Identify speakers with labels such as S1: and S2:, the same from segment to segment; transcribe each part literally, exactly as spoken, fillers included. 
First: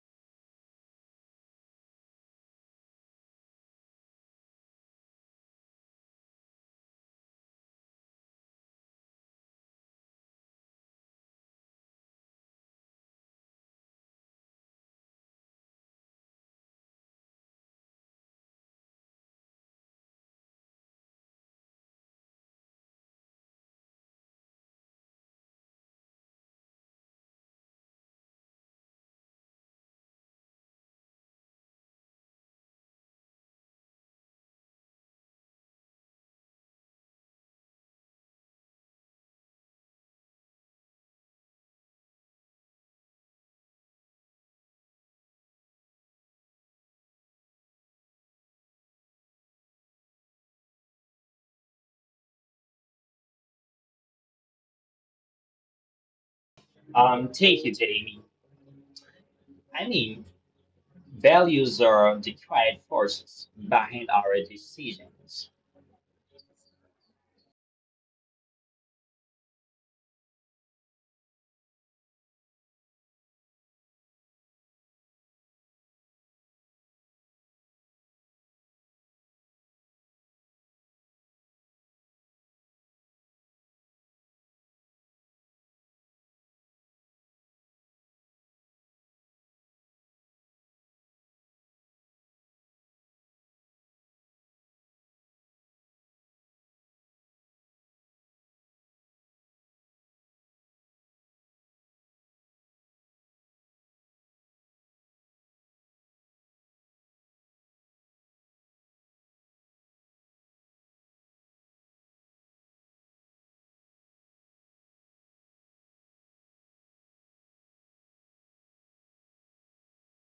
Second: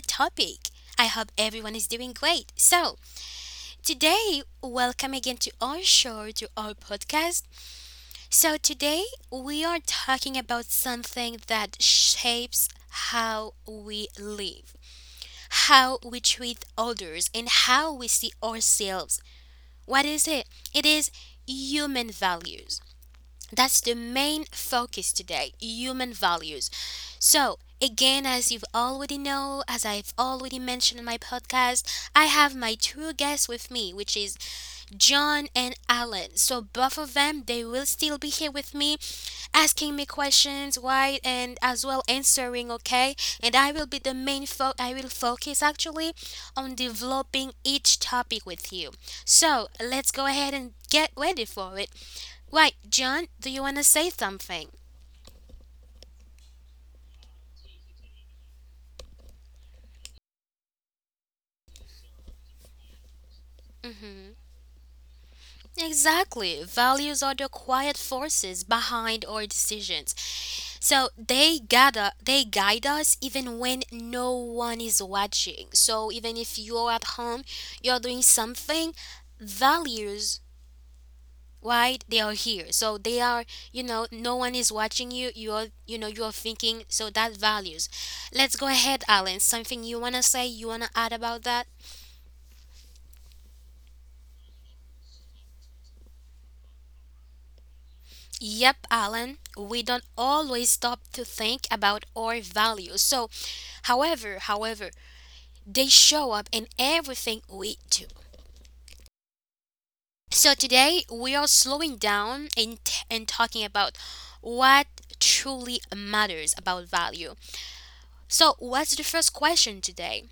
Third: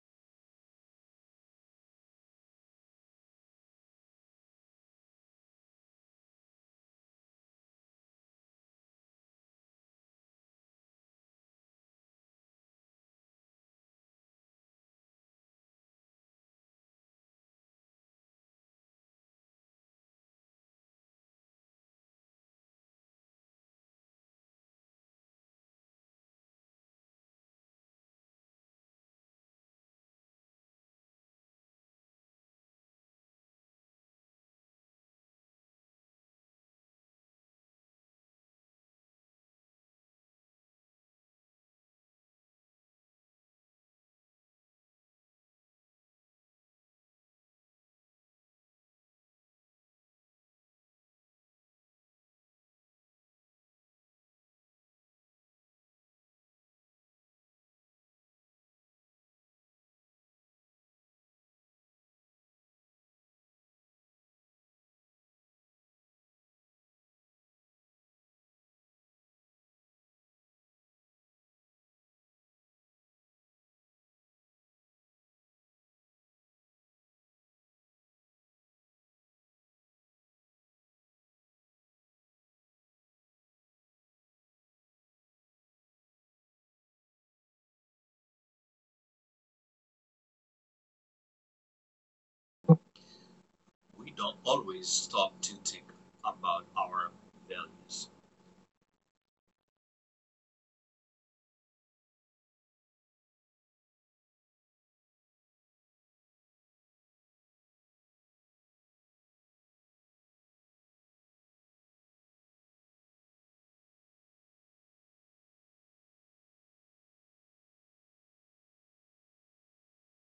S1: topic. I hope everyone is doing great. So, today, welcome again to our show, to our podcast. So, today we are talking about something that shapes how we live, how we treat others, and how we see ourselves. What is it? It is human values. That's the main focus today, human values. So, again, as you've already know, as I've already mentioned in my podcast, I have my two guests with me, which is John and Alan. So, both of them, they will still be here with me, asking me questions, why, and as well answering, okay? And I will be the main fo- I will focus actually on developing each topic with you. So, let's go ahead and get ready for it. Why, John, do you want to say something?
S2: Um, thank you, Jamie. I mean, values are the quiet forces behind our decisions.
S1: Exactly. Values are the quiet forces behind our decisions. So they gather they guide us even when no one is watching. So even if you're at home, you're doing something, values, right, they are here. So they are, you know no one is watching you, you're, you know you're thinking. So that values, let's go ahead. Alan, something you want to say, you want to add about that?
S3: We don't always stop to think about our values.
S1: Yep, Alan, we don't always stop to think about our values. So, however, however, they show up in everything we do. So today we are slowing down and, and talking about what truly matters about value. So, what's the first question today?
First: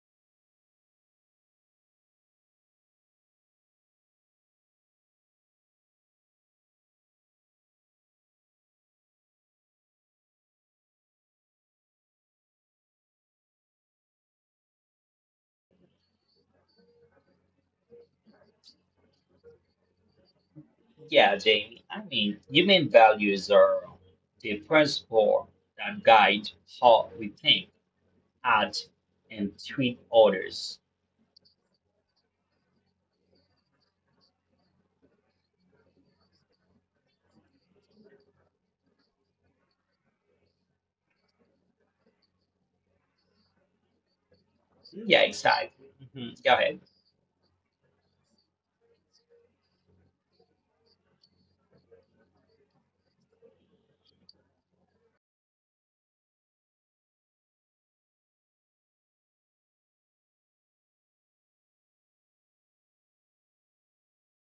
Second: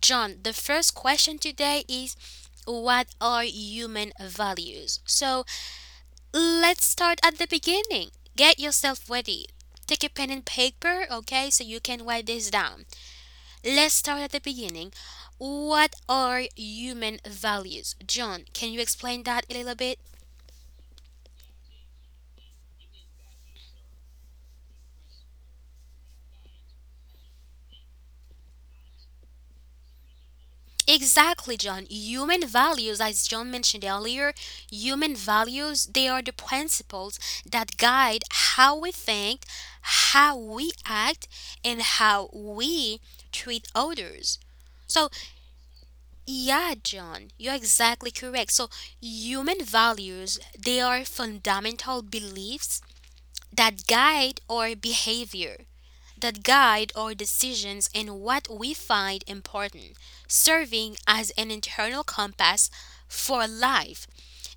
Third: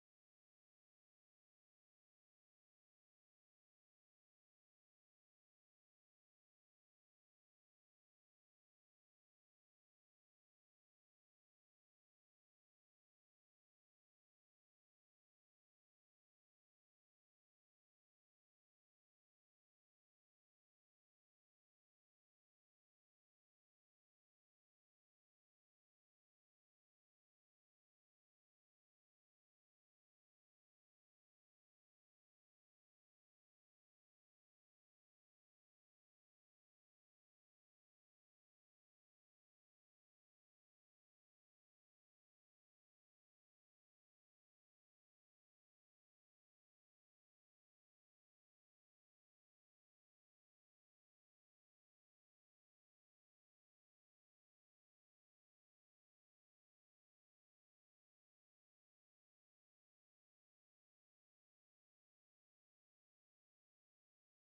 S1: John, the first question today is, what are human values? So, let's start at the beginning. Get yourself ready. Take a pen and paper, okay, so you can write this down. Let's start at the beginning. What are human values? John, can you explain that a little bit?
S2: Yeah, Jamie. I mean, human values are the principle that guide how we think, act, and treat others.
S1: Exactly, John. Human values, as John mentioned earlier, human values, they are the principles that guide how we think, how we act, and how we treat others. So,
S2: Yeah, exactly. Mhm. Go
S1: yeah,
S2: ahead.
S1: John, you're exactly correct. So, human values, they are fundamental beliefs that guide our behavior, that guide our decisions and what we find important, serving as an internal compass for life,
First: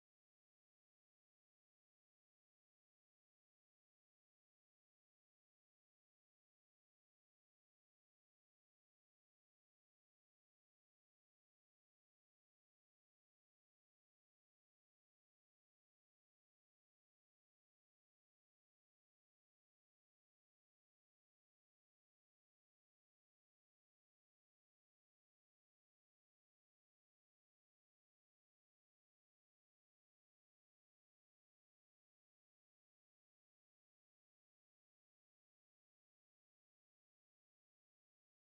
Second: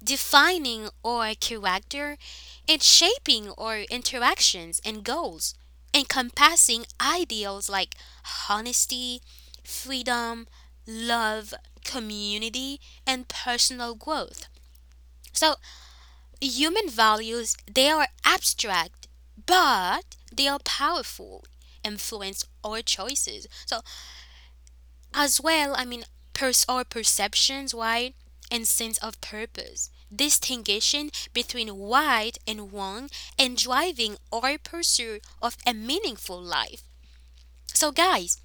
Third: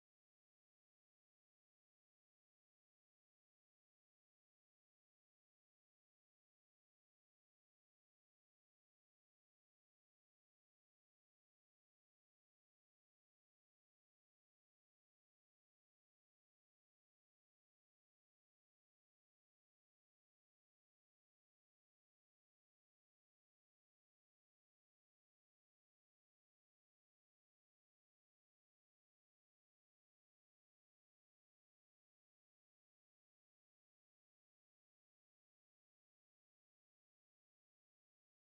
S1: defining our character, and shaping our interactions and goals, encompassing ideals like honesty, freedom, love, community, and personal growth. So, human values, they are abstract, but they are powerful, influence our choices. So, as well, I mean, pers- our perceptions, right, and sense of purpose. Distinguishing between right and wrong and driving our pursuit of a meaningful life. So, guys,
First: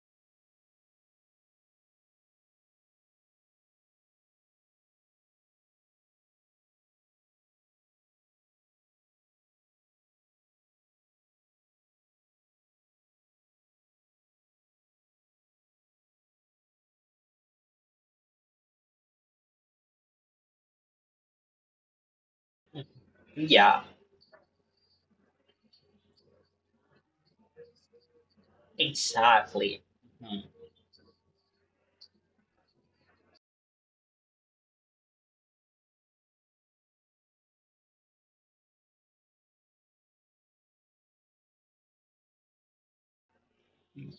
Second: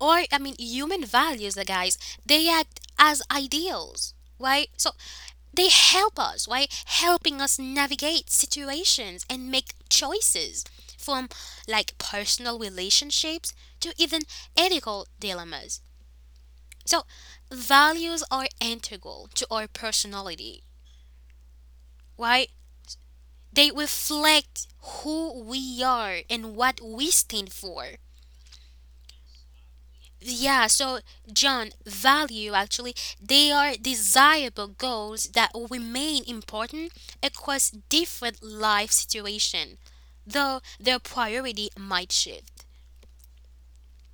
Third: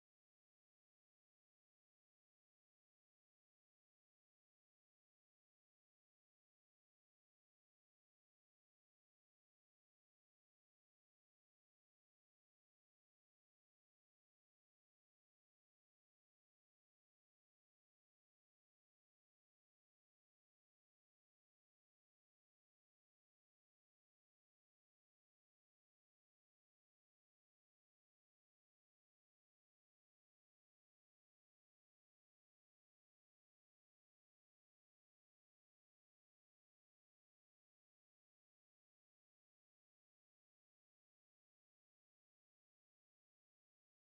S1: or I mean, human values, uh, guys, they act as ideals, right? So they help us, right, helping us navigate situations and make choices from like personal relationships to even ethical dilemmas. So, values are integral to our personality, right? They
S2: Yeah,
S1: reflect who we are and what we stand for.
S2: exactly. Mhm.
S1: Yeah, so John, value actually, they are desirable goals that remain important across different life situations, though their priority might shift.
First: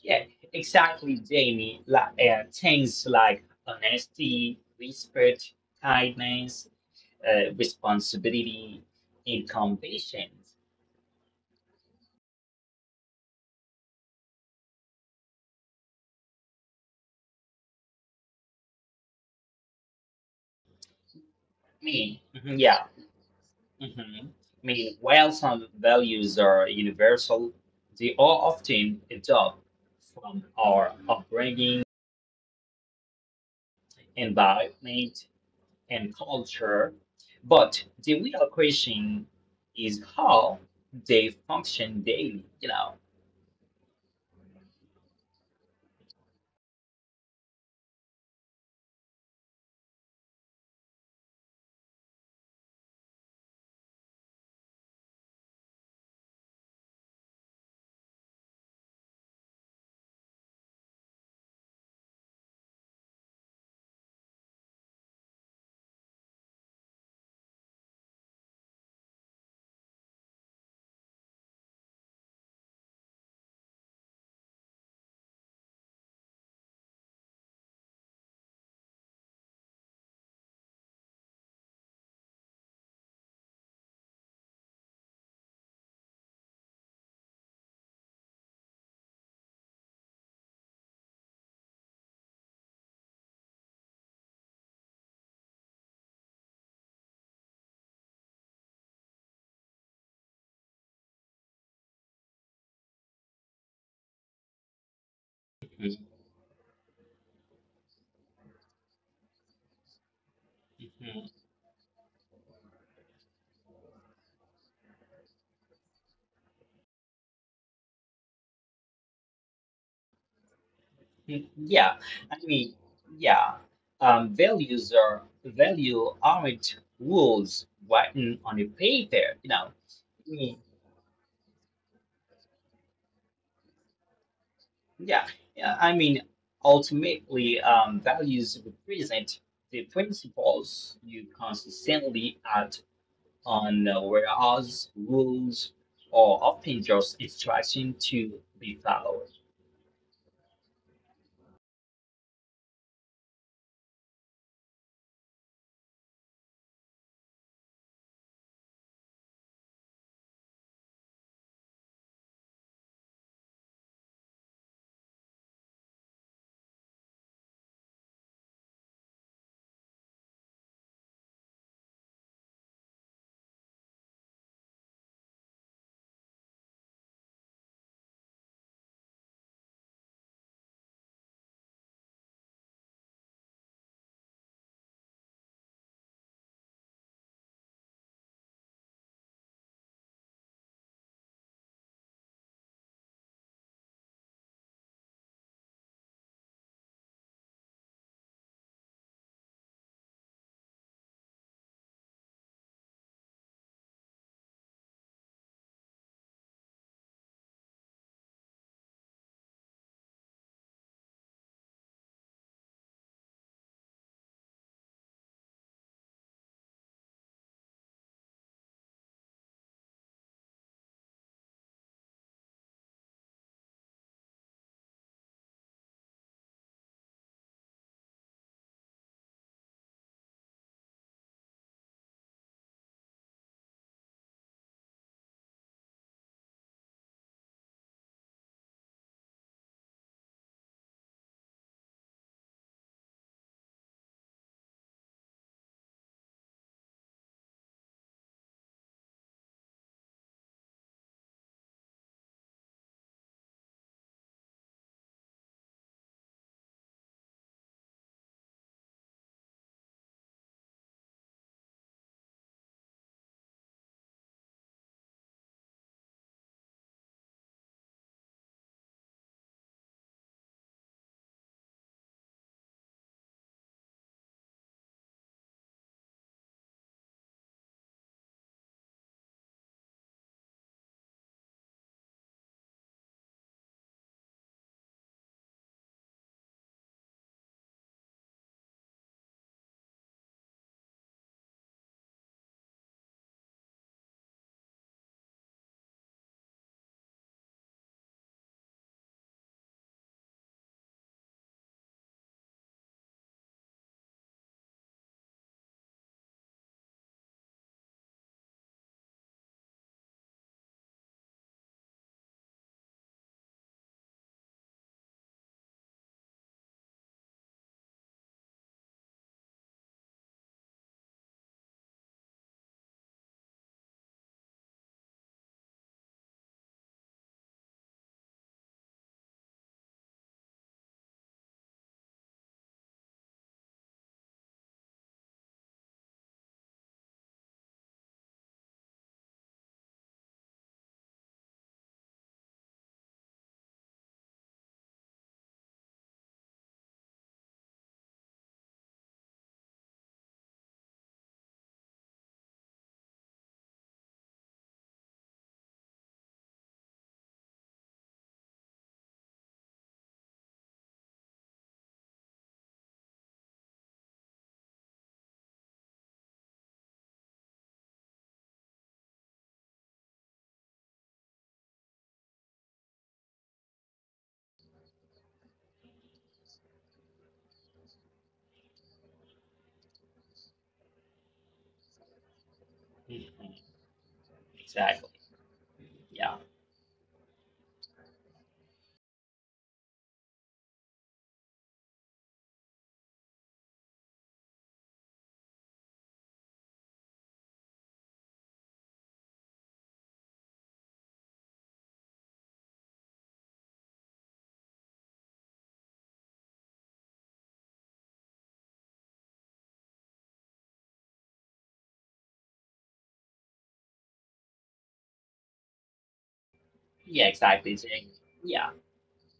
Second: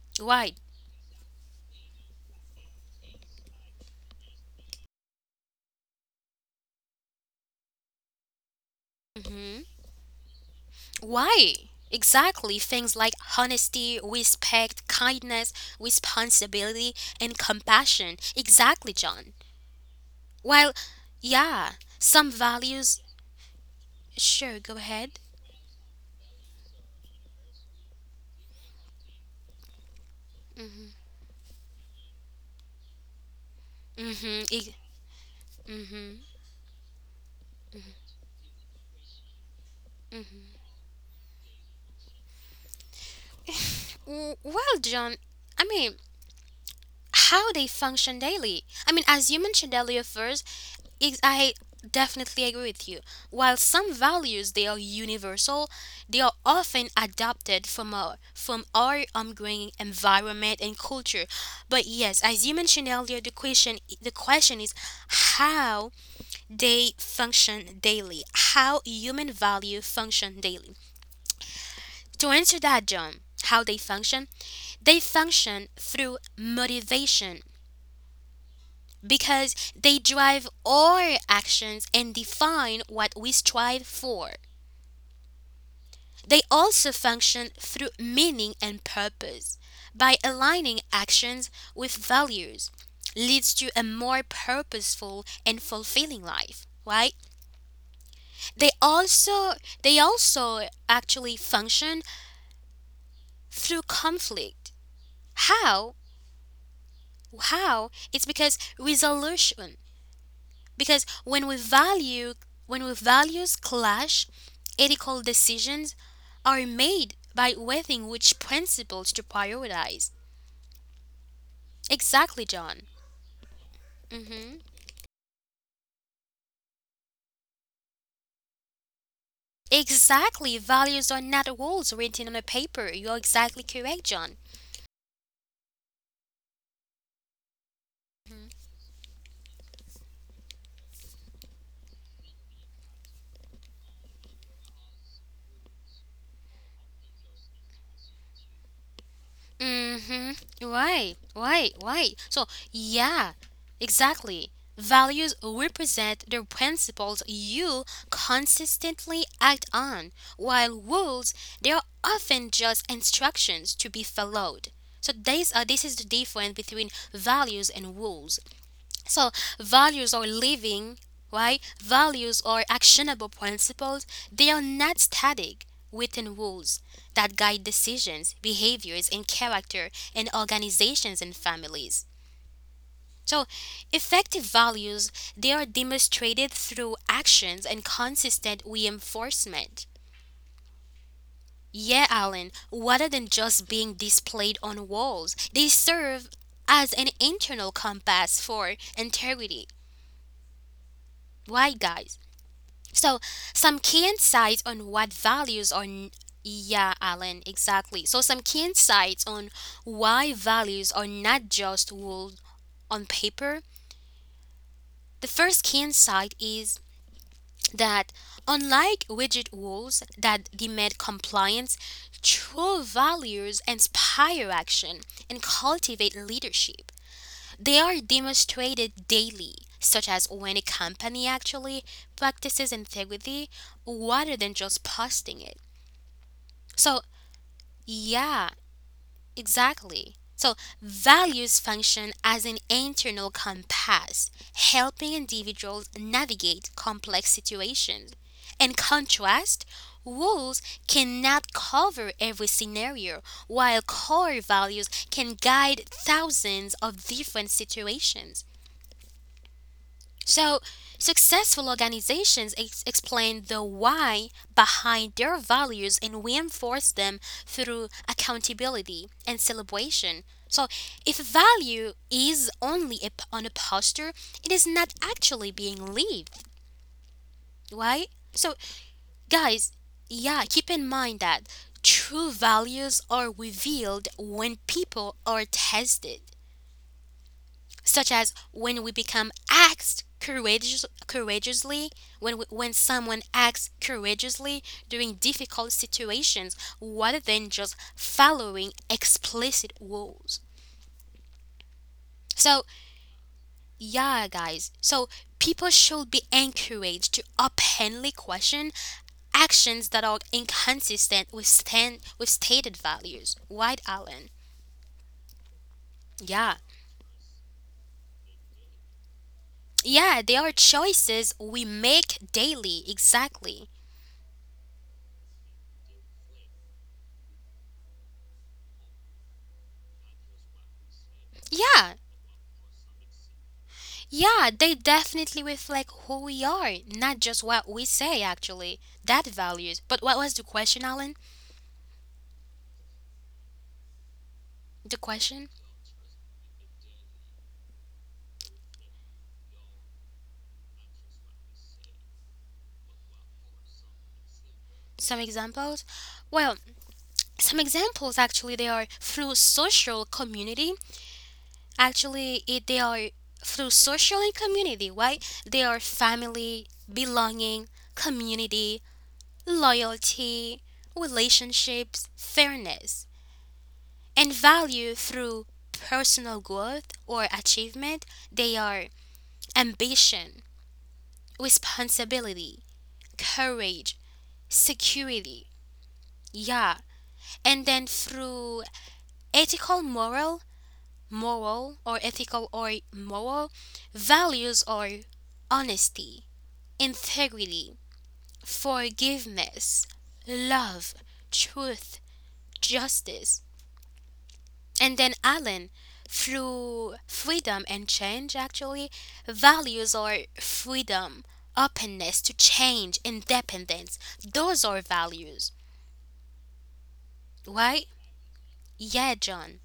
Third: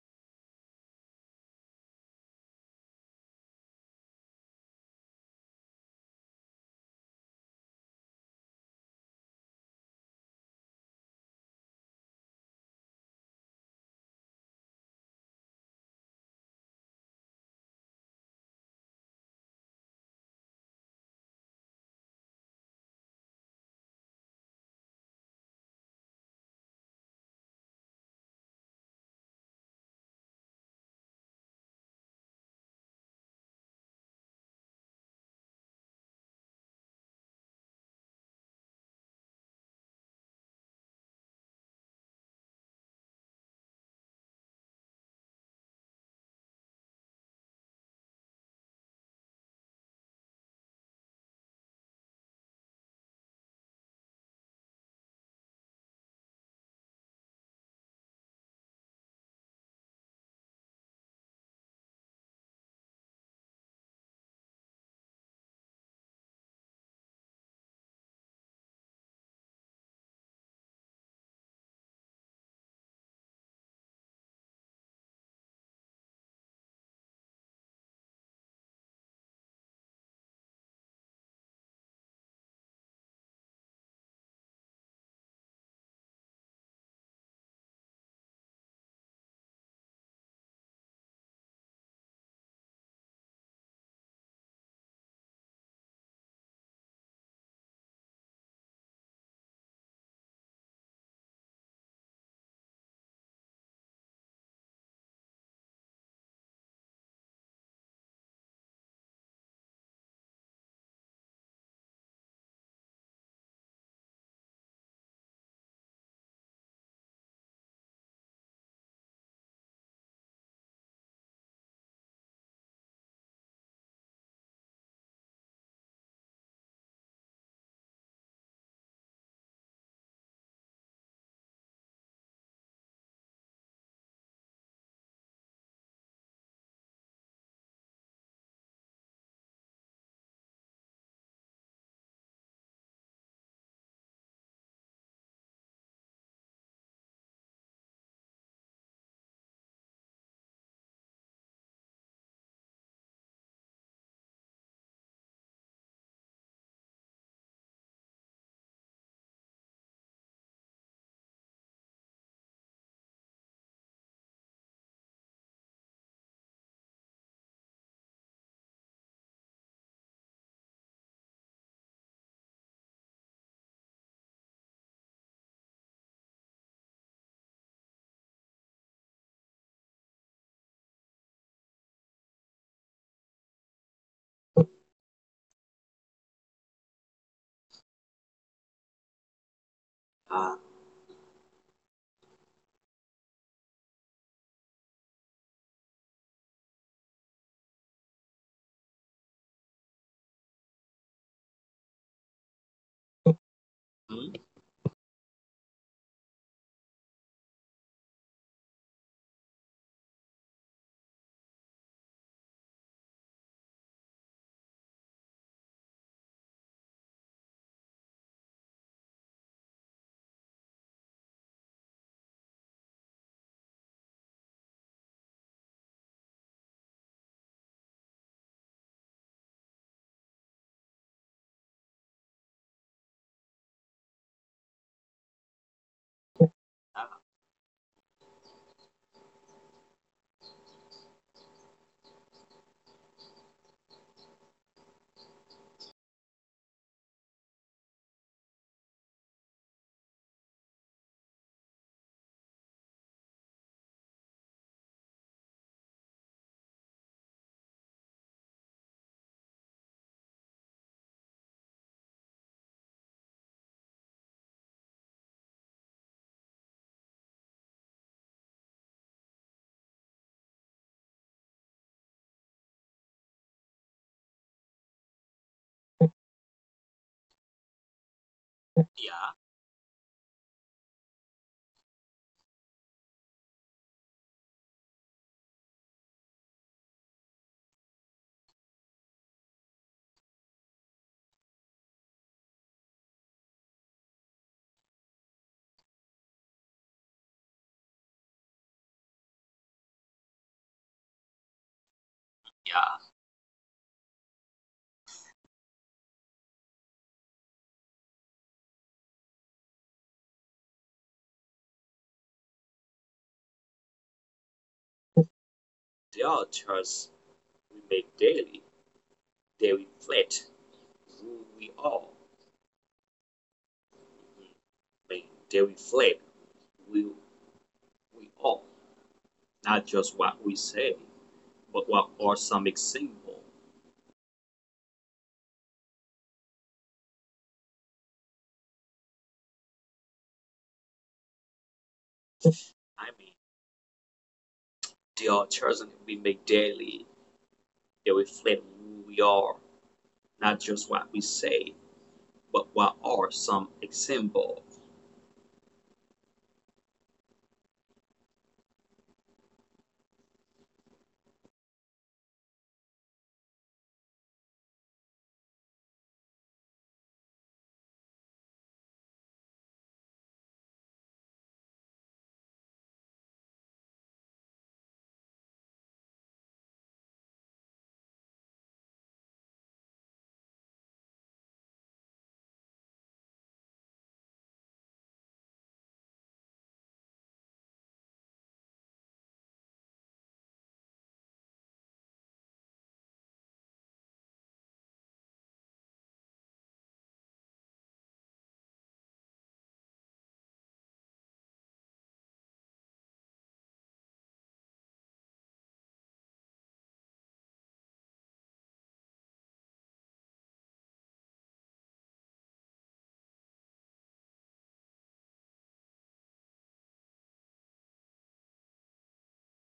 S2: Yeah,
S1: Right.
S2: exactly, Jamie. Like, uh, things like honesty, respect, kindness, uh, responsibility
S1: Mhm.
S2: incumbents.
S1: Why? Exactly. Things like honesty, respect, kindness, responsibility, and compassion. Exactly, John. While, yeah,
S2: Me,
S1: some
S2: mhm, yeah,
S1: values.
S2: hmm. I
S1: Sure, go
S2: mean,
S1: ahead.
S2: while some values are universal, they are often adopted from our upbringing,
S1: Mm-hmm.
S2: environment,
S1: Mm-hmm.
S2: and culture. But the real question is how they function daily. You know.
S1: W- Well, John, I mean, how they function daily. I mean, as you mentioned earlier first, Ex- I definitely agree with you. While some values they are universal, they are often adopted from our from our ongoing environment and culture. But yes, as you mentioned earlier, the question the question is how they function daily, how human value function daily. To answer that, John, how they function? They function through motivation, because they drive our actions and define what we strive for. They also function through meaning and purpose. By aligning actions with values leads to a more purposeful and fulfilling life, right? They also they also actually function through conflict. How?
S2: Mhm,
S1: How? It's because resolution, because
S2: mhm.
S1: when we value when we values clash, ethical decisions are made by weighing which principles to prioritize.
S2: Mm, yeah,
S1: Exactly,
S2: I
S1: John.
S2: mean, yeah. Um,
S1: Hmm.
S2: values are value aren't rules written on a paper, you know. I
S1: Exactly,
S2: mean,
S1: values are not rules written on a paper. You're exactly correct, John.
S2: yeah, yeah. I mean, ultimately, um, values represent the principles you consistently act on, uh, whereas rules are often just instruction to be followed.
S1: Mm-hmm. Right, right, right. So, yeah, exactly. Values represent the principles you consistently act on, while rules, they are often just instructions to be followed. So these are, this is the difference between values and rules. So, values are living, right? Values are actionable principles. They are not static written rules that guide decisions, behaviors, and character in organizations and families. So, effective values, they are demonstrated through actions and consistent reinforcement. Yeah, Alan, rather than just being displayed on walls, they serve as an internal compass for integrity. Why, guys? So, some key
S3: Mm-hmm.
S1: insights on what values are. n- Yeah, Alan, exactly. So, some key insights on why values are not just words on paper. The first key insight is that, unlike rigid rules that demand compliance, true values inspire action and cultivate leadership. They are demonstrated daily, such as when a company actually practices integrity rather than just posting it. So,
S3: Uh,
S1: yeah, exactly. So, values function as an internal compass, helping individuals navigate complex situations. In contrast, rules cannot cover every scenario, while core values can guide thousands of different situations. So, successful organizations ex- explain the why behind their values and reinforce them through accountability and celebration. So, if value is only a p on a poster, it is not actually being lived, right? So,
S3: yeah,
S1: guys, yeah, keep in mind that true values are revealed when people are tested, such as when we become acts courageous, courageously, when, we, when someone acts courageously during difficult situations rather than just following explicit rules. So,
S3: yeah.
S1: yeah, guys, so people should be encouraged to openly question actions that are inconsistent with, stand with stated values. White Allen.
S3: There are
S1: Yeah.
S3: choices we make daily. They
S1: Yeah, there are
S3: reflect
S1: choices
S3: who
S1: we
S3: we
S1: make
S3: are.
S1: daily, exactly.
S3: I mean, they reflect who we are, not just what we say,
S1: Yeah,
S3: but what are some example.
S1: yeah, they definitely reflect who we are, not just what we say actually. That values. But what was the question, Alan?
S3: I mean,
S1: The
S3: there
S1: question?
S3: are choices we make daily. They reflect who we are, not just what we say, but what are some example.
S1: Some examples? Well, some examples actually they are through social community. Actually, it, they are through social and community, right? They are family, belonging, community, loyalty, relationships, fairness, and value through personal growth or achievement. They are ambition, responsibility,
S2: Mhm.
S1: courage,
S2: Exactly.
S1: security.
S2: Yeah.
S1: Yeah. And then through ethical, moral, moral or ethical or moral values or honesty, integrity, forgiveness, love, truth, justice. And then Alan, through freedom and change, actually, values are freedom, openness to change, independence. Those are values,
S2: Yeah.
S1: right?
S2: Exactly. Jane. Yeah.
S1: Yeah, John.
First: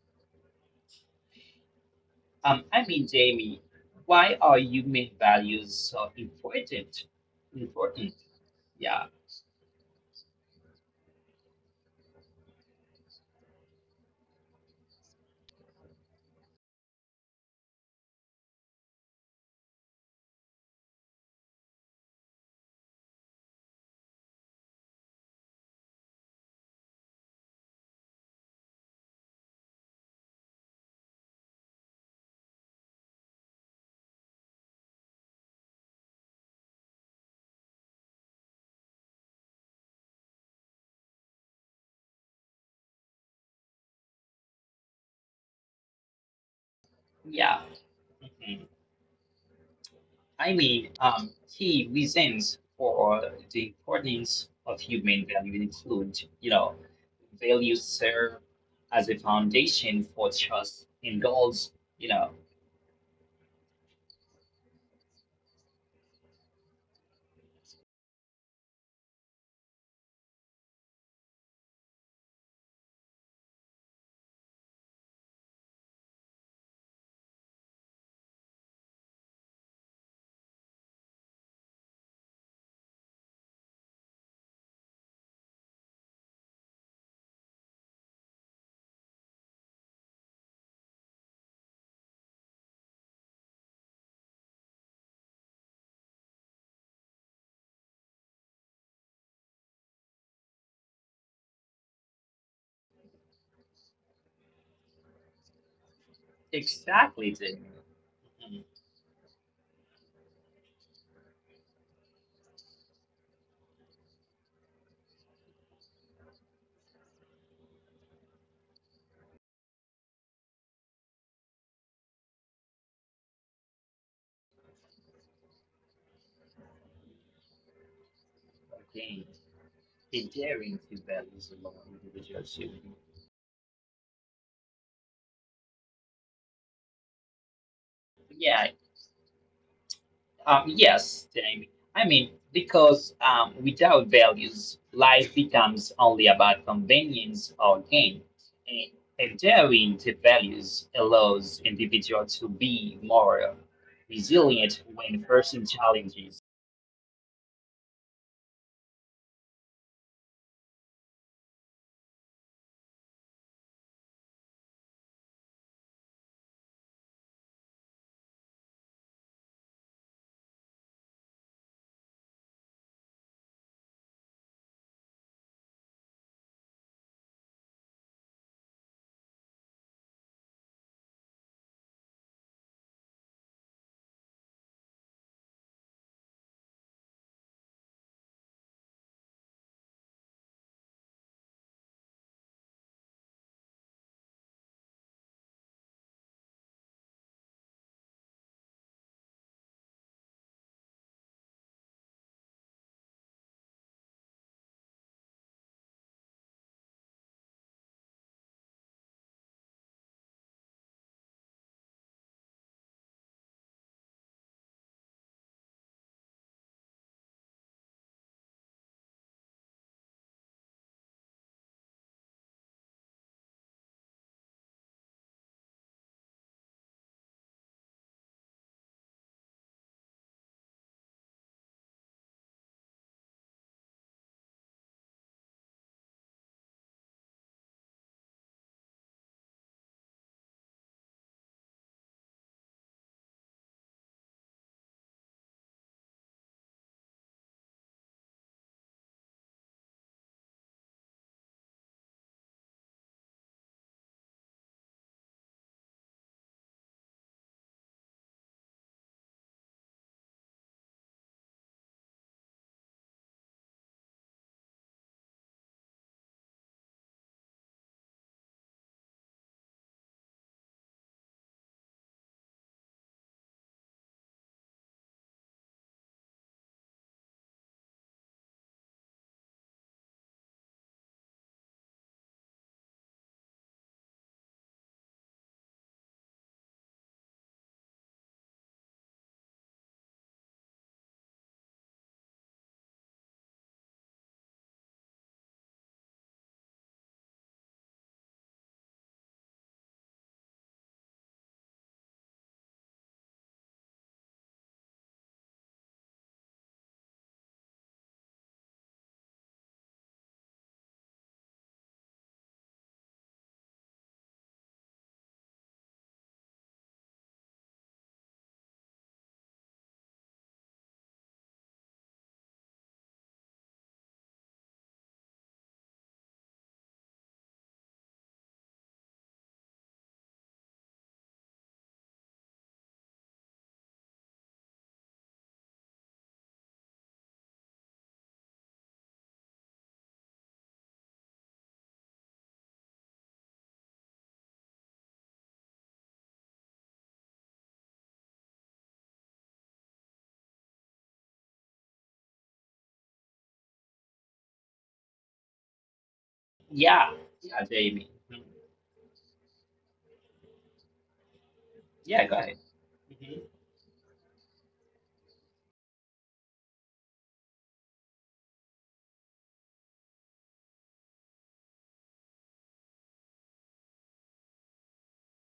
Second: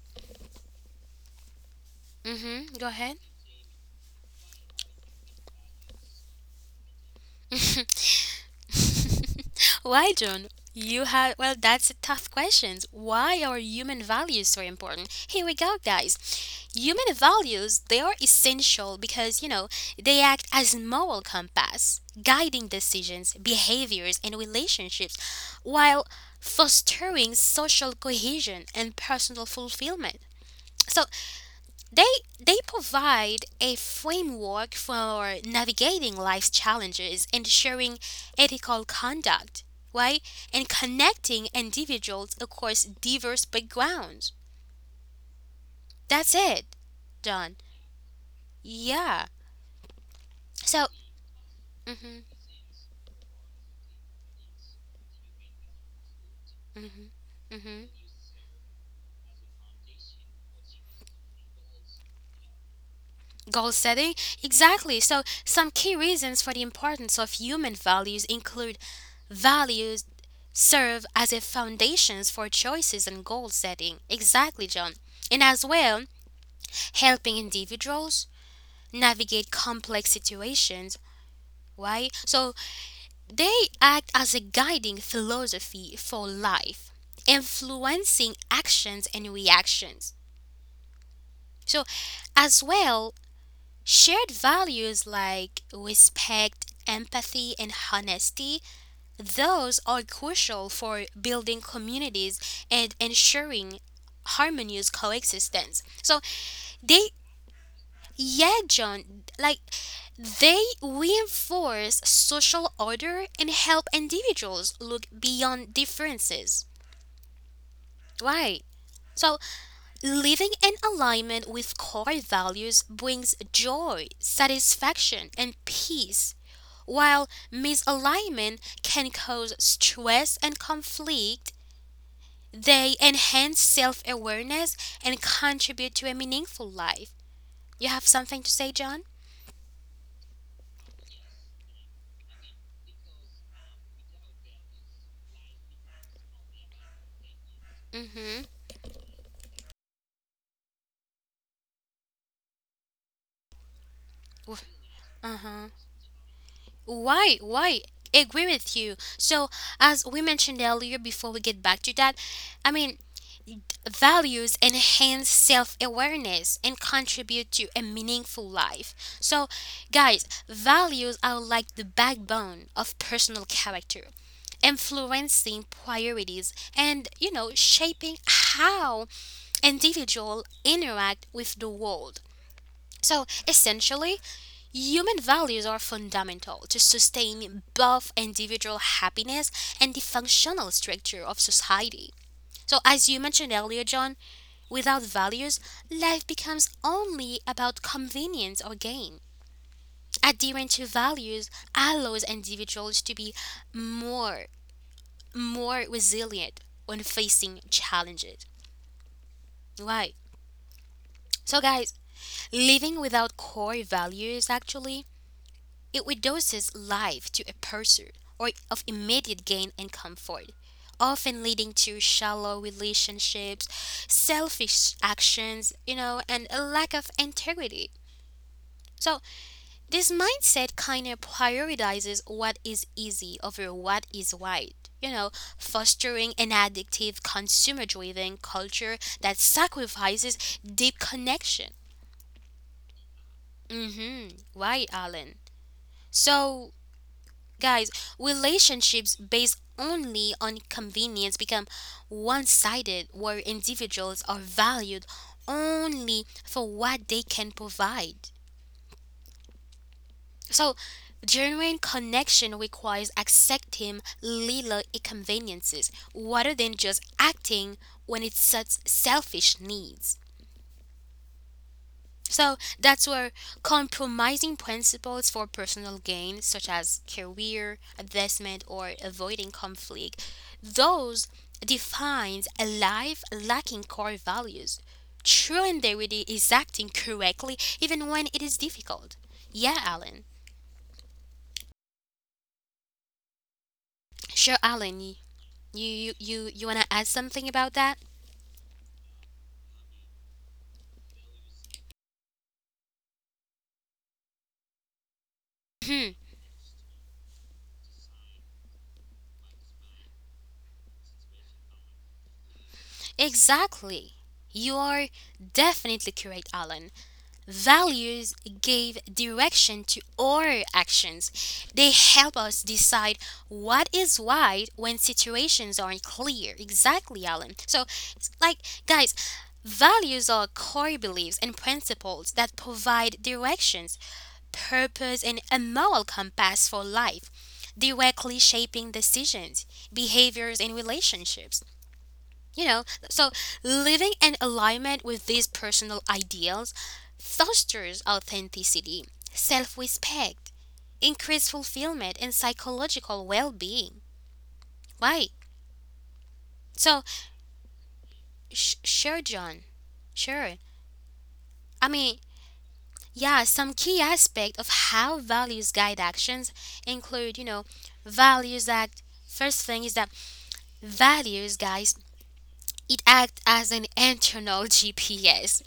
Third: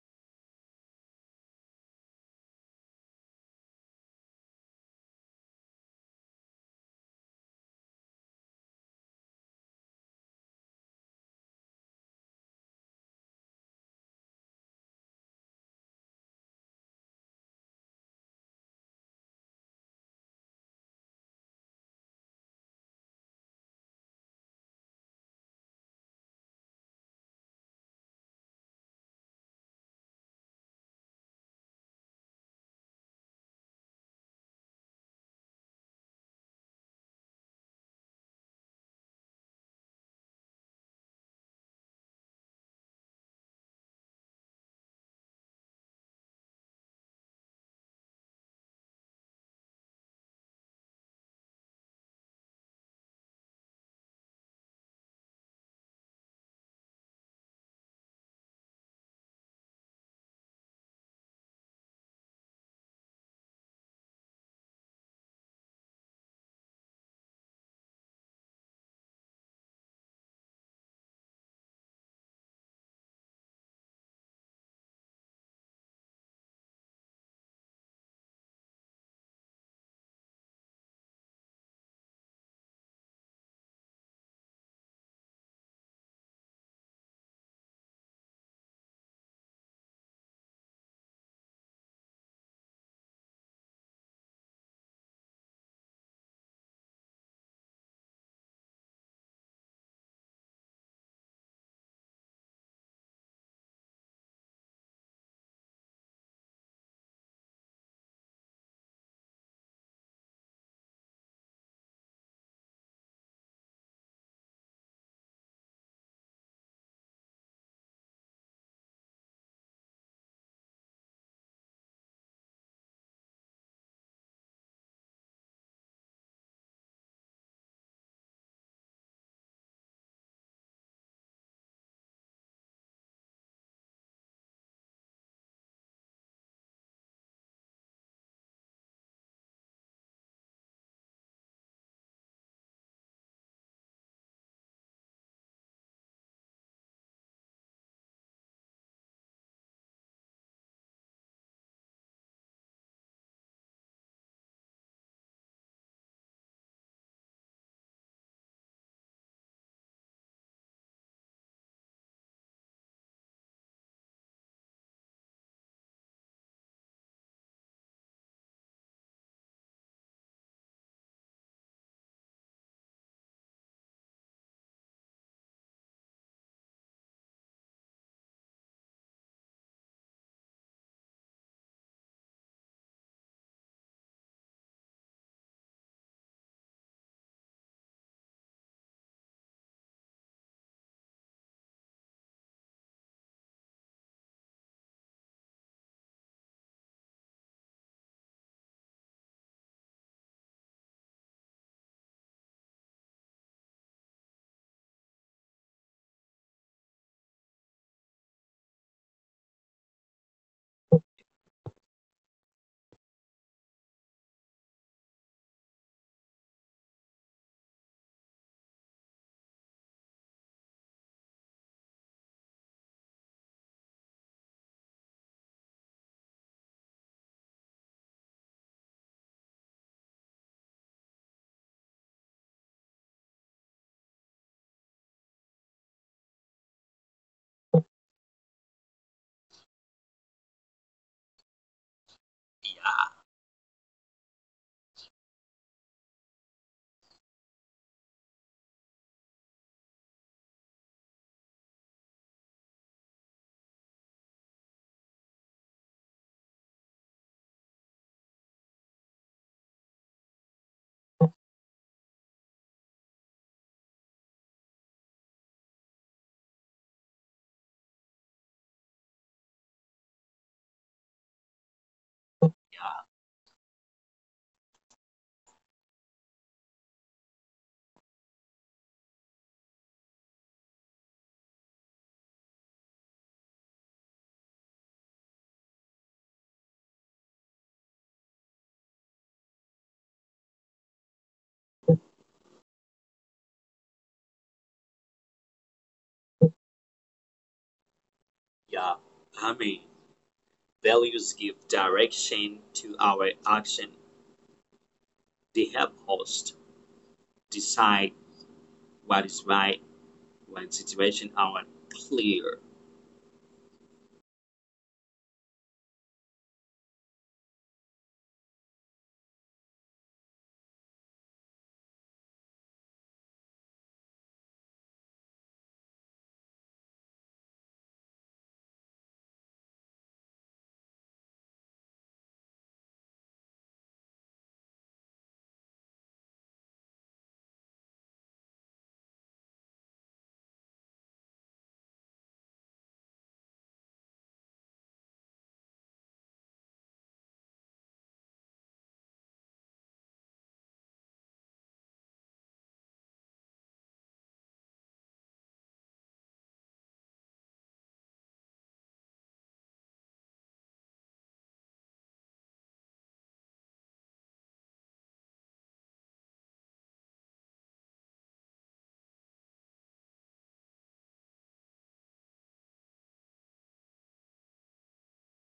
S2: Um,
S1: Mm-hmm.
S2: I
S1: Go
S2: mean,
S1: ahead.
S2: Jamie, why are you make values so important? Important, yeah,
S1: Why, John? You have, well, that's a tough question. Why are human values so important? Here we go, guys. Human values, they are essential because, you know, they act as moral compass, guiding decisions, behaviors, and relationships while fostering social cohesion and personal fulfillment. So, they they provide a framework for navigating life's challenges, ensuring ethical conduct, right? And connecting individuals across diverse backgrounds. That's it, John.
S2: yeah. Mhm.
S1: Yeah.
S2: I
S1: So,
S2: mean, um, key
S1: mhm,
S2: reasons for the importance of human value include, you know,
S1: mhm, mhm,
S2: values serve as a foundation for trust and goals. You know,
S1: goal setting. Exactly. So, some key reasons for the importance of human values include values serve as a foundations for choices and goal setting. Exactly, John. And as well, helping individuals navigate complex situations, right? So they act as a guiding philosophy for life, influencing actions and reactions. So, as well, shared values like respect, empathy, and honesty, those are crucial for building communities and ensuring harmonious coexistence. So they,
S2: exactly, Jamie.
S1: yeah,
S2: Mhm.
S1: John, like they reinforce social order and help individuals look beyond differences. Right. So, living in alignment with core values brings joy, satisfaction, and peace, while misalignment can
S2: Okay,
S1: cause stress and
S2: adhering to
S1: conflict.
S2: values along individuals.
S1: They enhance self awareness and contribute to a meaningful life. You have something to say,
S2: Yeah.
S1: John?
S2: Um, yes, Jamie. I mean, because um, without values, life becomes only about convenience or
S1: Mm
S2: gain.
S1: hmm.
S2: And adhering to values allows individuals to be more resilient when
S1: Uh huh.
S2: facing challenges.
S1: Why? Why? Agree with you. So, as we mentioned earlier, before we get back to that, I mean, values enhance self awareness and contribute to a meaningful life. So, guys, values are like the backbone of personal character, influencing priorities and, you know, shaping how individuals interact with the world. So essentially, human values are fundamental to sustain both individual happiness and the functional structure of society. So, as you mentioned earlier, John, without values, life becomes only about convenience or gain. Adherence to values allows individuals to be more more resilient when facing challenges. Right. So, guys, living without core values actually It reduces life to a pursuit or of immediate gain and comfort, often leading to shallow relationships, selfish actions, you know, and a lack of integrity. So, this mindset kind of prioritizes what is easy over what is right, you know, fostering an addictive, consumer driven culture that sacrifices deep connection. Mm hmm. Right, Alan. So, guys, relationships based only on convenience become one sided, where individuals are valued only for what they can provide. So, genuine connection requires accepting little inconveniences rather than just acting when it suits selfish needs. So that's
S3: Yeah,
S1: where compromising principles for personal gain, such as career advancement or avoiding conflict, those defines a life lacking core values. True integrity is acting correctly even when it is difficult. Yeah, Alan. Sure, Alan. You, you you you wanna add something about that?
S3: yeah. I mean, Values give direction to our action. They help us decide what is right when situations are clear.
S1: Exactly. You are definitely correct, Alan. Values give direction to our actions. They help us decide what is right when situations aren't clear. Exactly, Alan. So, it's like, guys, values are core beliefs and principles that provide directions, purpose, and a moral compass for life, directly shaping decisions, behaviors, and relationships. You know, so living in alignment with these personal ideals fosters authenticity, self respect, increased fulfillment, and psychological well being. Right? So,
S2: Yeah, yeah, Jamie. Mhm.
S1: sh- sure, John, sure. I mean,
S2: Yeah, go ahead.
S1: yeah,
S2: Mhm.
S1: some key aspect of how values guide actions include, you know, values act. First thing is that values, guys, it acts as an internal G P S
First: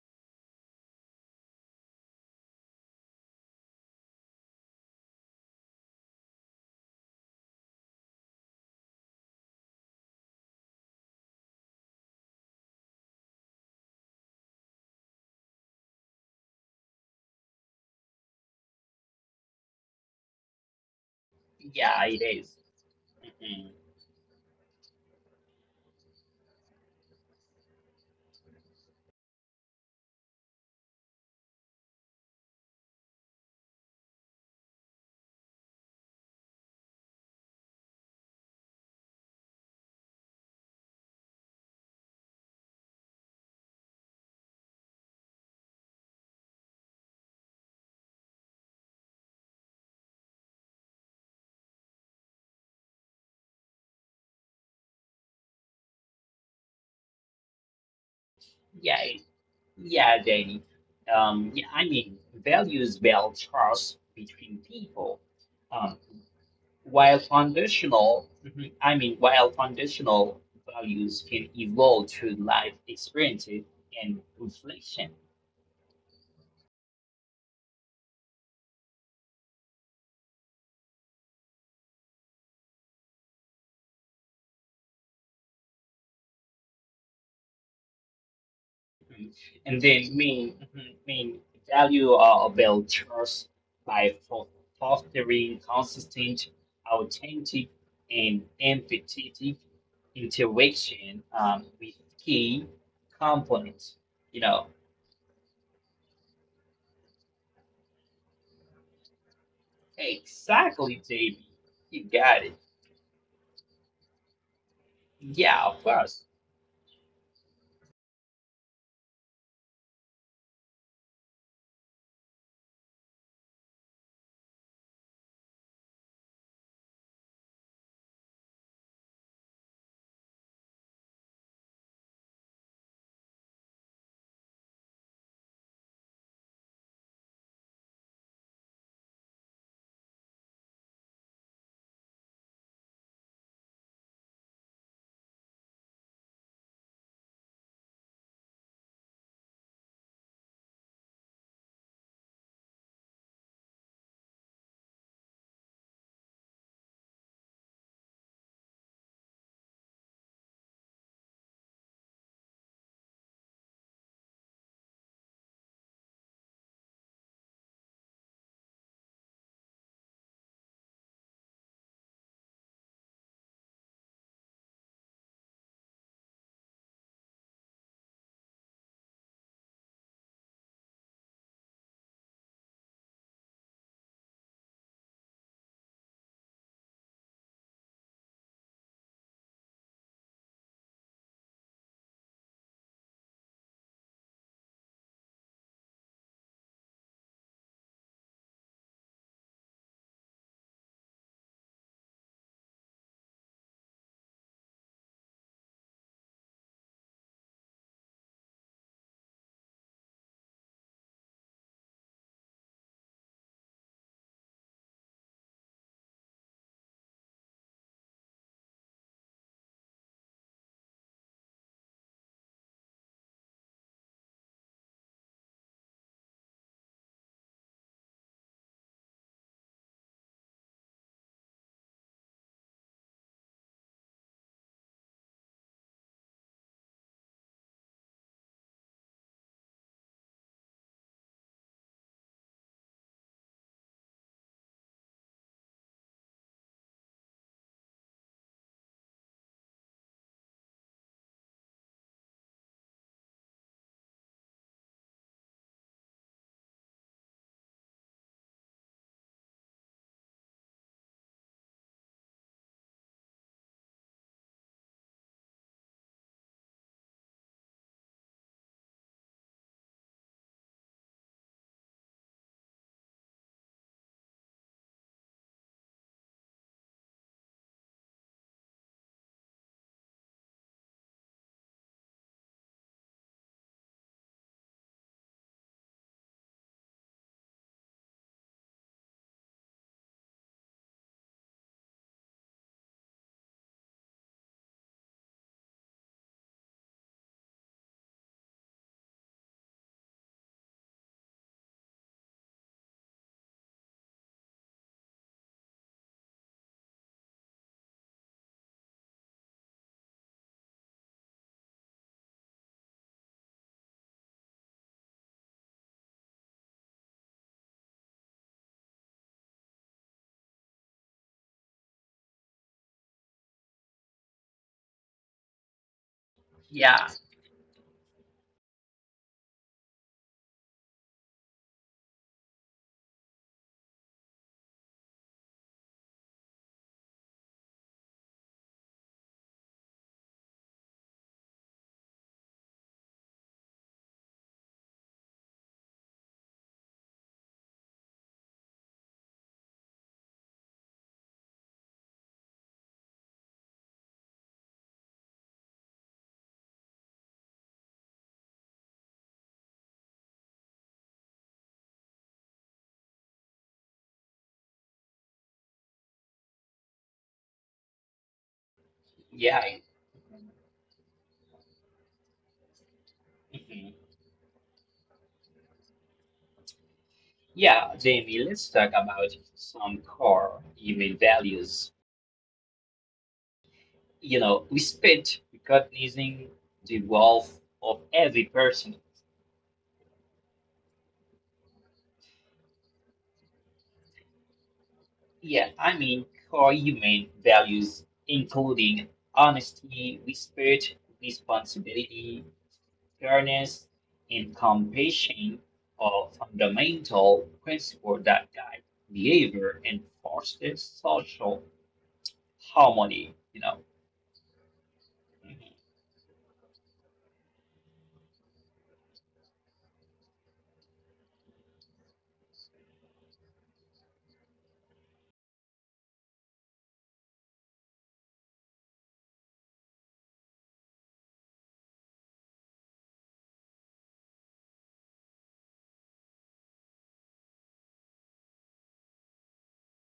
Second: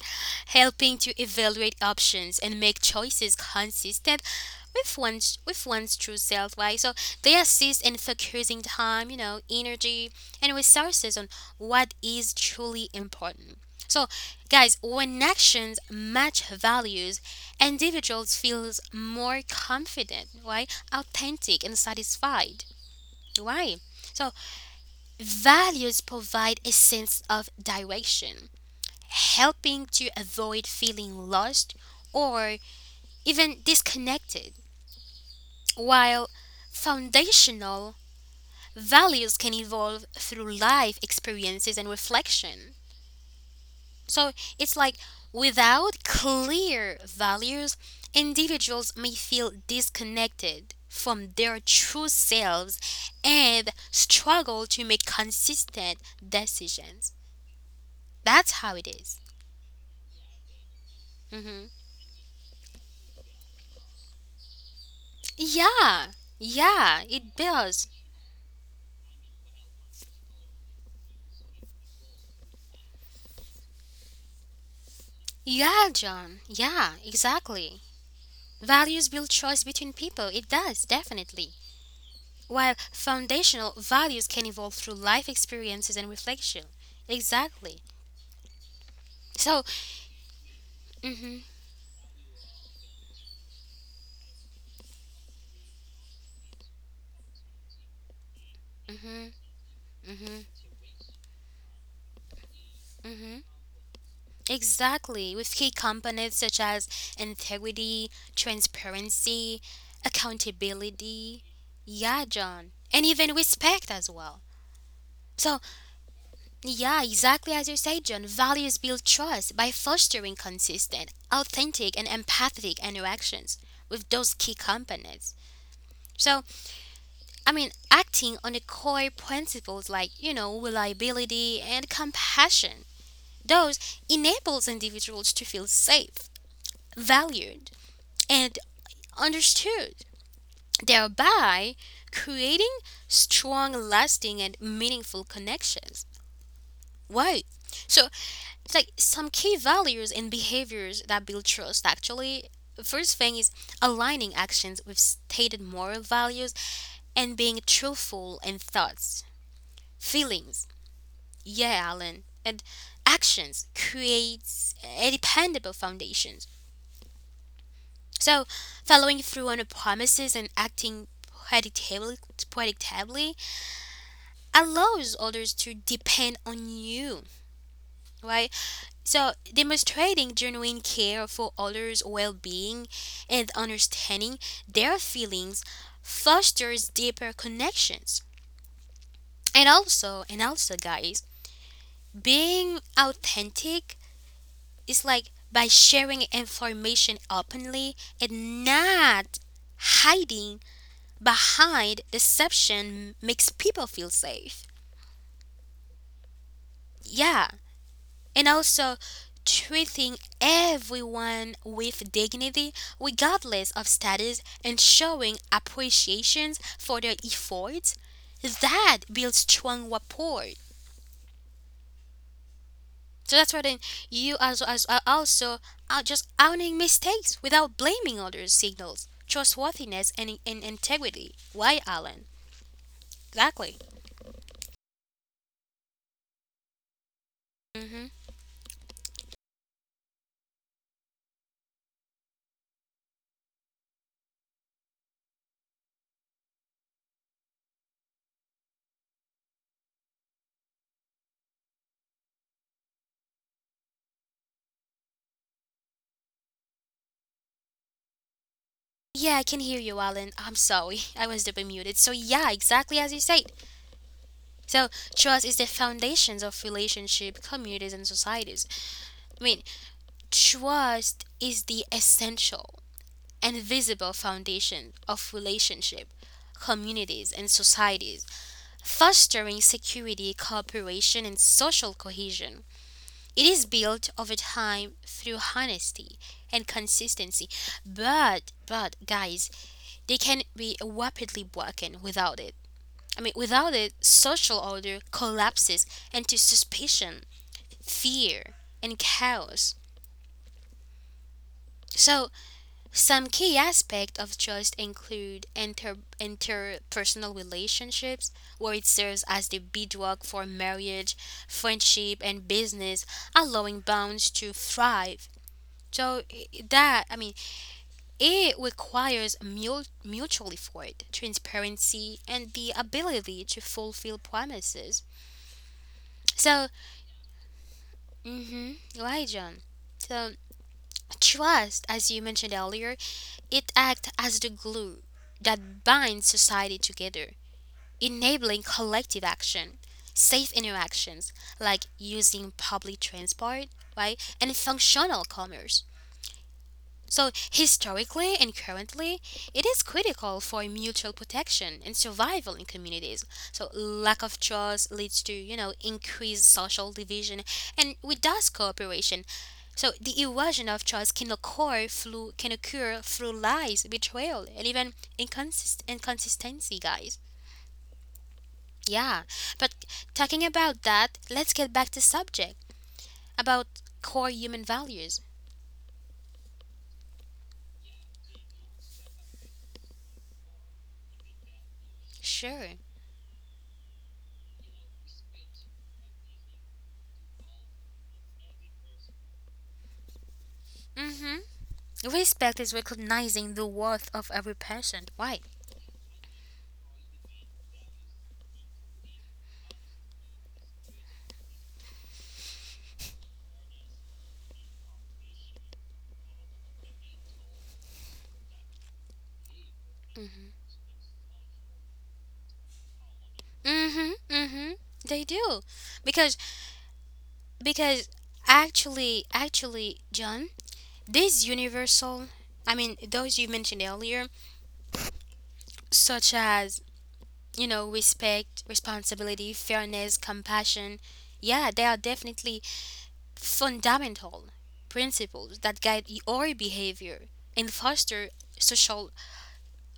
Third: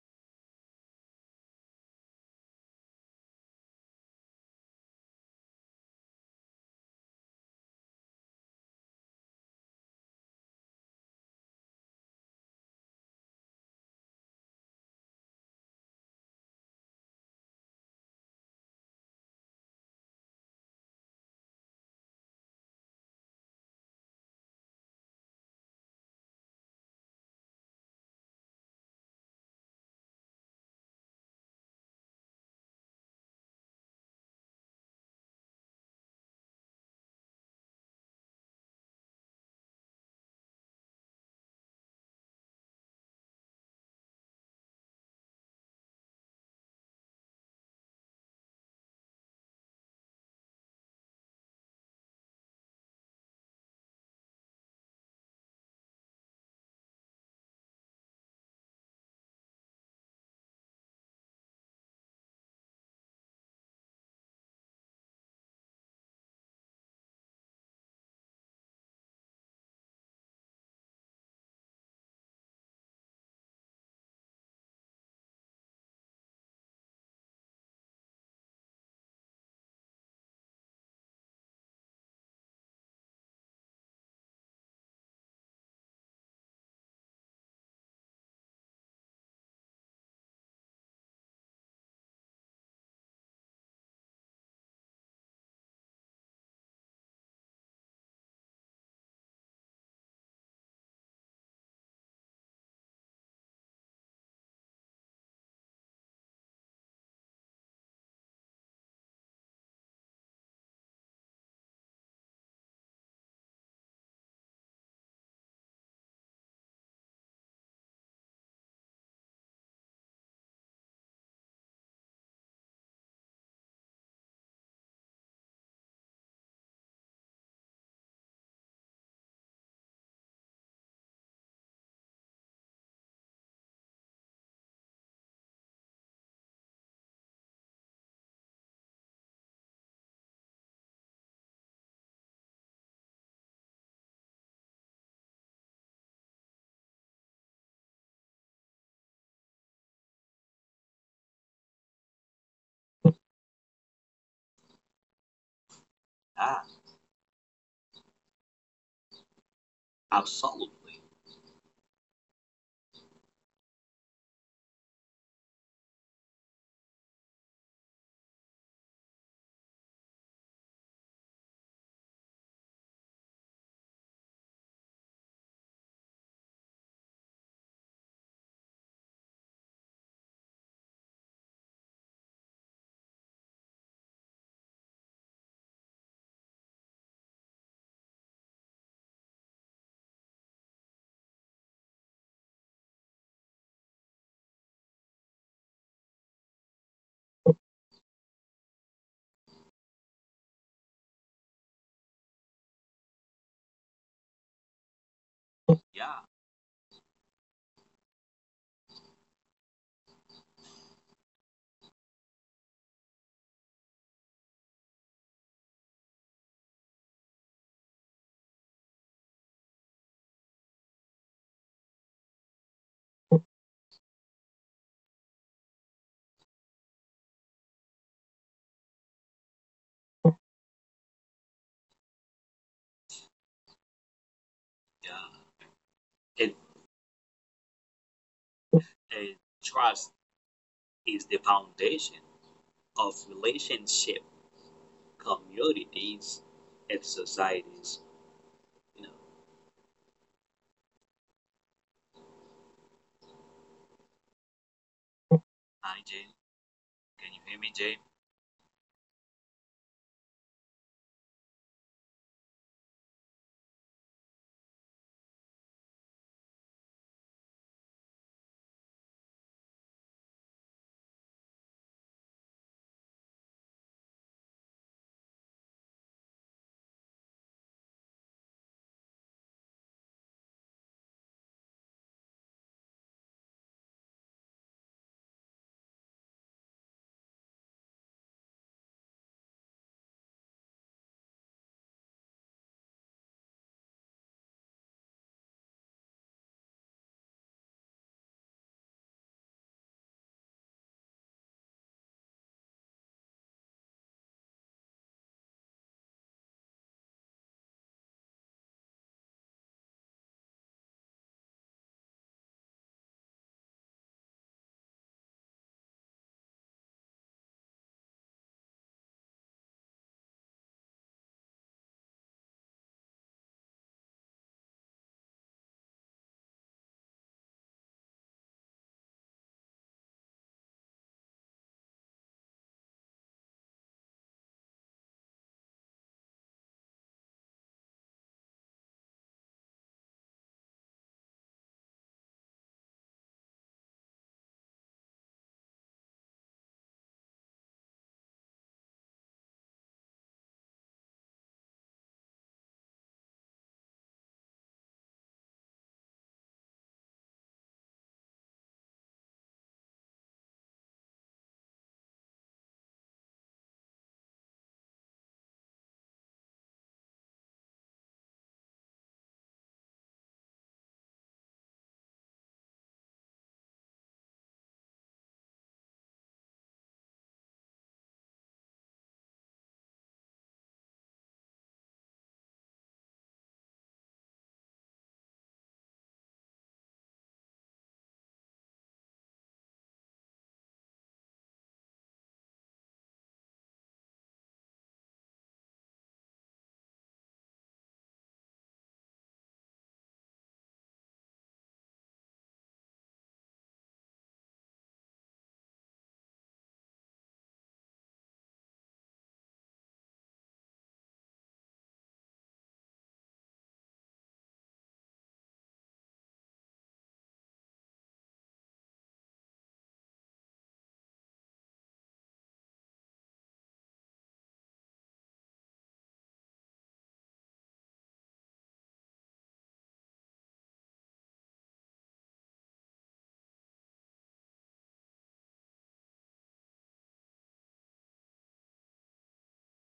S1: helping to evaluate options and make choices consistent with one's with one's true self, right? So they assist in focusing time, you know, energy and resources on what is truly important. So guys, when actions match values, individuals feels more confident, right? Authentic and
S2: Yeah, it is.
S1: satisfied.
S2: Mhm.
S1: Right? So values provide a sense of direction helping to avoid feeling lost or even disconnected. While foundational values can evolve through life experiences and reflection. So it's like without clear values, individuals may feel disconnected from their true selves and struggle to make consistent decisions. That's how it
S2: Yeah, it-
S1: is.
S2: yeah, Jamie. Um, yeah,
S1: Mhm.
S2: I mean, values build trust between people. Um,
S1: Yeah, yeah,
S2: While
S1: it does.
S2: foundational, mhm, I mean, while foundational values can evolve through life experiences and reflection,
S1: Yeah, John. Yeah, exactly. Values build choice between people. It does, definitely. While foundational values can evolve through life experiences and reflection. Exactly.
S2: mhm,
S1: So.
S2: and then main mhm,
S1: Mhm,
S2: main value are about trust by fo- fostering consistent, authentic, and
S1: mhm,
S2: empathetic
S1: mhm,
S2: interaction um, with key
S1: mhm.
S2: components. You know,
S1: Exactly. With key components such as integrity, transparency,
S2: exactly,
S1: accountability.
S2: Jamie. You
S1: Yeah,
S2: got it.
S1: John. And even respect as well. So,
S2: Yeah, of course.
S1: yeah, exactly as you said, John. Values build trust by fostering consistent, authentic, and empathetic interactions with those key components. So, I mean, acting on the core principles like, you know, reliability and compassion, those enables individuals to feel safe, valued, and understood, thereby creating strong, lasting, and meaningful connections. Why? So it's like some key values and behaviors that build trust actually. First thing is aligning actions with stated moral values
S3: Ah,
S1: and being truthful in thoughts, feelings.
S3: absolutely.
S1: Yeah, Alan. And actions creates a dependable foundations. So, following through on promises and acting predictably, predictably allows others to depend on you, right? So, demonstrating genuine care for others' well being and understanding their feelings fosters deeper connections. And also, and also, guys, being authentic is like by sharing information openly and not hiding behind deception makes people feel safe.
S3: Yeah,
S1: Yeah, and also treating everyone with dignity regardless of status and showing appreciations for their efforts, that builds strong rapport. So that's why then you as as are also are just owning mistakes without blaming others, signals trustworthiness and, and integrity. Why, Alan? Exactly.
S3: yeah. And,
S1: Hmm.
S3: and trust is the foundation of relationship, communities, and societies. You know, Hi, Jamie, can you hear me, Jamie?
S1: Yeah, I can hear you, Alan. I'm sorry, I was double muted. So yeah, exactly as you said. So trust is the foundations of relationship, communities, and societies. I mean, trust is the essential and visible foundation of relationship, communities, and societies, fostering security, cooperation, and social cohesion. It is built over time through honesty and consistency, but but guys, they can be rapidly broken without it. I mean, without it, social order collapses into suspicion, fear, and chaos. So, some key aspects of trust include inter- interpersonal relationships, where it serves as the bedrock for marriage, friendship, and business, allowing bonds to thrive. So, i- that, I mean, it requires mul- mutual effort, transparency, and the ability to fulfill promises. So,
S2: Yeah,
S1: mm-hmm. Right, John. So trust, as you mentioned earlier, it acts as the glue that binds society together, enabling collective action, safe interactions, like using public transport, right, and functional commerce. So, historically and currently, it is critical for mutual protection and survival in communities. So, lack of trust leads to, you know, increased social division and with thus cooperation. So, the erosion of trust can occur through can occur through lies, betrayal, and even inconsist- inconsistency, guys. Yeah,
S2: yeah,
S1: but talking about that, let's get back to subject about
S2: mhm.
S1: core human values.
S2: Yeah, Jamie, let's talk about some core human values.
S1: Sure.
S2: You know, respect, recognizing the worth of every person.
S1: Mhm. Respect is recognizing the worth of every patient. Why?
S2: Yeah, I mean, core human values, including honesty, respect, responsibility, fairness, and compassion are fundamental principles that guide behavior and foster social harmony, you know.
S1: Mm-hmm. Mm-hmm. They do.
S2: Mhm.
S1: Because because actually actually, John, these universal, I mean those you mentioned earlier, such as, you know, respect, responsibility, fairness, compassion, yeah, they are definitely fundamental principles that guide our behavior and foster social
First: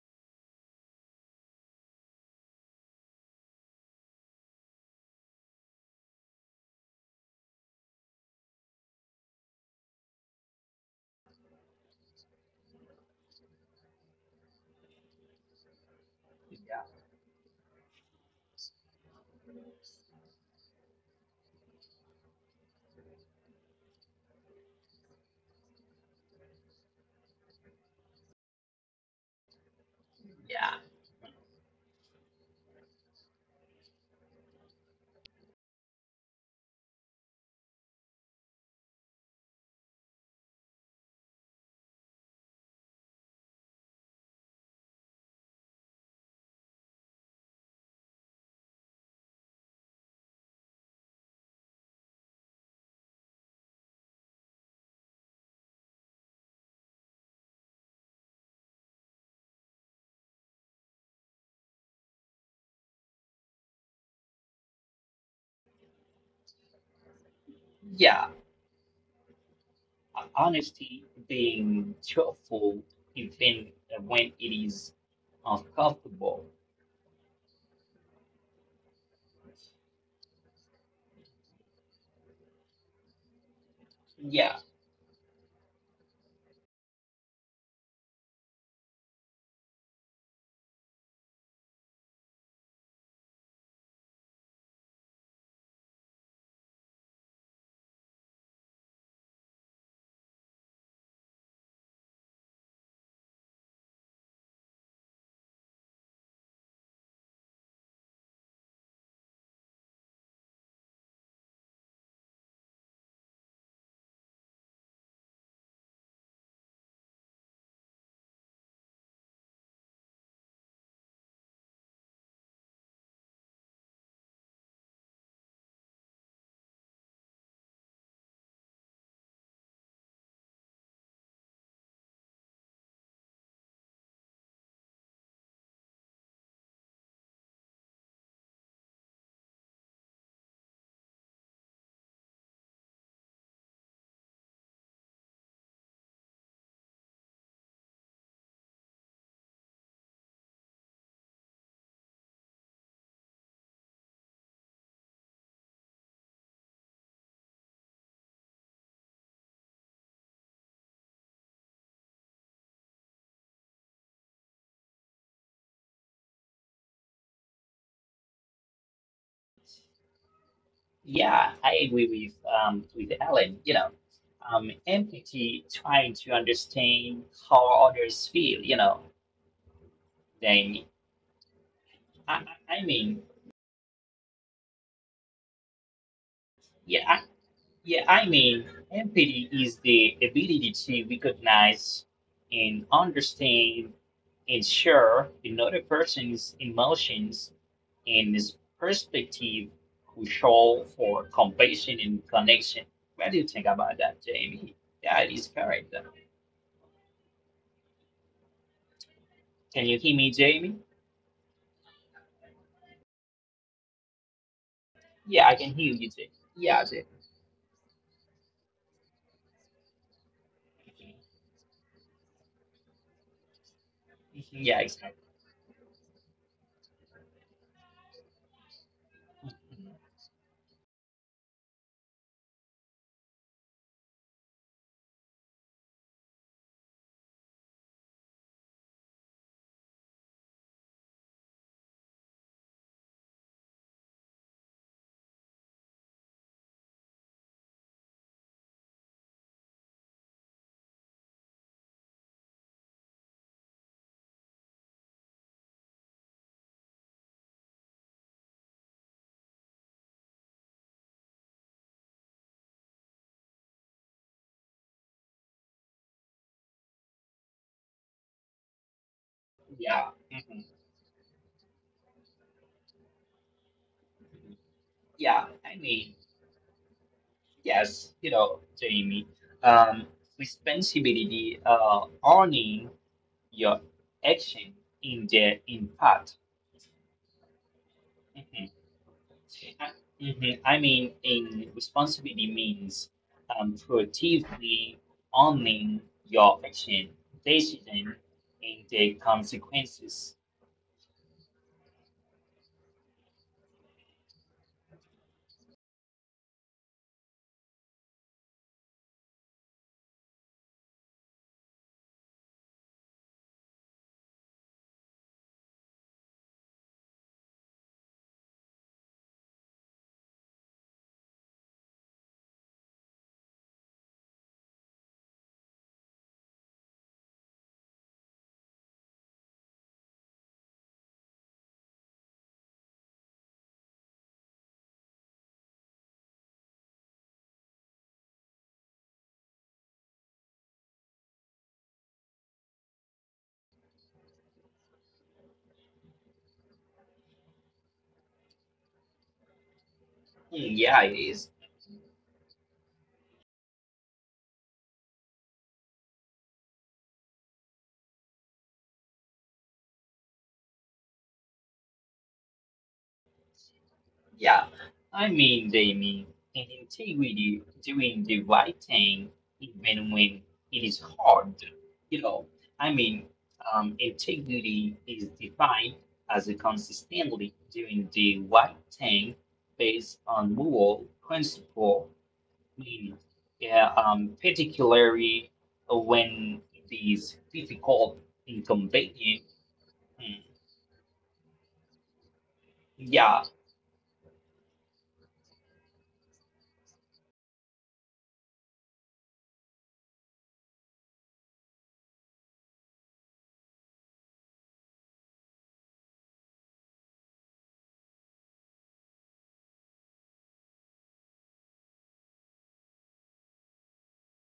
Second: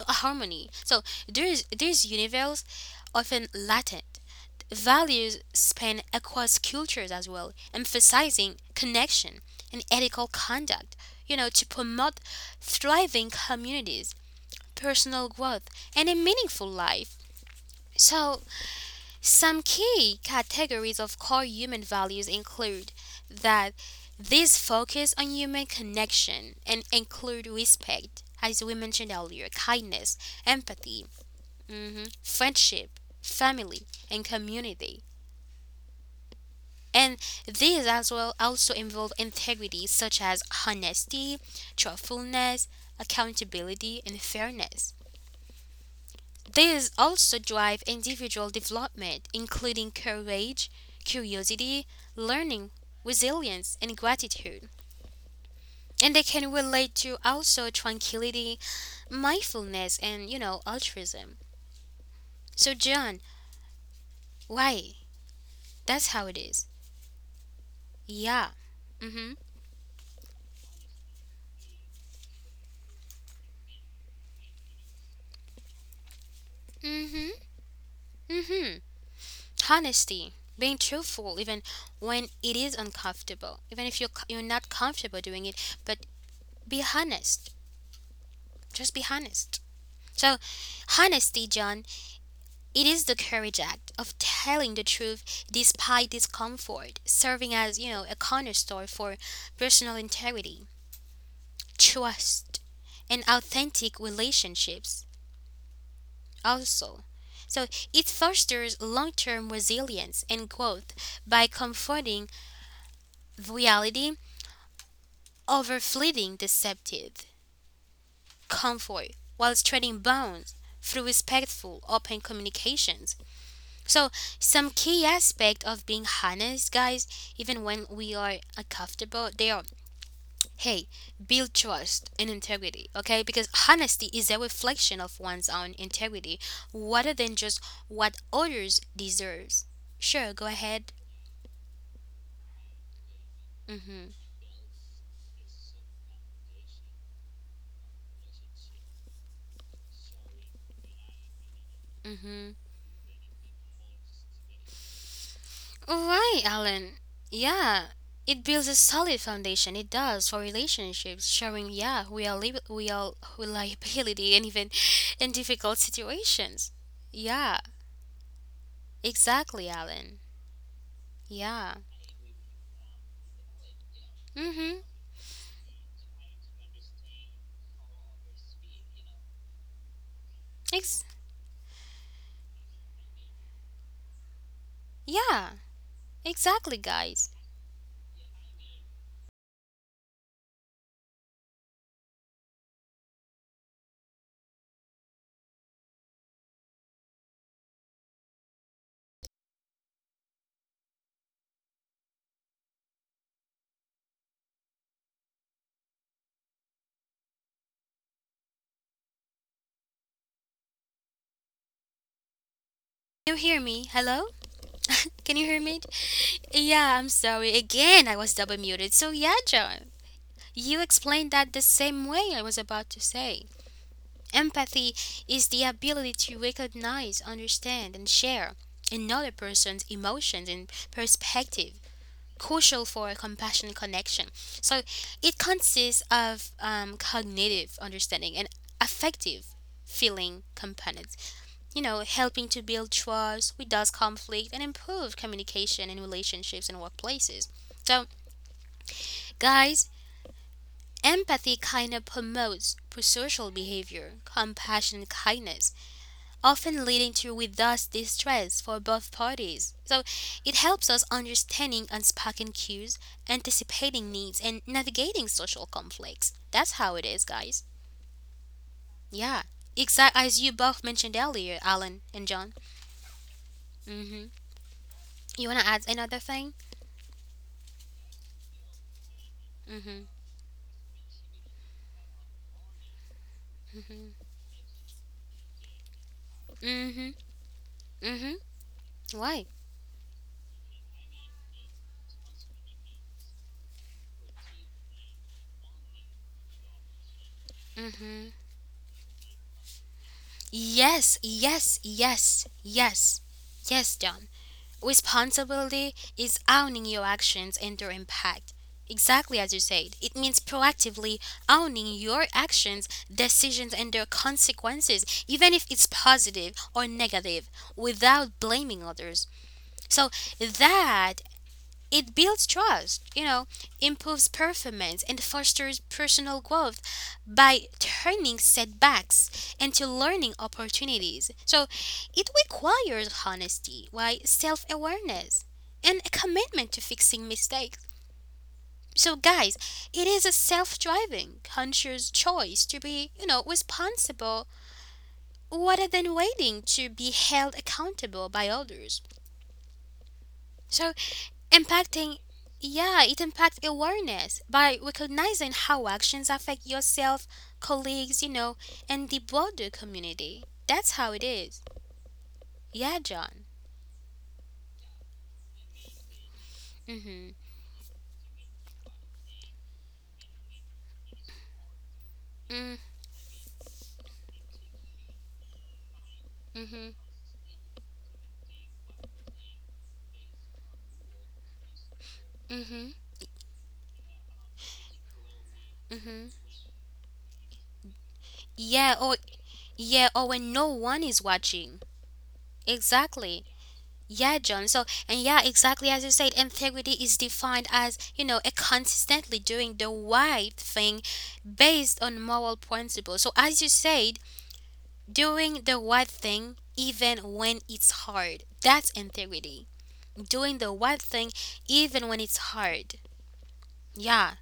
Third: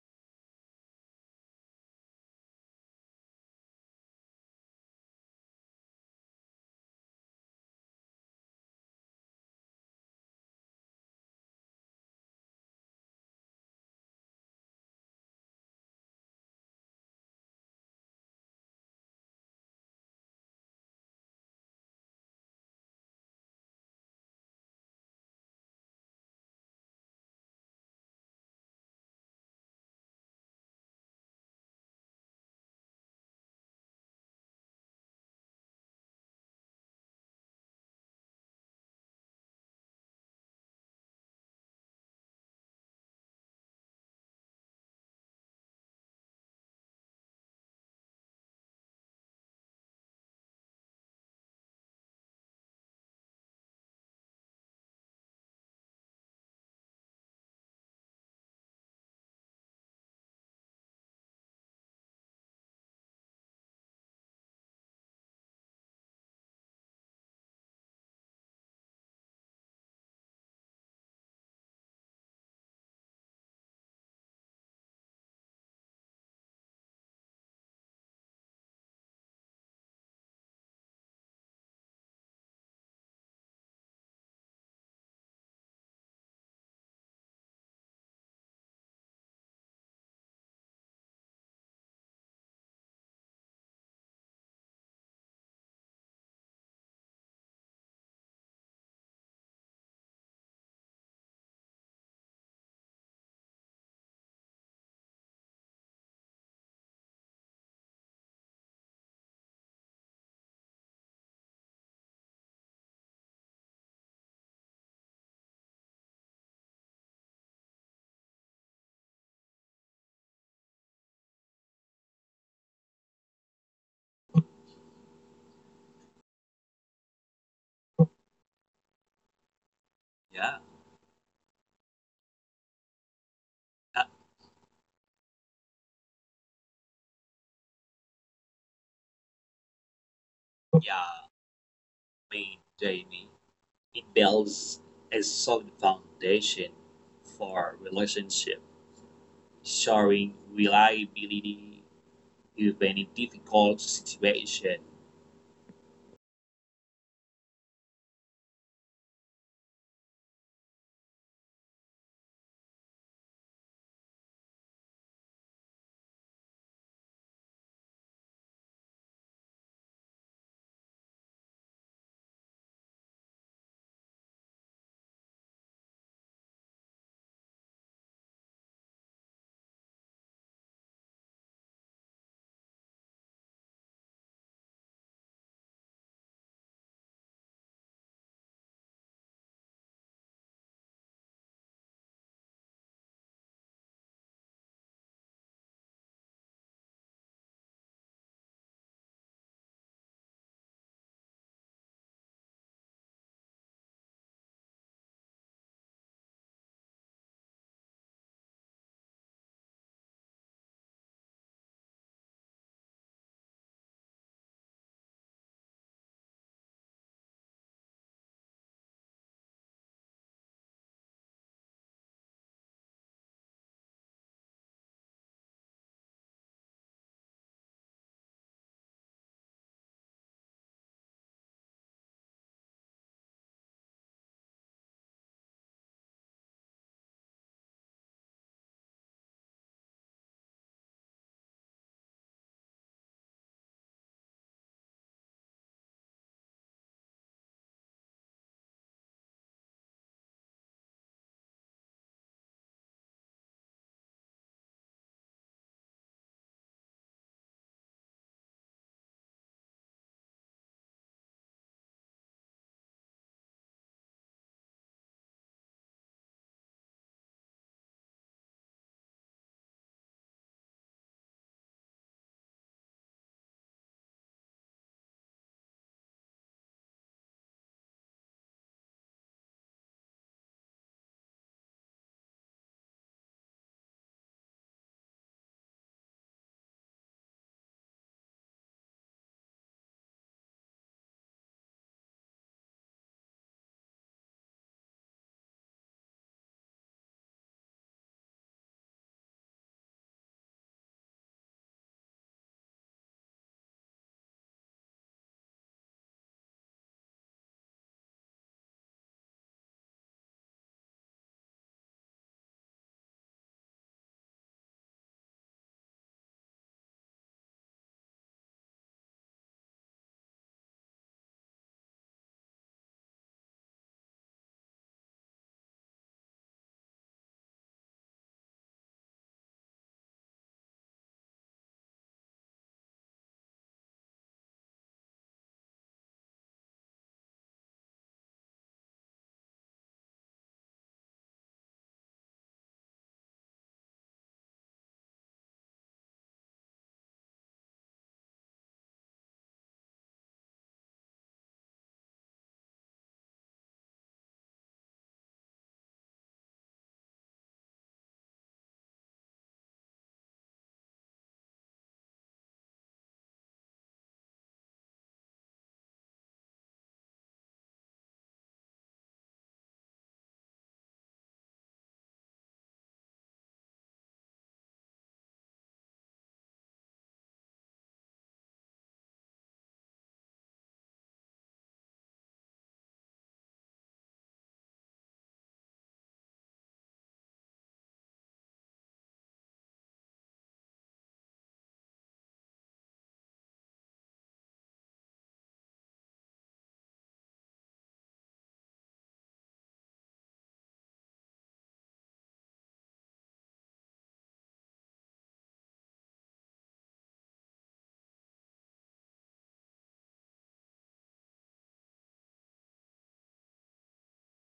S1: harmony. So there's these universals often latent. Values span across cultures as well, emphasizing connection and ethical conduct, you know, to promote thriving communities, personal growth, and a meaningful
S2: Yeah.
S1: life. So, some key categories of core human values include that these focus on human connection and include respect, as we mentioned earlier, kindness,
S2: Yeah.
S1: empathy, mhm, friendship, family, and community. And these as well also involve integrity such as honesty, truthfulness, accountability, and fairness. These also drive individual development, including courage, curiosity, learning, resilience, and gratitude. And they can relate to also tranquility, mindfulness, and you know, altruism. So, John, why? That's how it is.
S2: Yeah,
S1: Yeah. Mm hmm.
S2: honesty, being truthful, even when it is uncomfortable.
S1: Mm hmm. Mm hmm. Honesty, being truthful even when it is uncomfortable, even if you're, you're
S2: Yeah,
S1: not comfortable doing it, but be honest. Just be honest. So, honesty, John, it is the courage act of telling the truth despite discomfort, serving as, you know, a cornerstone for personal integrity, trust, and authentic relationships also. So it fosters long-term resilience and growth by confronting reality overfleeting deceptive convoy whilst trading bonds through respectful open communications. So some key aspect of being honest, guys, even when we are uncomfortable, they are,
S3: Yeah.
S1: hey, build trust and integrity. Okay, because
S3: Uh,
S1: honesty is a reflection of one's own integrity rather than just what others deserves. Sure, go ahead.
S3: yeah, me, Jamie. It
S1: Mm-hmm.
S3: builds a solid foundation for relationship, showing reliability
S1: Mm-hmm.
S3: even in difficult situations.
S1: All right, Alan. Yeah, it builds a solid foundation. It does for relationships, showing yeah we are li- we are reliability and even in difficult situations. Yeah, exactly, Alan.
S2: yeah,
S1: Yeah.
S2: I agree with um with Ellen. You know, um,
S1: Mhm.
S2: empathy, trying to understand how others feel. You know, then
S1: Ex-
S2: I, I I mean,
S1: yeah, exactly,
S2: yeah, I,
S1: guys.
S2: yeah, I mean, empathy is the ability to recognize and understand and share another person's emotions in this perspective crucial for compassion and connection. What do you think about that, Jamie? Yeah, it is correct. Can you hear me, Jamie?
S1: Can you hear me? Hello? Can you
S2: Yeah, I
S1: hear
S2: can
S1: me?
S2: hear you, Jamie. Yeah,
S1: Yeah,
S2: Jamie.
S1: I'm sorry. Again, I was double muted. So yeah, John, you explained that the same way I was about to say.
S2: Mhm, yeah,
S1: Empathy
S2: exactly.
S1: is the ability to recognize, understand, and share another person's emotions and perspective, crucial for a compassionate connection. So it consists of um, cognitive understanding and affective feeling components, you know, helping to build trust, reduce conflict, and improve communication in relationships and workplaces. So, guys, empathy kind of promotes pro-social behavior, compassion, kindness often leading to with thus distress for both parties. So it helps us understanding unspoken cues, anticipating needs, and navigating social conflicts. That's how it is, guys. Yeah,
S2: Yeah.
S1: exactly as you
S2: Mhm.
S1: both mentioned earlier, Alan and John. Mm-hmm. You
S2: Yeah,
S1: wanna
S2: I
S1: add
S2: mean,
S1: another thing?
S2: yes, you know, Jamie,
S1: Mm-hmm.
S2: um, responsibility, uh, owning your
S1: Mm-hmm.
S2: action in the impact.
S1: Mm-hmm. Mm-hmm. Why?
S2: Mhm. I mean, in responsibility means um, proactively owning your action, decision,
S1: Mm-hmm.
S2: and the consequences.
S1: Yes, yes, yes, yes, yes, John. Responsibility is owning your actions and their impact. Exactly as you said, it means proactively owning your actions, decisions, and their consequences, even if it's positive or negative, without blaming others. So that it builds trust, you know, improves performance, and fosters personal growth by turning setbacks into learning opportunities. So it requires honesty, why self awareness, and a commitment to fixing mistakes. So, guys, it is a self driving, conscious choice to be, you know, responsible rather than waiting to be held accountable by others. So,
S2: Mm, yeah, it
S1: impacting,
S2: is.
S1: yeah, it impacts awareness by recognizing how actions affect yourself, colleagues, you know, and the broader community. That's how it is. Yeah, John.
S2: Yeah, I mean they mean an
S1: Mm-hmm.
S2: integrity doing the right thing even when it is hard. You know,
S1: Mm,
S2: I mean, um, integrity is defined as a
S1: mm-hmm.
S2: consistently doing the right thing based on moral principle.
S1: Mm-hmm.
S2: Meaning, yeah, um, particularly
S1: Mm-hmm.
S2: when it is difficult,
S1: Yeah, or
S2: inconvenient.
S1: yeah, or
S2: Mm,
S1: when no one is watching.
S2: yeah,
S1: Exactly. Yeah, John. So, and yeah, exactly as you said, integrity is defined as, you know, a consistently doing the right thing based on moral principles. So, as you said, doing the right thing even when it's hard. That's integrity. Doing the right thing even when it's hard. Yeah.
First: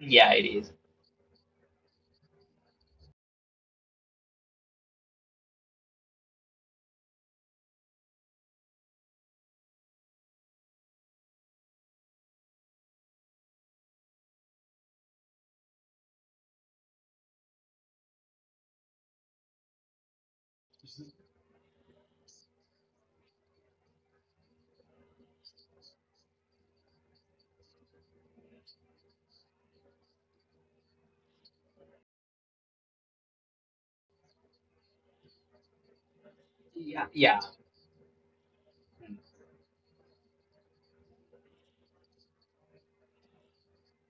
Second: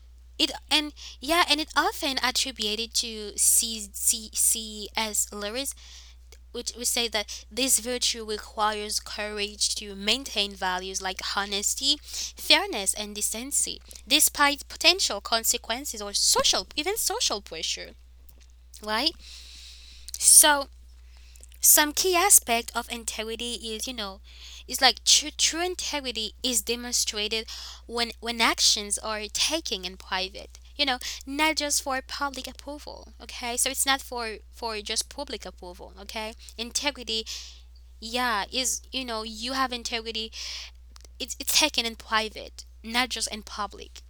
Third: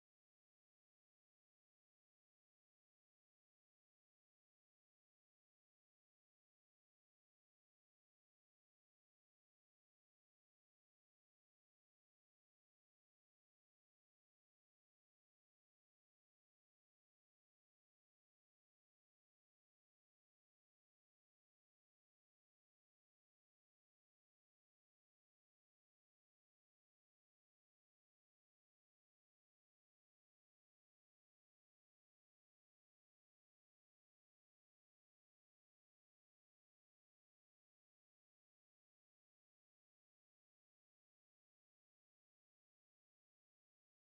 S2: yeah, it
S1: It
S2: is.
S1: and yeah, and it often attributed to C C C S Lewis, which would say that this virtue requires courage to maintain values like honesty, fairness, and decency, despite potential consequences or social, even social pressure. Right? So some key aspect of integrity is, you know, is like true, true integrity is demonstrated when when actions are taken in private. You know, not just for public approval. Okay, so it's not for for just public approval. Okay,
S2: Yeah,
S1: integrity,
S2: yeah,
S1: yeah, is you
S2: mm,
S1: know you have integrity. It's it's taken in private, not just in public.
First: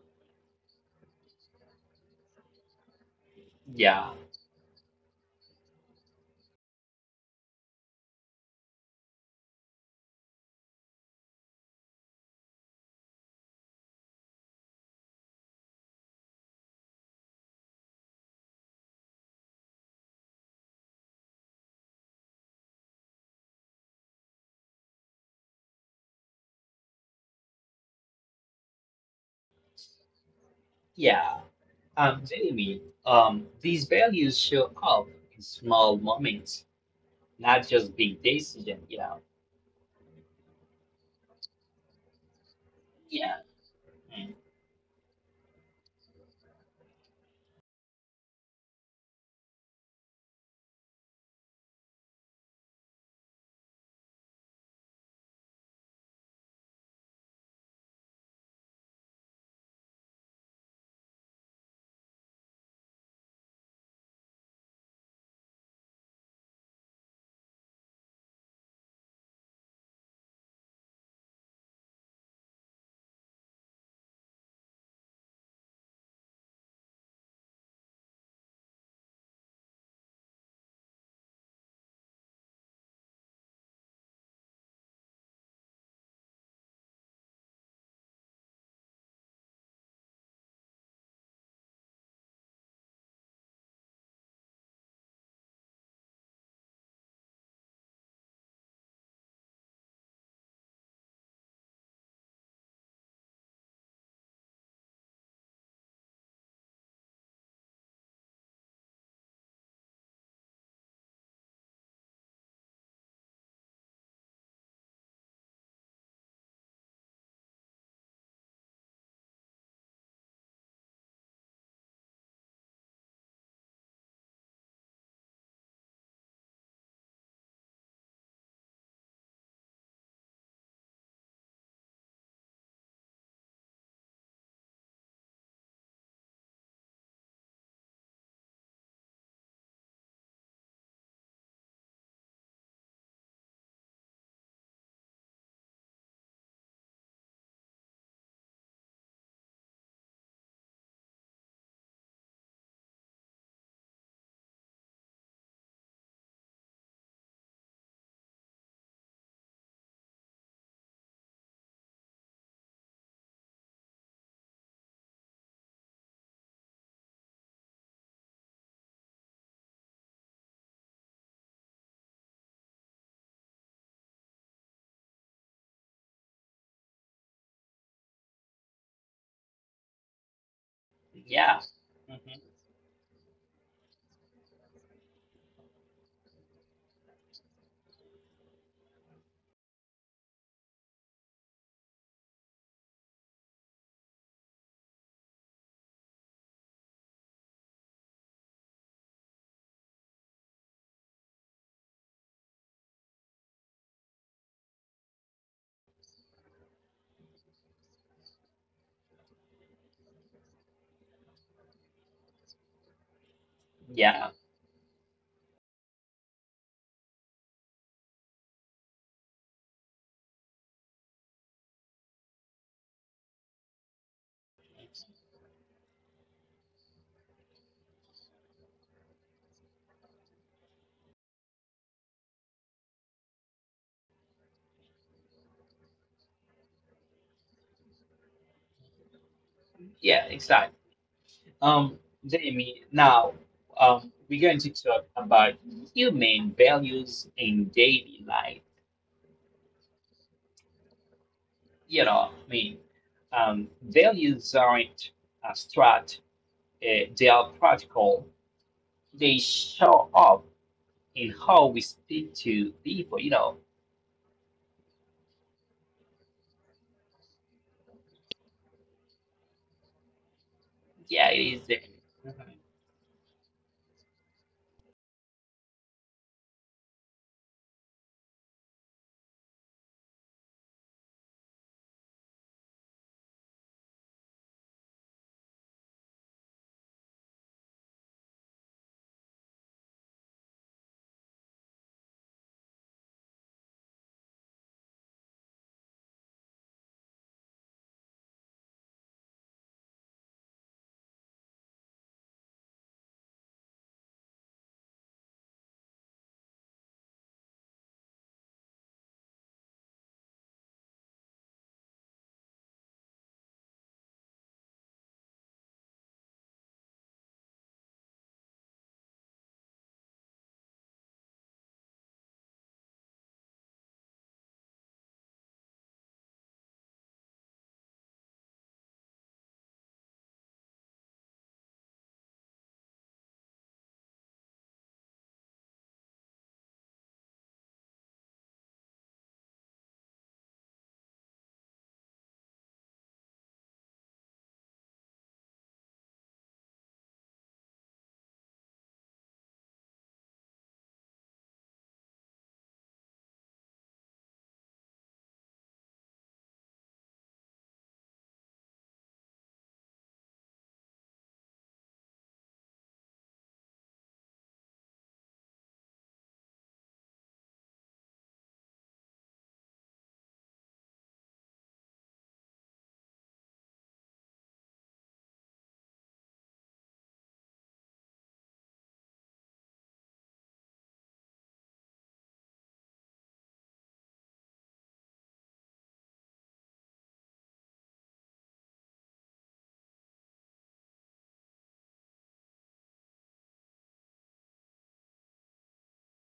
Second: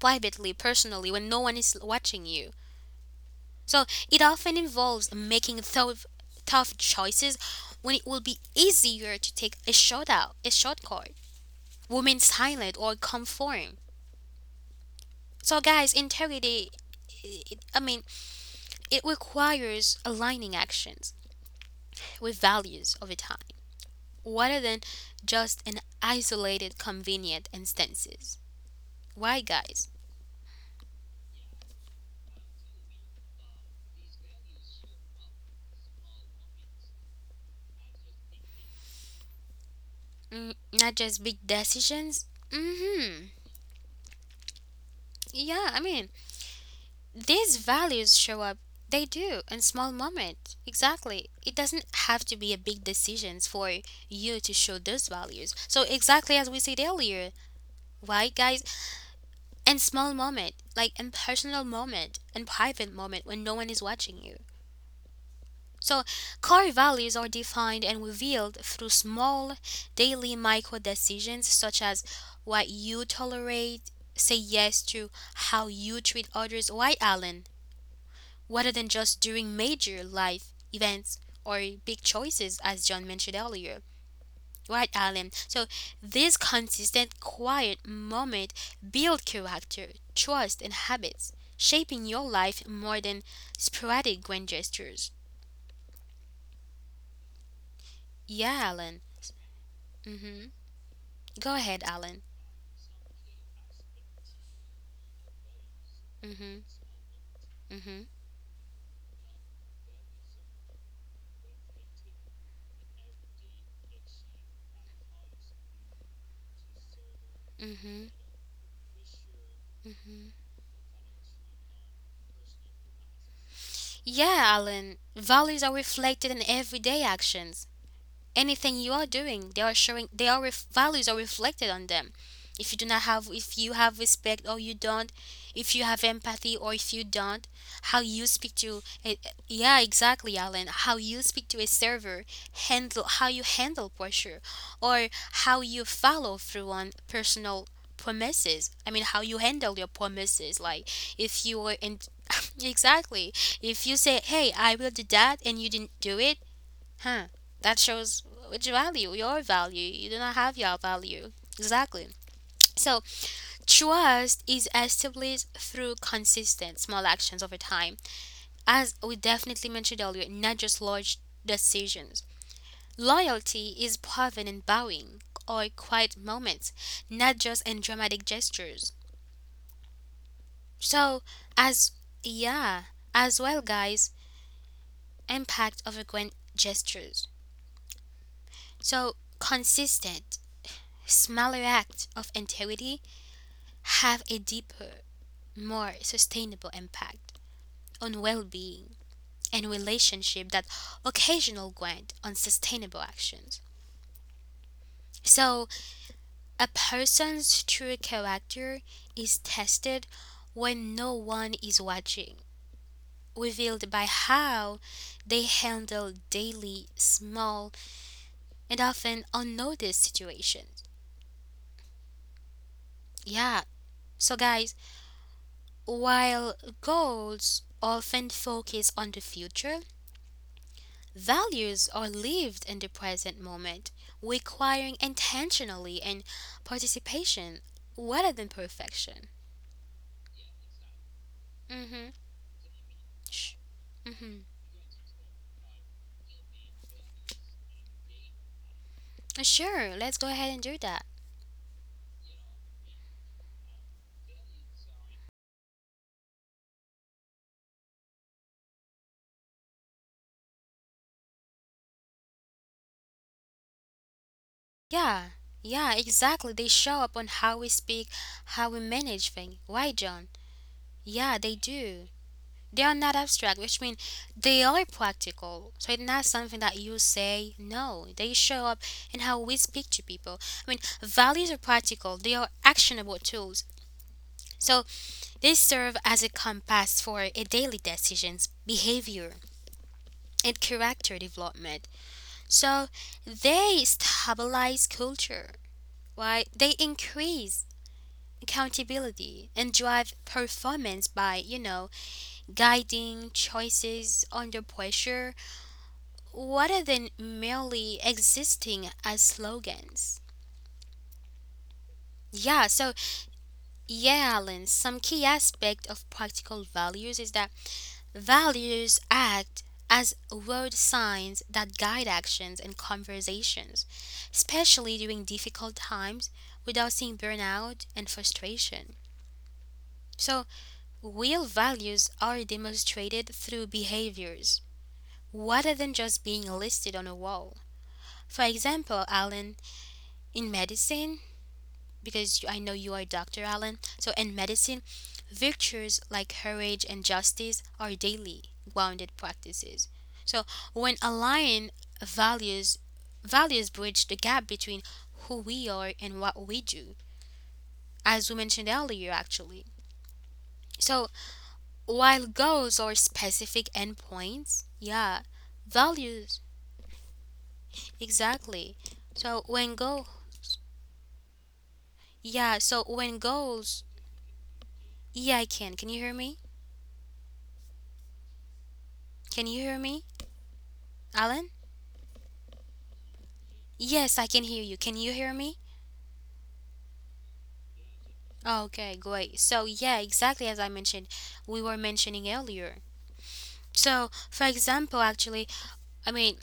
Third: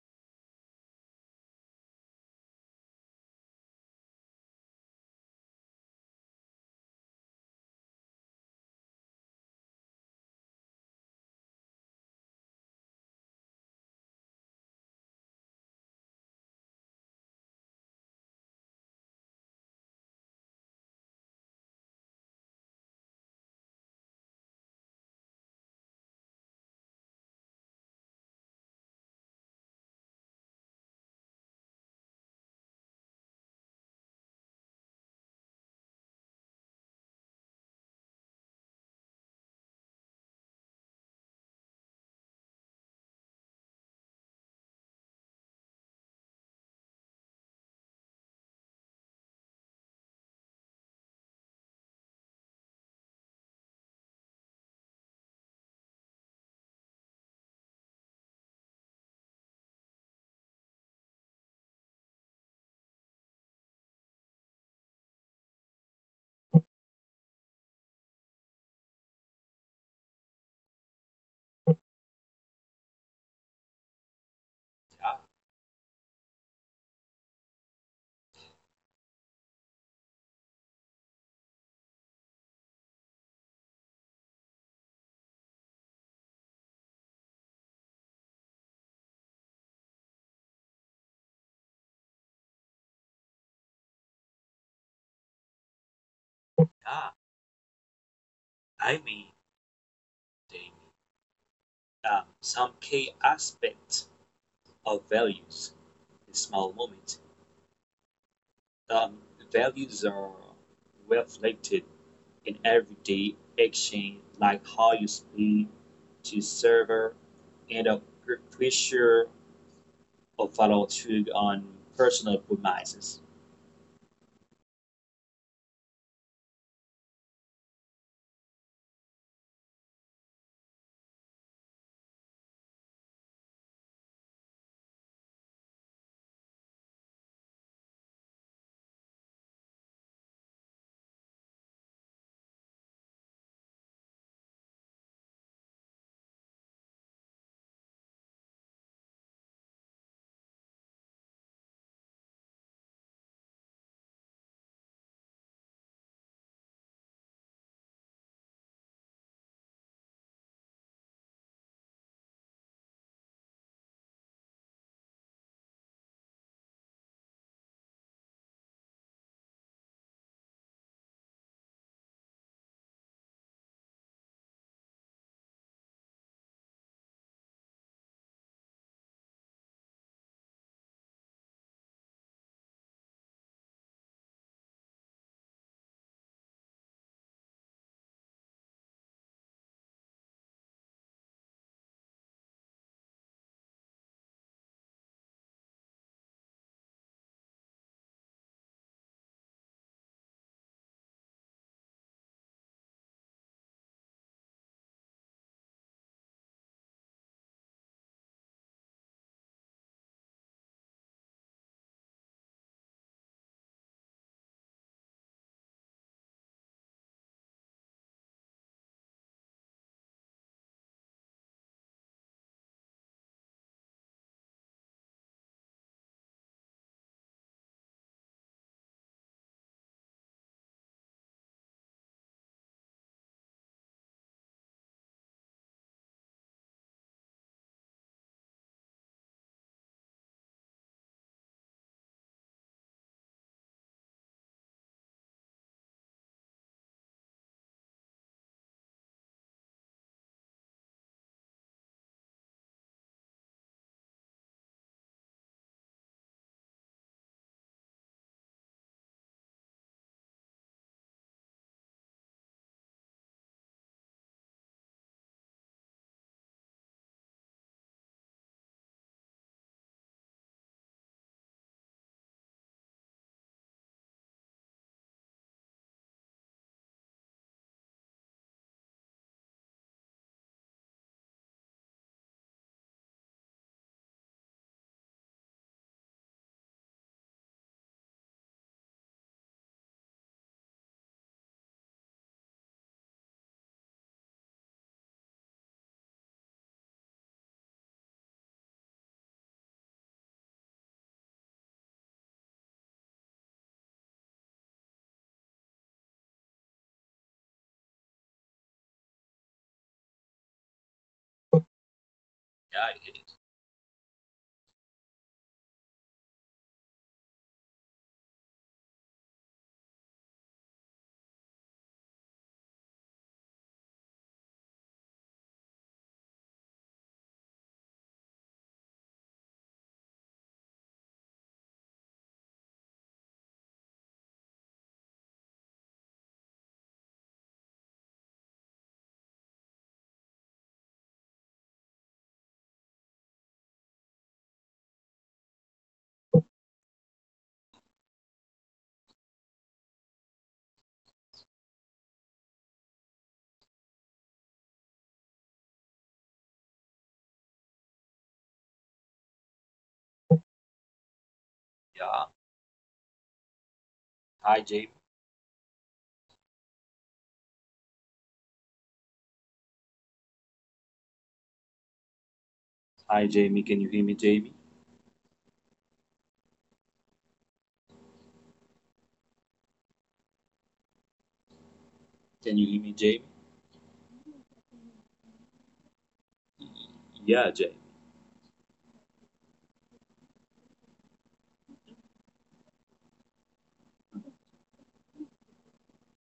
S1: Privately, personally, when no one is watching you, so
S2: yeah.
S1: it often involves making tough, tough choices when it will be easier to take a shortout, a shortcut, women silent or conform. So guys, integrity, it, I mean, it requires aligning actions with values over time, rather than just an isolated, convenient instances. Why, guys?
S2: Yeah, um, am um, these values show up in small moments, not just big decisions, you know.
S1: Mm, not just big decisions. Mm-hmm.
S2: Yeah, mm,
S1: Yeah, I mean, these values show up, they do, in small moments, exactly. It doesn't have to be a big decisions for you to show those values. So exactly as we said earlier, right guys, in small moment, like in personal moment, in private moment, when no one is watching you. So core values are defined and revealed through small daily micro decisions such as what you tolerate, say yes to,
S3: Ah,
S1: how you treat others, why Alan, rather than just during major life events or big choices, as John mentioned earlier. Right, Alan? So, this consistent, quiet moment build character, trust, and habits, shaping your life more than sporadic grand gestures.
S3: ah,
S1: Yeah, Alan.
S3: I mean,
S1: Mm-hmm.
S3: they,
S1: Go ahead, Alan.
S3: um, some key aspects of values in
S1: Mm-hmm.
S3: small moments.
S1: Mm-hmm.
S3: Um, Values are reflected in everyday action, like how you speak to server and
S1: Mm-hmm.
S3: a pressure
S1: Mm-hmm.
S3: of follow through on personal promises.
S1: Yeah, Alan. Values are reflected in everyday actions, anything you are doing, they are showing, they are ref- values are reflected on them. If you do not have, if you have respect or you don't, if you have empathy or if you don't, how you speak to a, yeah exactly Alan, how you speak to a server, handle how you handle pressure, or how you follow through on personal promises. I mean how you handle your promises, like if you were in exactly, if you say hey I will do that and you didn't do it. Huh. That shows which value, your value. You do not have your value. Exactly. So, trust is established through consistent small actions over time. As we definitely mentioned earlier, not just large decisions. Loyalty is proven in bowing or quiet moments, not just in dramatic gestures. So,
S2: yeah,
S1: as
S2: mhm,
S1: yeah, as well, guys, impact of grand gestures. So, consistent. Smaller acts of integrity have a deeper, more sustainable impact on well being and relationship that occasional grant on sustainable actions. So, a person's true character is tested when no one is watching, revealed by
S2: yeah,
S1: how they handle daily, small, and often unnoticed situations. Yeah, so guys, while goals often focus on the future, values are lived in the present moment, requiring intentionally and participation rather than perfection.
S2: yeah, exactly. Um,
S1: Mm-hmm.
S2: Jamie, now um,
S1: Mm-hmm.
S2: we're going to talk about human values in daily life.
S1: Sure, let's go ahead and do that.
S2: You know, I mean, um, values aren't abstract, uh, they are practical, they show up in how we speak to people. You know,
S1: Yeah, yeah, exactly. They show up on how we speak, how we manage things. Why, John?
S2: yeah,
S1: Yeah,
S2: it
S1: they
S2: is.
S1: do. They are not abstract, which means they are practical. So it's not something that you say. No, they show up in how we speak to people. I mean, values are practical. They are actionable tools. So they serve as a compass for a daily decisions, behavior, and character development. So they stabilize culture, right? They increase accountability and drive performance by, you know, guiding choices under pressure rather than merely existing as slogans. Yeah, so
S3: Yeah, it is.
S1: yeah, Alan, some key aspect of practical values is that values act as road signs that guide actions and conversations, especially during difficult times without seeing burnout and frustration. So, real values are demonstrated through behaviors rather than just being listed on a wall. For example, Alan, in medicine, because you- I know you are doctor Allen. So in medicine, virtues like courage and justice are daily grounded practices. So when aligned values, values bridge the gap between who we are and what we do, as we mentioned earlier actually. So while goals are
S3: Yeah.
S1: specific endpoints, yeah,
S3: Hi, Jamie.
S1: values exactly. So when goals, yeah, so when goals,
S3: Hi, Jamie. Can you hear me, Jamie?
S1: yeah, I can. Can you hear me? Can you hear me, Alan?
S3: Can you hear me, Jamie?
S1: Yes, I can hear you. Can you hear me?
S3: Yeah, Jay.
S1: Okay, great. So, yeah, exactly as I mentioned, we were mentioning earlier. So, for example, actually, I mean,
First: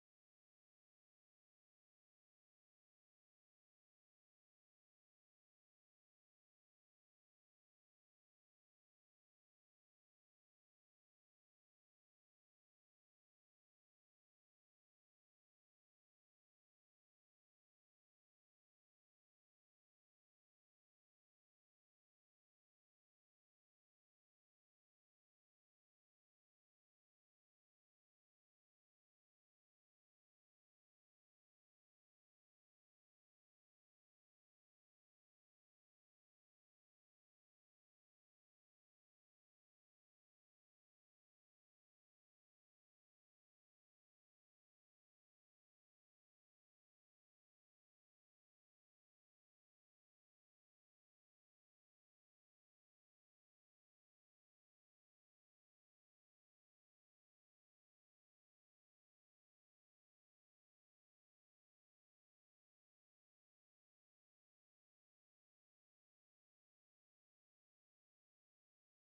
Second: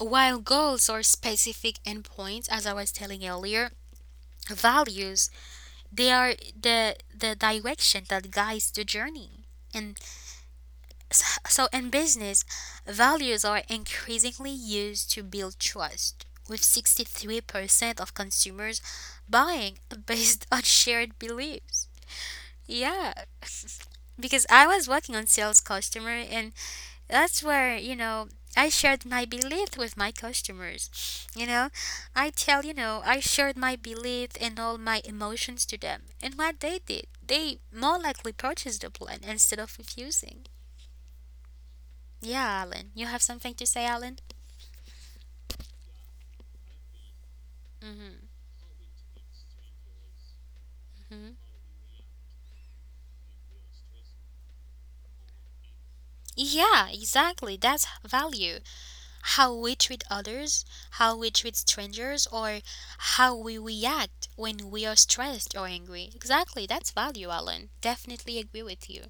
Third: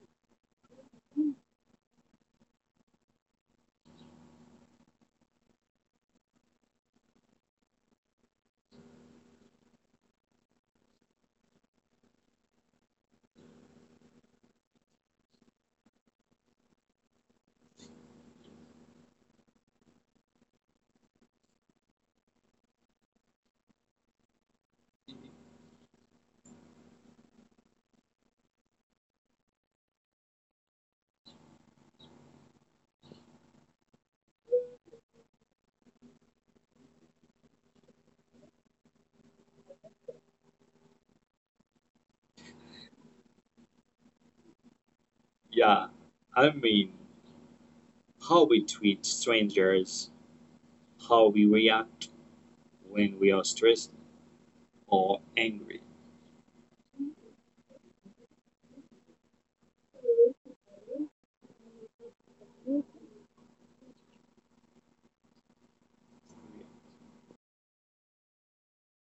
S1: while goals are specific endpoints, as I was telling earlier, values, they are the the direction that guides the journey. And s- so, in business, values are increasingly used to build trust. With sixty-three percent of consumers buying based on shared beliefs. Yeah, because I was working on sales customer, and that's where, you know, I shared my belief with my customers. You know, I tell, you know, I shared my belief and all my emotions to them. And what they did, they more likely purchased the plan instead of refusing. Yeah, Alan. You have something to say, Alan?
S3: Yeah. I mean,
S1: Mm-hmm.
S3: how we treat strangers, how we react when we are stressed or angry.
S1: Yeah, exactly. That's value. How we treat others, how we treat strangers, or how we react when we are stressed or angry. Exactly, that's value, Alan. Definitely agree with you.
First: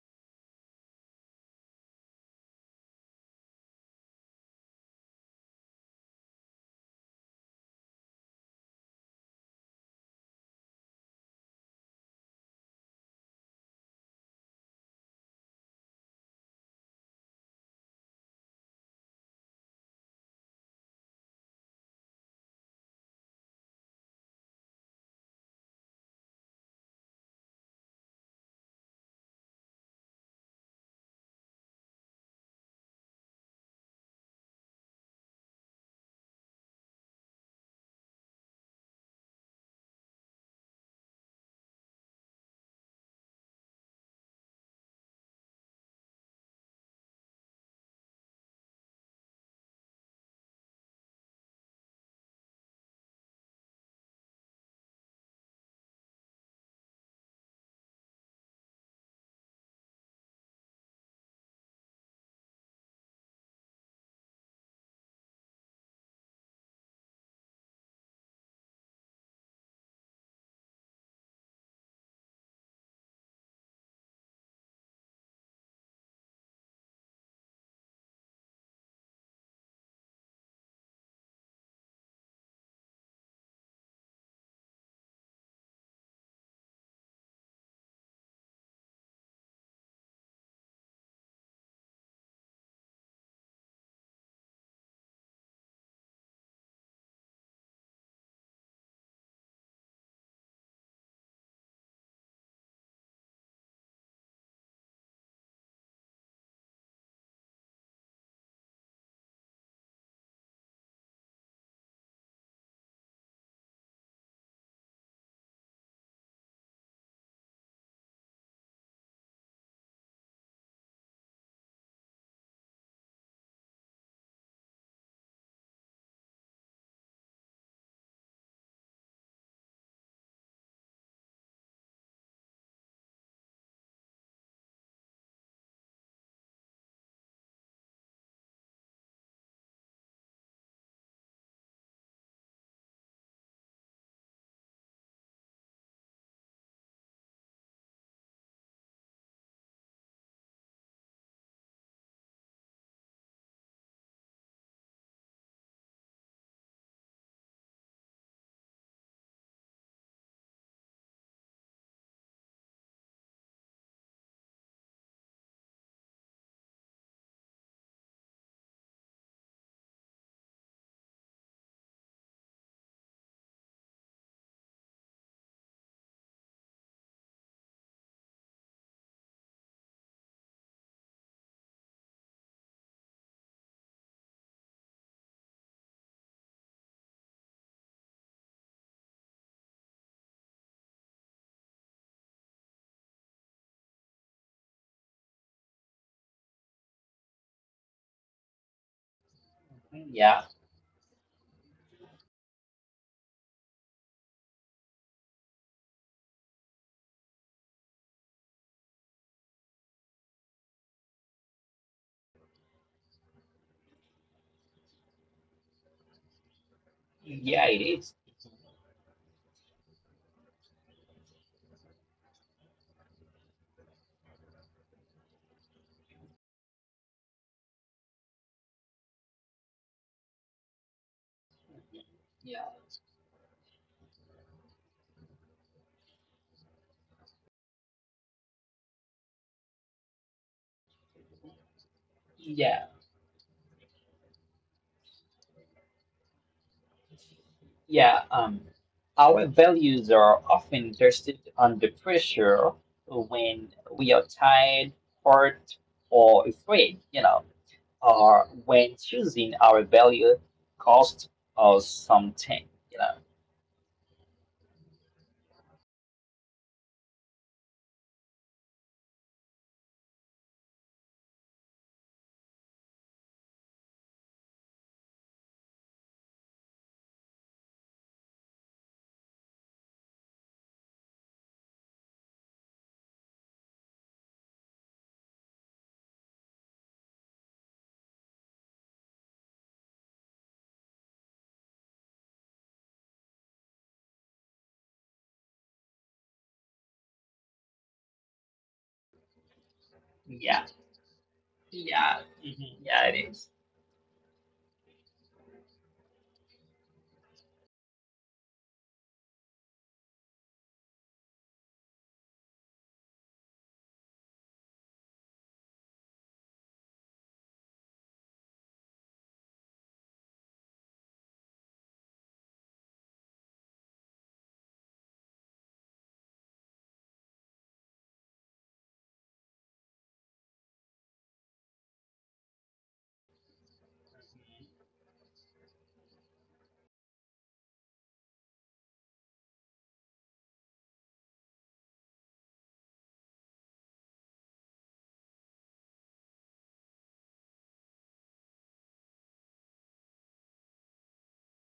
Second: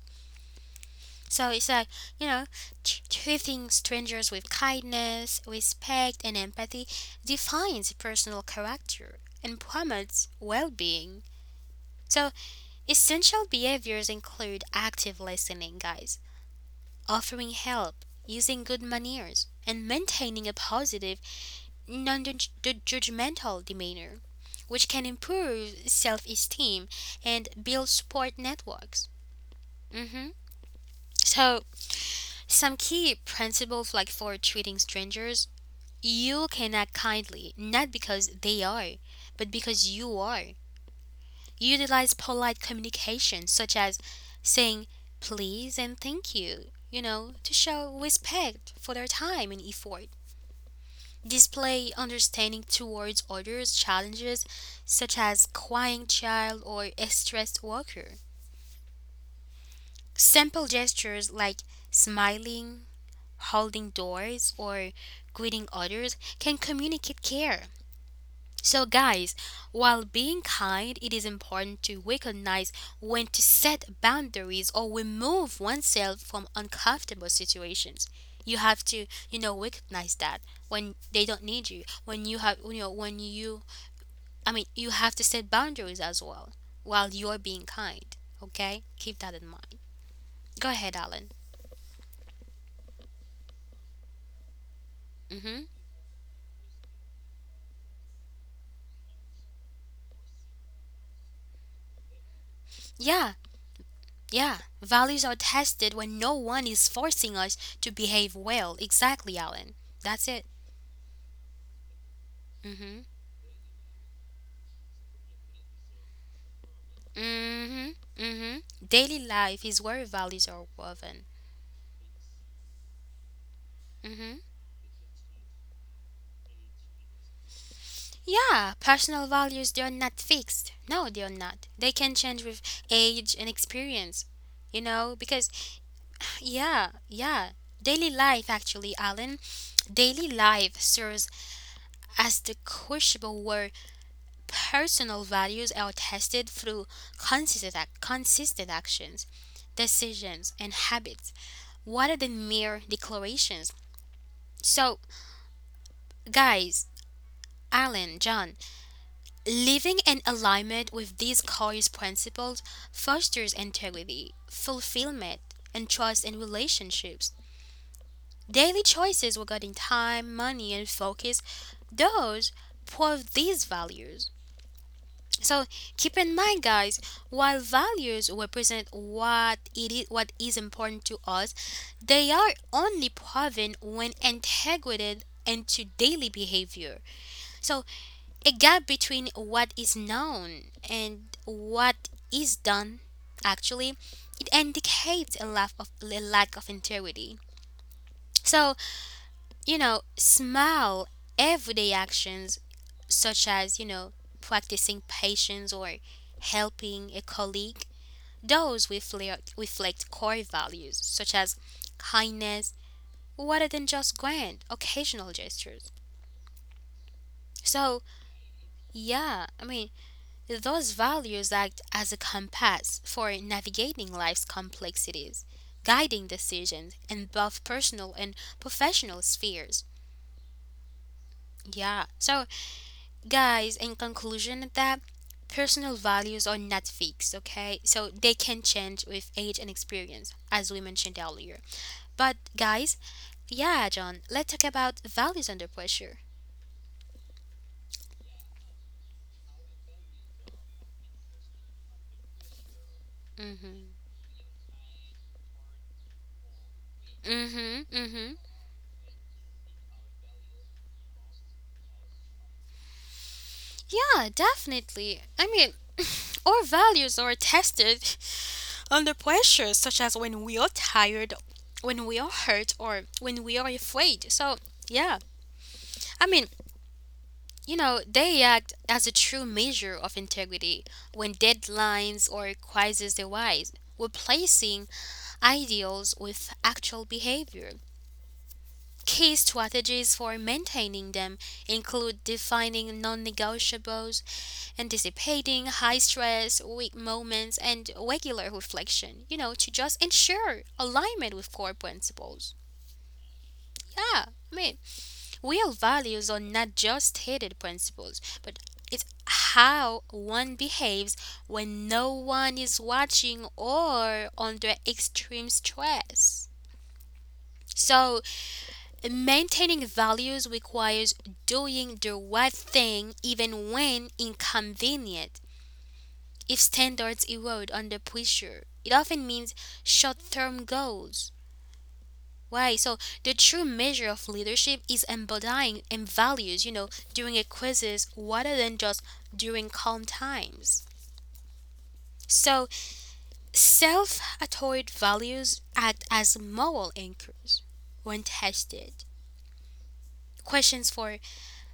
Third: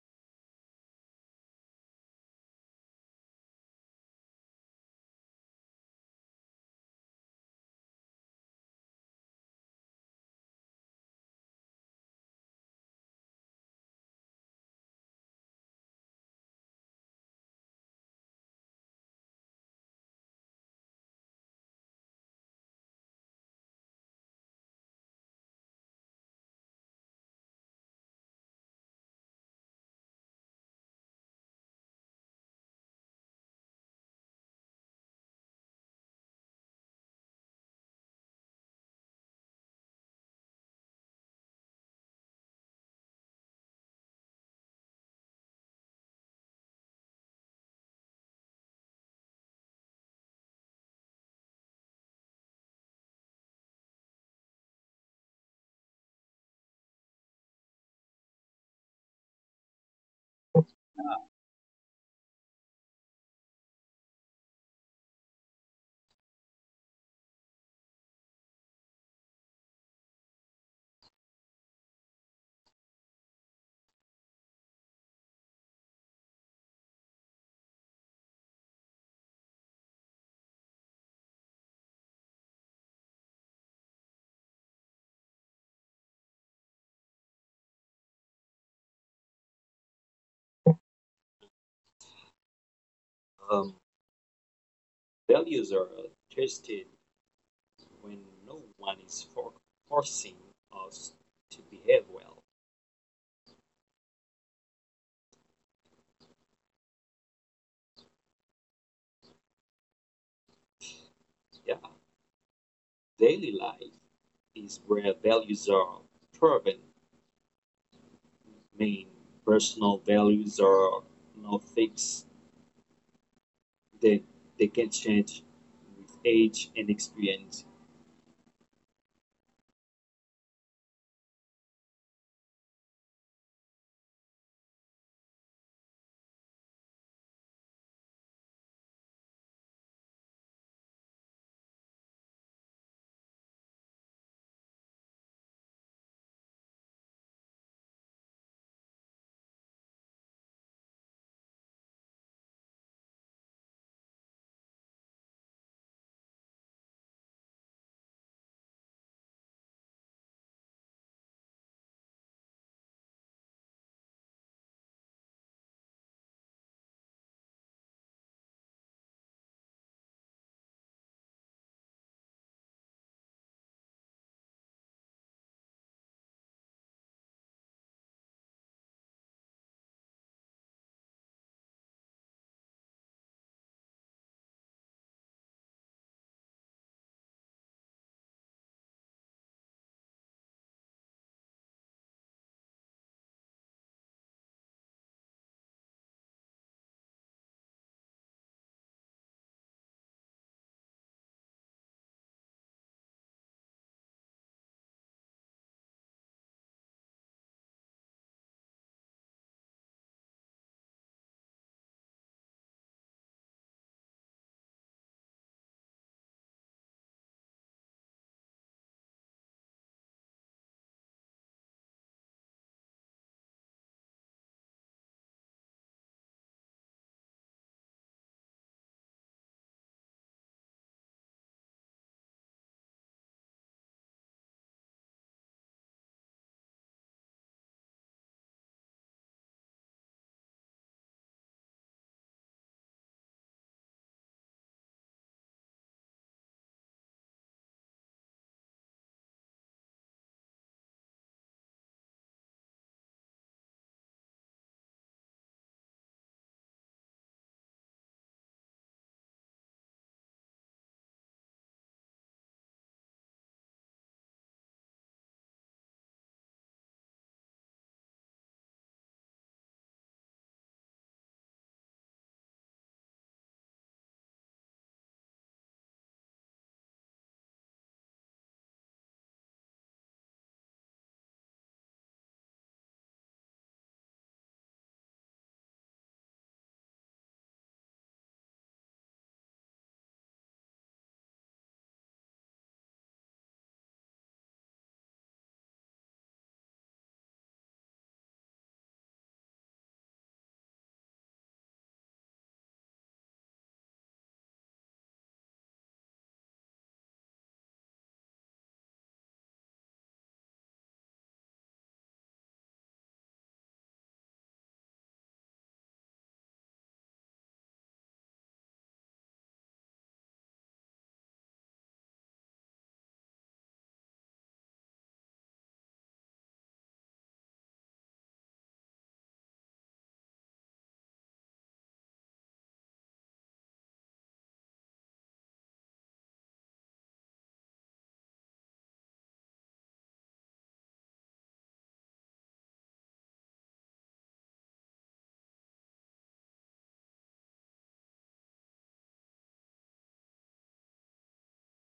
S1: So it's like, you know, tr- treating strangers with kindness, respect, and empathy defines personal character and promotes well being. So, essential behaviors include active listening, guys, offering help, using good manners, and maintaining a positive non-judgmental demeanor, which can improve self-esteem and build support networks. Hmm. So, some key principles, like for treating strangers, you can act kindly, not because they are, but because you are. Utilize polite communication, such as saying please and thank you, you know, to show respect for their time and effort. Display understanding towards others' challenges, such as crying child or a stressed worker. Simple gestures like smiling, holding doors, or greeting others can communicate care. So, guys, while being kind, it is important to recognize when to set boundaries or remove oneself from uncomfortable situations. You have to, you know, recognize that when they don't need you, when you have, you know, when you I mean, you have to set boundaries as well while you're being kind. Okay? Keep that in mind. Go ahead, Alan.
S3: Um, Values
S1: Mm-hmm.
S3: are tested when no one is for- forcing us to behave well.
S1: Yeah, yeah. Values are tested when no one is forcing us to behave well. Exactly, Alan. That's it.
S3: Yeah.
S1: Mm-hmm.
S3: Daily life is where values are proven.
S1: Mm-hmm. Mm-hmm.
S3: I mean,
S1: Daily life is
S3: Personal
S1: where values
S3: values
S1: are
S3: are
S1: woven.
S3: not fixed, they,
S1: Mm-hmm.
S3: they can change with age and experience.
S1: Yeah, personal values, they are not fixed. No, they are not. They can change with age and experience, you know, because yeah, yeah. Daily life, actually, Alan. Daily life serves as the crucible where personal values are tested through consistent, ac- consistent actions, decisions, and habits, rather than mere declarations. So, guys, Alan, John, living in alignment with these core principles fosters integrity, fulfillment, and trust in relationships. Daily choices regarding time, money, and focus, those prove these values. So keep in mind, guys, while values represent what it is, what is important to us, they are only proven when integrated into daily behavior. So a gap between what is known and what is done actually, it indicates a lack of a lack of integrity. So you know,
S2: Yeah,
S1: small everyday actions, such as, you know, practicing patience or helping a colleague, those reflect, reflect core values such as kindness rather than just grand occasional gestures.
S2: yeah, it
S1: So,
S2: is.
S1: yeah, I mean, those values act as a compass for navigating life's complexities, guiding decisions in both personal and professional spheres. Yeah, so
S2: Yeah,
S1: guys, in conclusion of that, personal values are not fixed, okay, so they can change with age and experience as we mentioned earlier. But
S2: yeah.
S1: guys, yeah John, let's talk about values under pressure.
S2: Yeah. Um, our values are often tested under pressure when
S1: Mm-hmm.
S2: we are tired, hurt, or afraid. You know,
S1: Mm-hmm. Mm-hmm.
S2: or when choosing our value costs us something. You know.
S1: Yeah, definitely. I mean, our values are tested under pressure, such as when we are tired, when we are hurt, or when we are afraid. So yeah, I mean, you know, they act as a true measure of integrity when deadlines or crises arise, replacing ideals with actual behavior. Key strategies for maintaining them include defining non negotiables, anticipating high stress, weak moments, and regular reflection, you know, to just
S2: Yeah,
S1: ensure alignment with core
S2: yeah,
S1: principles.
S2: mhm, yeah, it is.
S1: Yeah, I mean, real values are not just stated principles, but it's how one behaves when no one is watching or under extreme stress. So, maintaining values requires doing the right thing even when inconvenient. If standards erode under pressure, it often means short term goals. Why? So the true measure of leadership is embodying in values, you know, during a quizzes rather than just during calm times. So self-authored values act as moral anchors when tested. Questions for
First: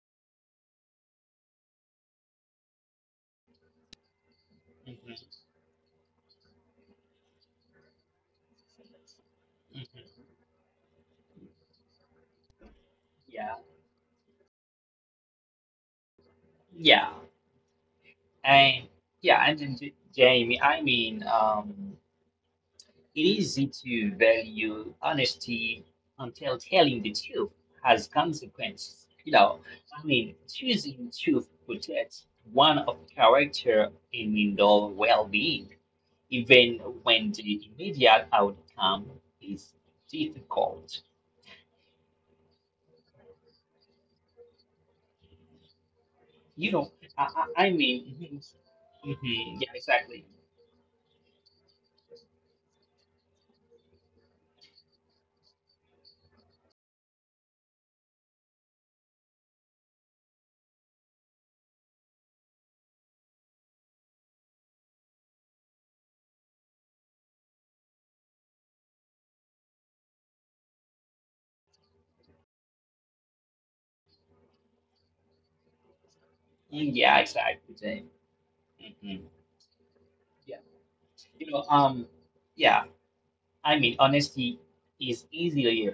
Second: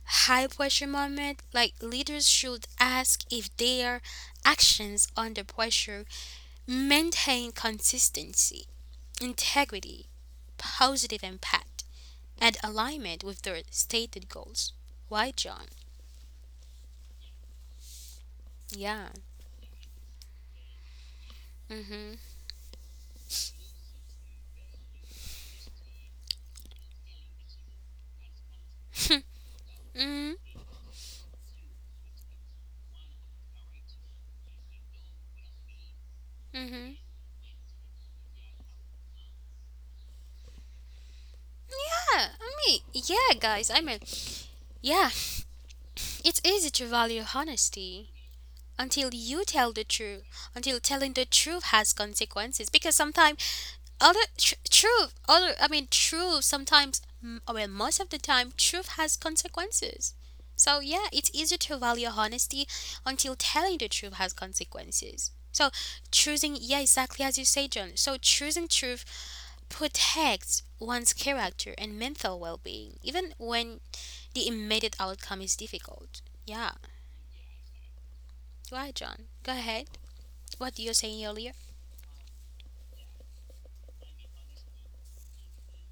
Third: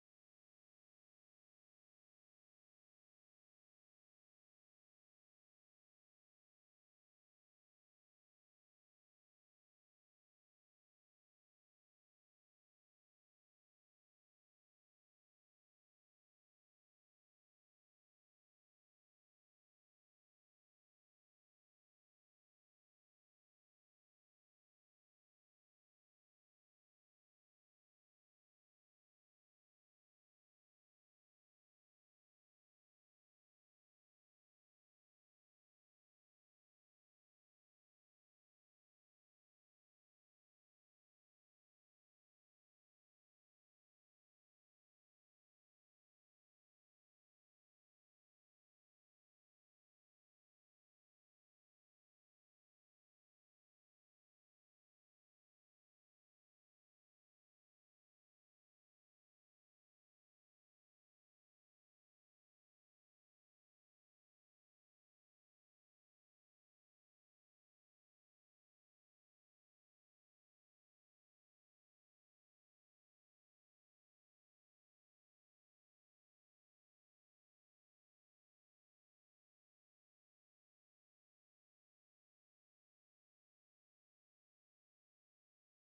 S1: high pressure moment, like leaders should ask if their actions
S2: Mhm,
S1: under pressure maintain consistency, integrity,
S2: mhm,
S1: positive impact, and alignment with
S2: yeah,
S1: their stated goals. Why, John?
S2: yeah. And
S1: Yeah.
S2: yeah, and then J- Jamie, I mean,
S1: Mm.
S2: um,
S1: Mhm.
S2: it is easy to value honesty until telling the truth has consequences. You know, I
S1: Mm.
S2: mean,
S1: Mhm.
S2: choosing truth protects one of character and indoor well-being, even
S1: Mhm.
S2: when the immediate outcome is difficult.
S1: Yeah. I mean, yeah, guys. I mean, yeah. It's easy
S2: You
S1: to
S2: know, I,
S1: value
S2: I, I
S1: honesty
S2: mean, mhm,
S1: until you
S2: mhm, yeah,
S1: tell the truth.
S2: exactly.
S1: Until telling the truth has consequences, because sometimes other tr- truth other I mean truth sometimes m- well most of the time truth has consequences. So yeah, it's easier to value honesty until telling the truth has consequences. So choosing, yeah exactly as you say John, so choosing truth protects one's character and mental well-being even when the immediate outcome is difficult. Yeah,
S2: Mm, yeah, exactly, Jamie.
S1: right
S2: Mhm.
S1: John, go ahead, what you were saying
S2: You
S1: earlier.
S2: know, um, yeah, I mean, honesty is easily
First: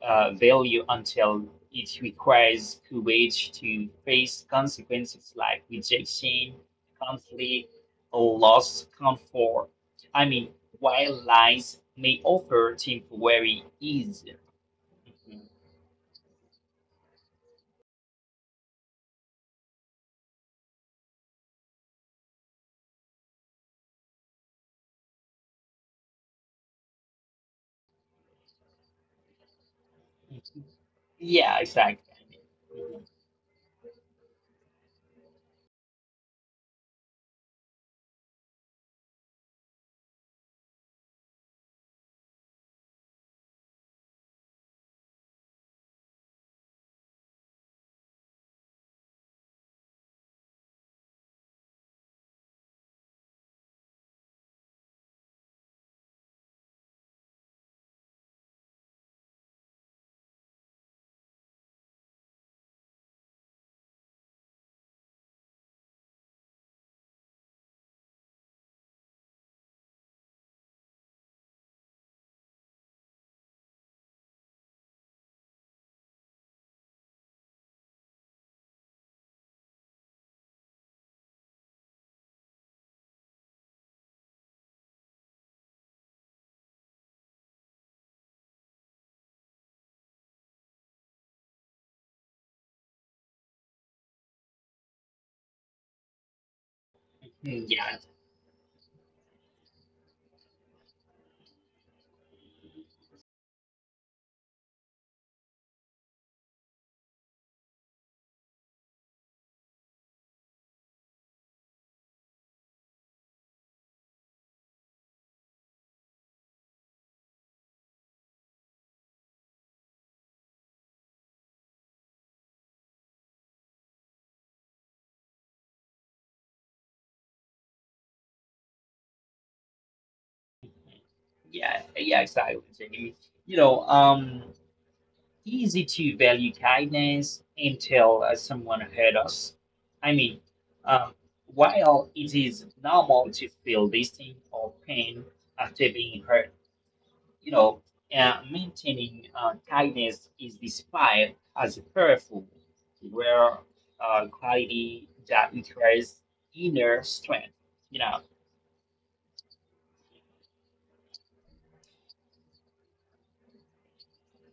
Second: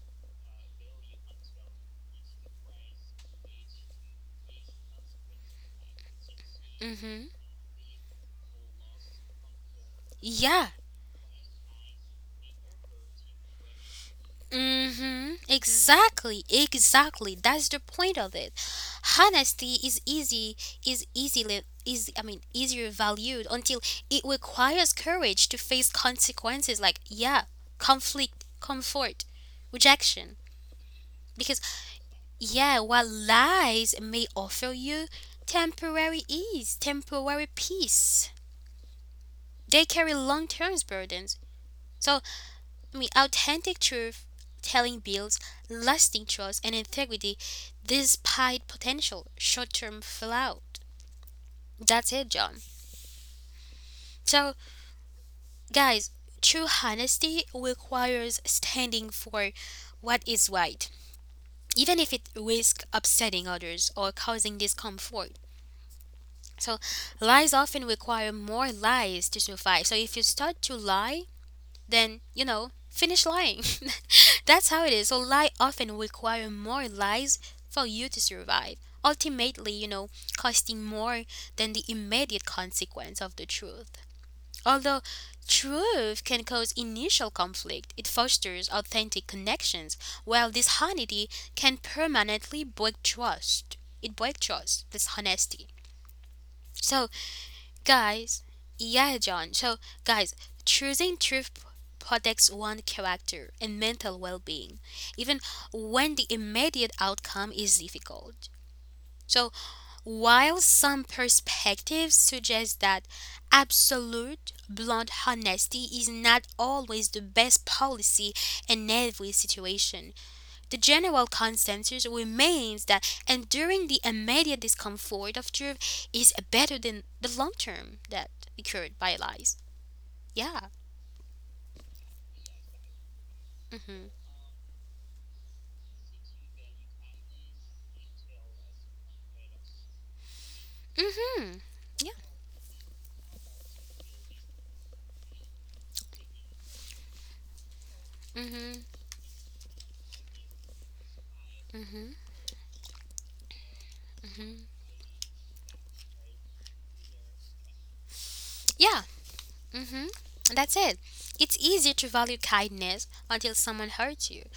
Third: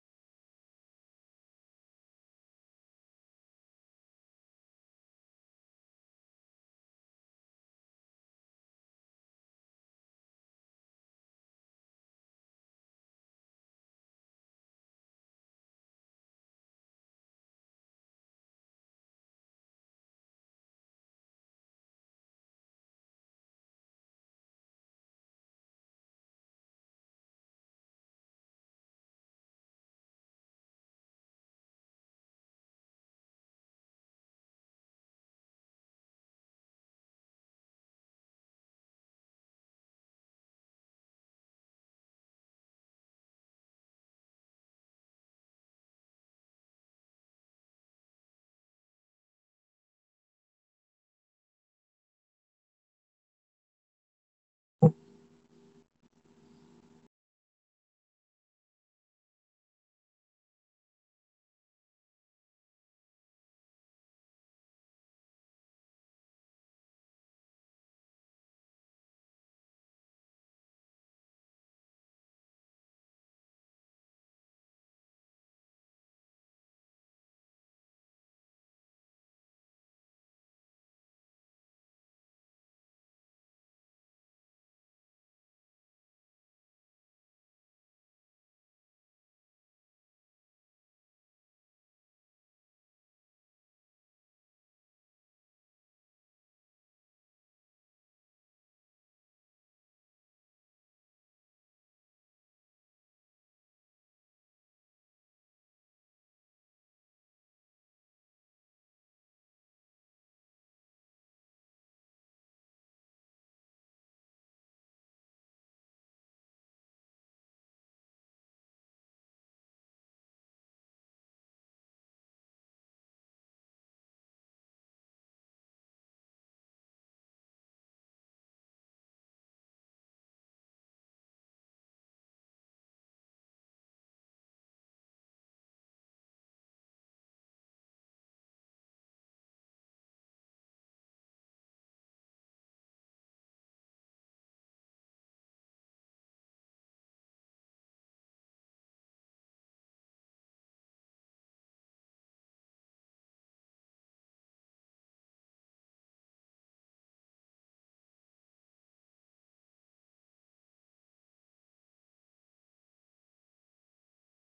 S2: uh, value until it requires courage to face consequences like rejection,
S1: Mm-hmm.
S2: conflict, or lost comfort. I mean,
S1: Yeah.
S2: while lies may offer temporary ease.
S1: Mm-hmm.
S2: Mhm.
S1: Exactly. Exactly. That's the point of it. Honesty is easy is easily, is I mean, easier valued until it requires courage to face consequences like, yeah, conflict, comfort, rejection.
S2: Mhm. Yeah,
S1: Because
S2: exactly.
S1: yeah, while lies may offer you temporary ease, temporary peace, they carry long term burdens. So I mean, authentic truth telling builds lasting trust and integrity despite potential short term fallout. That's it, John. So, guys, true honesty requires standing for what is right, even if it risks upsetting others or causing discomfort. So, lies often require more lies to survive. So, if you start to lie, then you know finish lying that's how it is. So lie often require more lies for you to survive, ultimately, you know, costing more than the immediate consequence of the truth. Although truth can cause initial conflict, it fosters authentic connections, while dishonesty can permanently break trust. It breaks trust dishonesty So
S2: Mhm. Yeah,
S1: guys, yeah, John. So, guys, choosing truth p- protects one character and mental well being, even when the immediate outcome is difficult. So, while some perspectives suggest that absolute, blunt honesty is not always the best policy in every situation, the general consensus remains that enduring the immediate discomfort of truth is better than the long term that occurred by lies. Yeah.
S2: yeah, yeah, exactly. Jamie. You know,
S1: Mhm.
S2: um. Easy to value kindness until uh, someone hurt us. I mean, um,
S1: Mhm. Yeah.
S2: while it is normal to feel distinct or pain after being hurt, you know, uh,
S1: Mhm.
S2: maintaining uh, kindness is described as
S1: Mhm.
S2: powerful, where uh,
S1: Mhm.
S2: quality that requires inner strength. You know,
S1: Yeah. Mhm. That's it. It's easier to value kindness until someone hurts you.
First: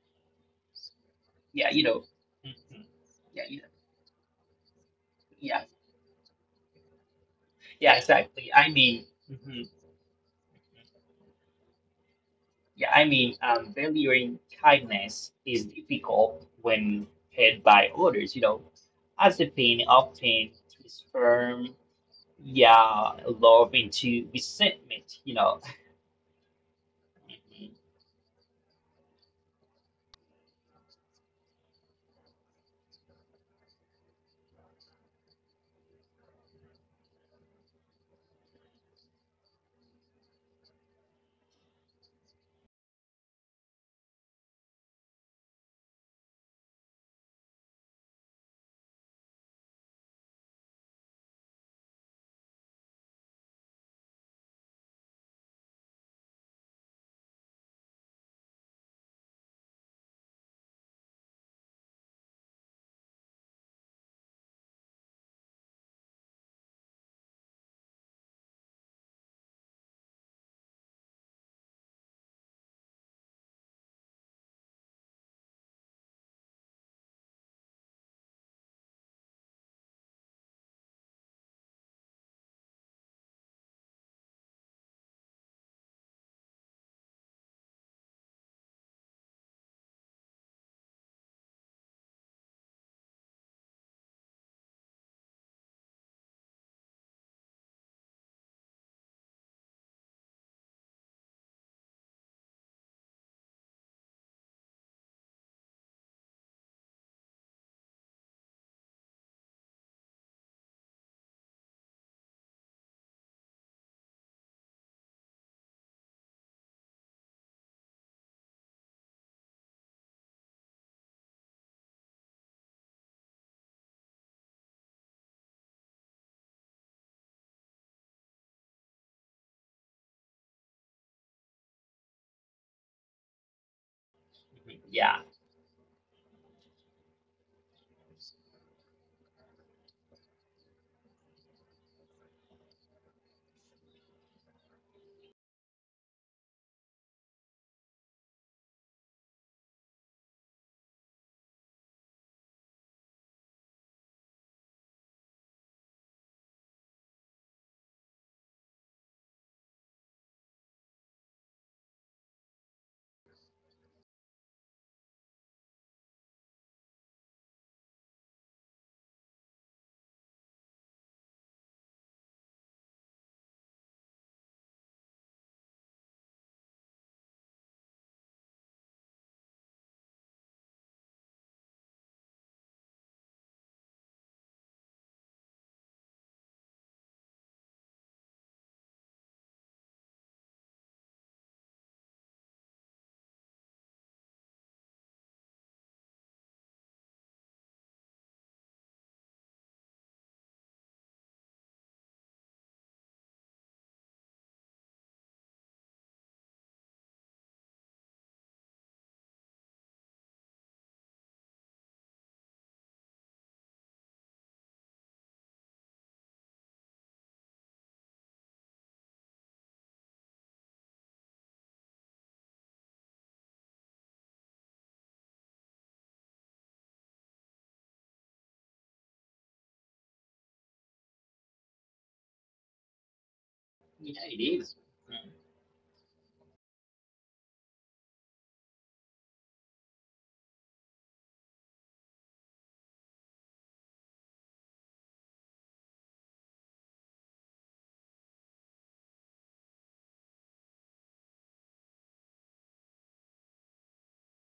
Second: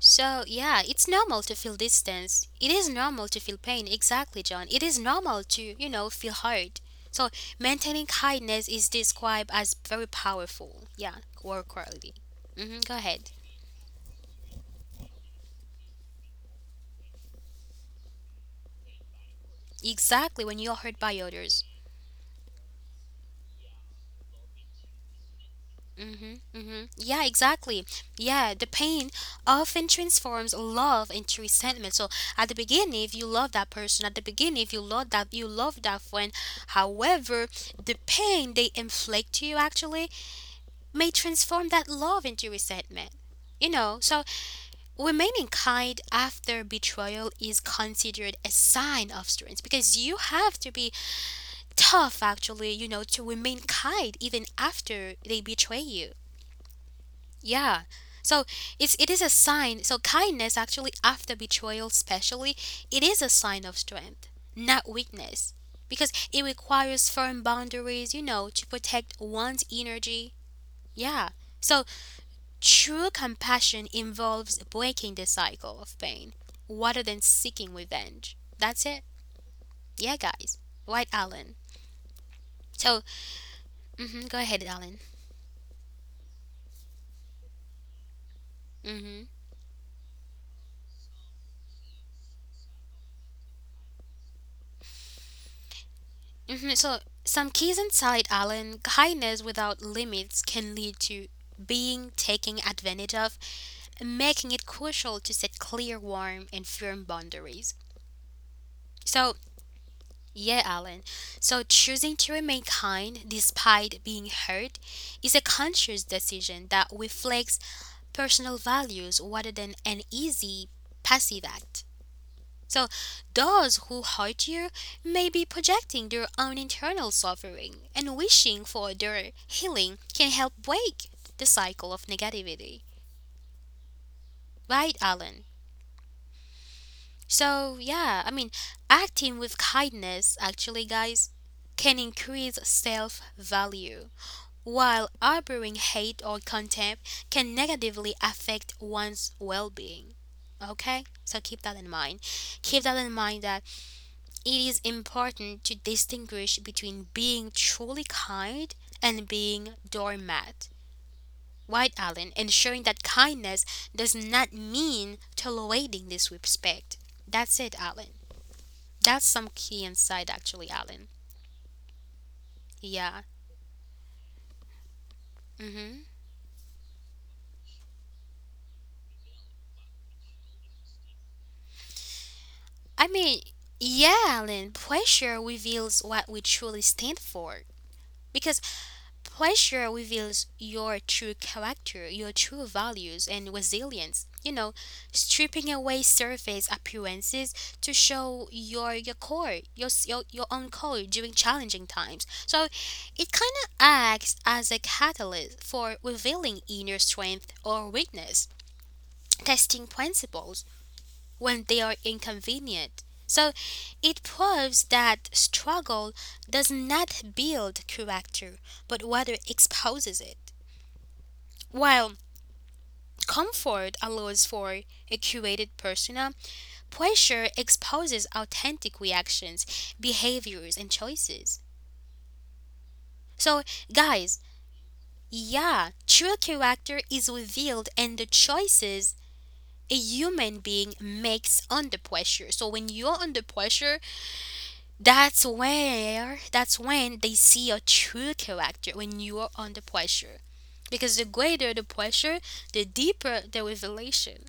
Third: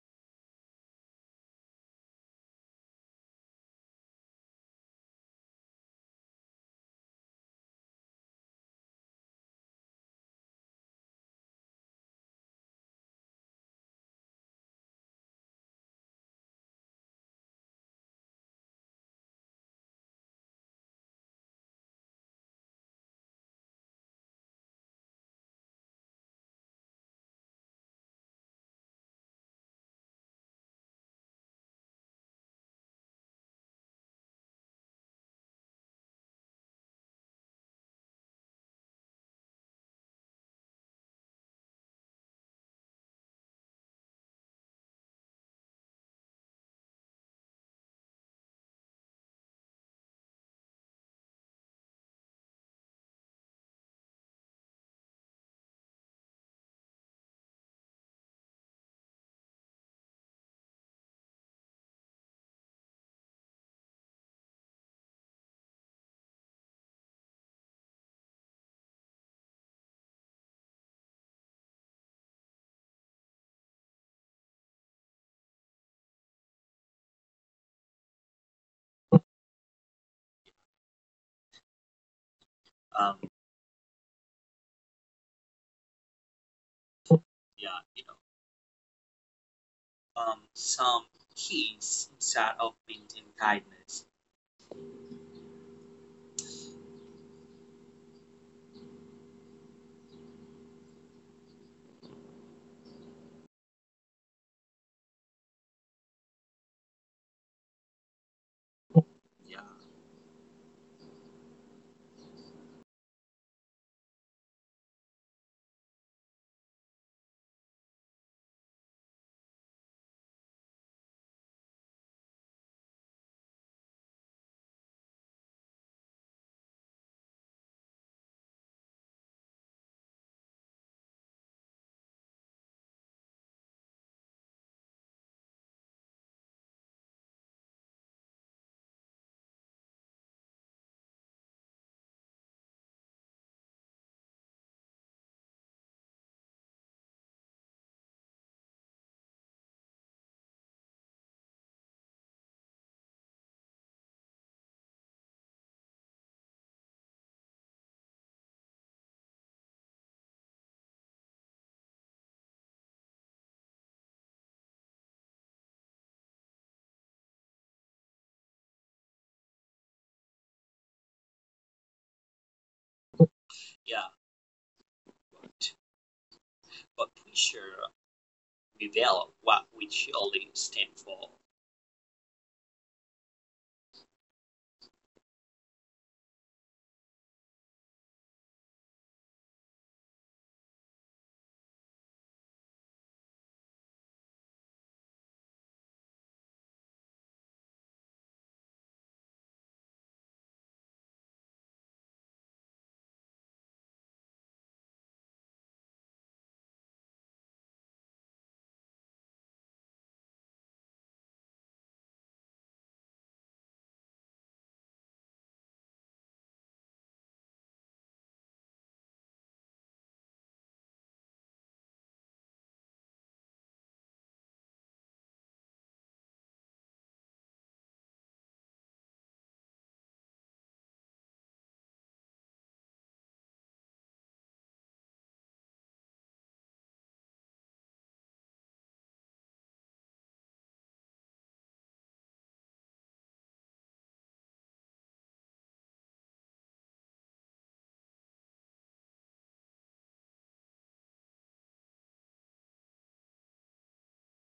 S1: So, yeah, it's normal to
S2: yeah,
S1: feel
S2: you know,
S1: distance. It
S2: mhm.
S1: is normal to
S2: Yeah, you
S1: feel
S2: know,
S1: pain. Exactly, John. It is normal
S2: yeah,
S1: to, you know, feel hurt. So,
S2: yeah,
S1: maintaining
S2: exactly.
S1: kindness
S2: I
S1: is
S2: mean,
S1: described
S2: mhm.
S1: as very powerful. Yeah, work quality. Hmm
S2: Yeah,
S1: go
S2: I
S1: ahead.
S2: mean, um, valuing kindness is difficult when paid by others, you know, as the pain
S1: Exactly,
S2: often
S1: when you're hurt by others.
S2: transforms, yeah, love into resentment, you know.
S1: Mm-hmm, mm-hmm. Yeah,
S2: Mhm,
S1: exactly. Yeah, the pain often transforms love into resentment. So at the beginning, if you love that person, at the beginning, if you love that, you love that friend. However, the pain they inflict to you actually may transform that love into resentment. You know, so remaining kind after betrayal is considered a sign of strength because you have to be tough, actually, you know, to remain kind even after they betray you. Yeah. So it's it is a sign. So kindness actually after betrayal, especially, it is a sign of strength, not weakness, because it requires firm boundaries, you know, to protect one's energy. Yeah. So true compassion involves breaking the cycle of pain rather than seeking revenge. That's it. Yeah, guys. Right, Alan. So,
S3: Um,
S1: mhm, go ahead, Alan.
S3: yeah, you
S1: Mhm.
S3: know, um, some keys inside of built-in guidance.
S1: Mhm. So, some keys inside Alan. Kindness without limits can lead to being taken advantage of, making it crucial to set clear, warm, and firm boundaries. So,
S3: Yeah.
S1: yeah, Alan. So, choosing to remain kind despite being hurt is a conscious decision that reflects personal values rather than an easy passive act. So, those who hurt you may be projecting their own internal suffering and wishing for their healing can help break the cycle of negativity.
S2: mhm,
S1: Right,
S2: yeah,
S1: Alan? So, yeah, I mean, acting with kindness, actually, guys, can increase self value while harboring hate or contempt can negatively affect one's well being. Okay? So keep that in mind. Keep that in mind that it is important to distinguish between being truly kind and being doormat. White Allen, ensuring that kindness does not mean tolerating disrespect. That's it, Allen. That's some key insight, actually, Allen. Yeah.
S3: Yeah, to
S1: Mm hmm.
S3: appreciate develop what we surely stand for.
S1: I mean, yeah, Alan, pressure reveals what we truly stand for. Because pressure reveals your true character, your true values, and resilience. You know, stripping away surface appearances to show your your core, your s- your, your own core during challenging times. So it kind of acts as a catalyst for revealing inner strength or weakness, testing principles when they are inconvenient. So it proves that struggle does not build character, but rather exposes it. While comfort allows for a curated persona, pressure exposes authentic reactions, behaviors, and choices. So,
S2: yeah,
S1: guys,
S2: it is.
S1: yeah, true character is revealed in the choices a human being makes under pressure. So, when you're under pressure, That's where that's when they see your true character when you are under pressure. Because the greater the pressure, the deeper the revelation.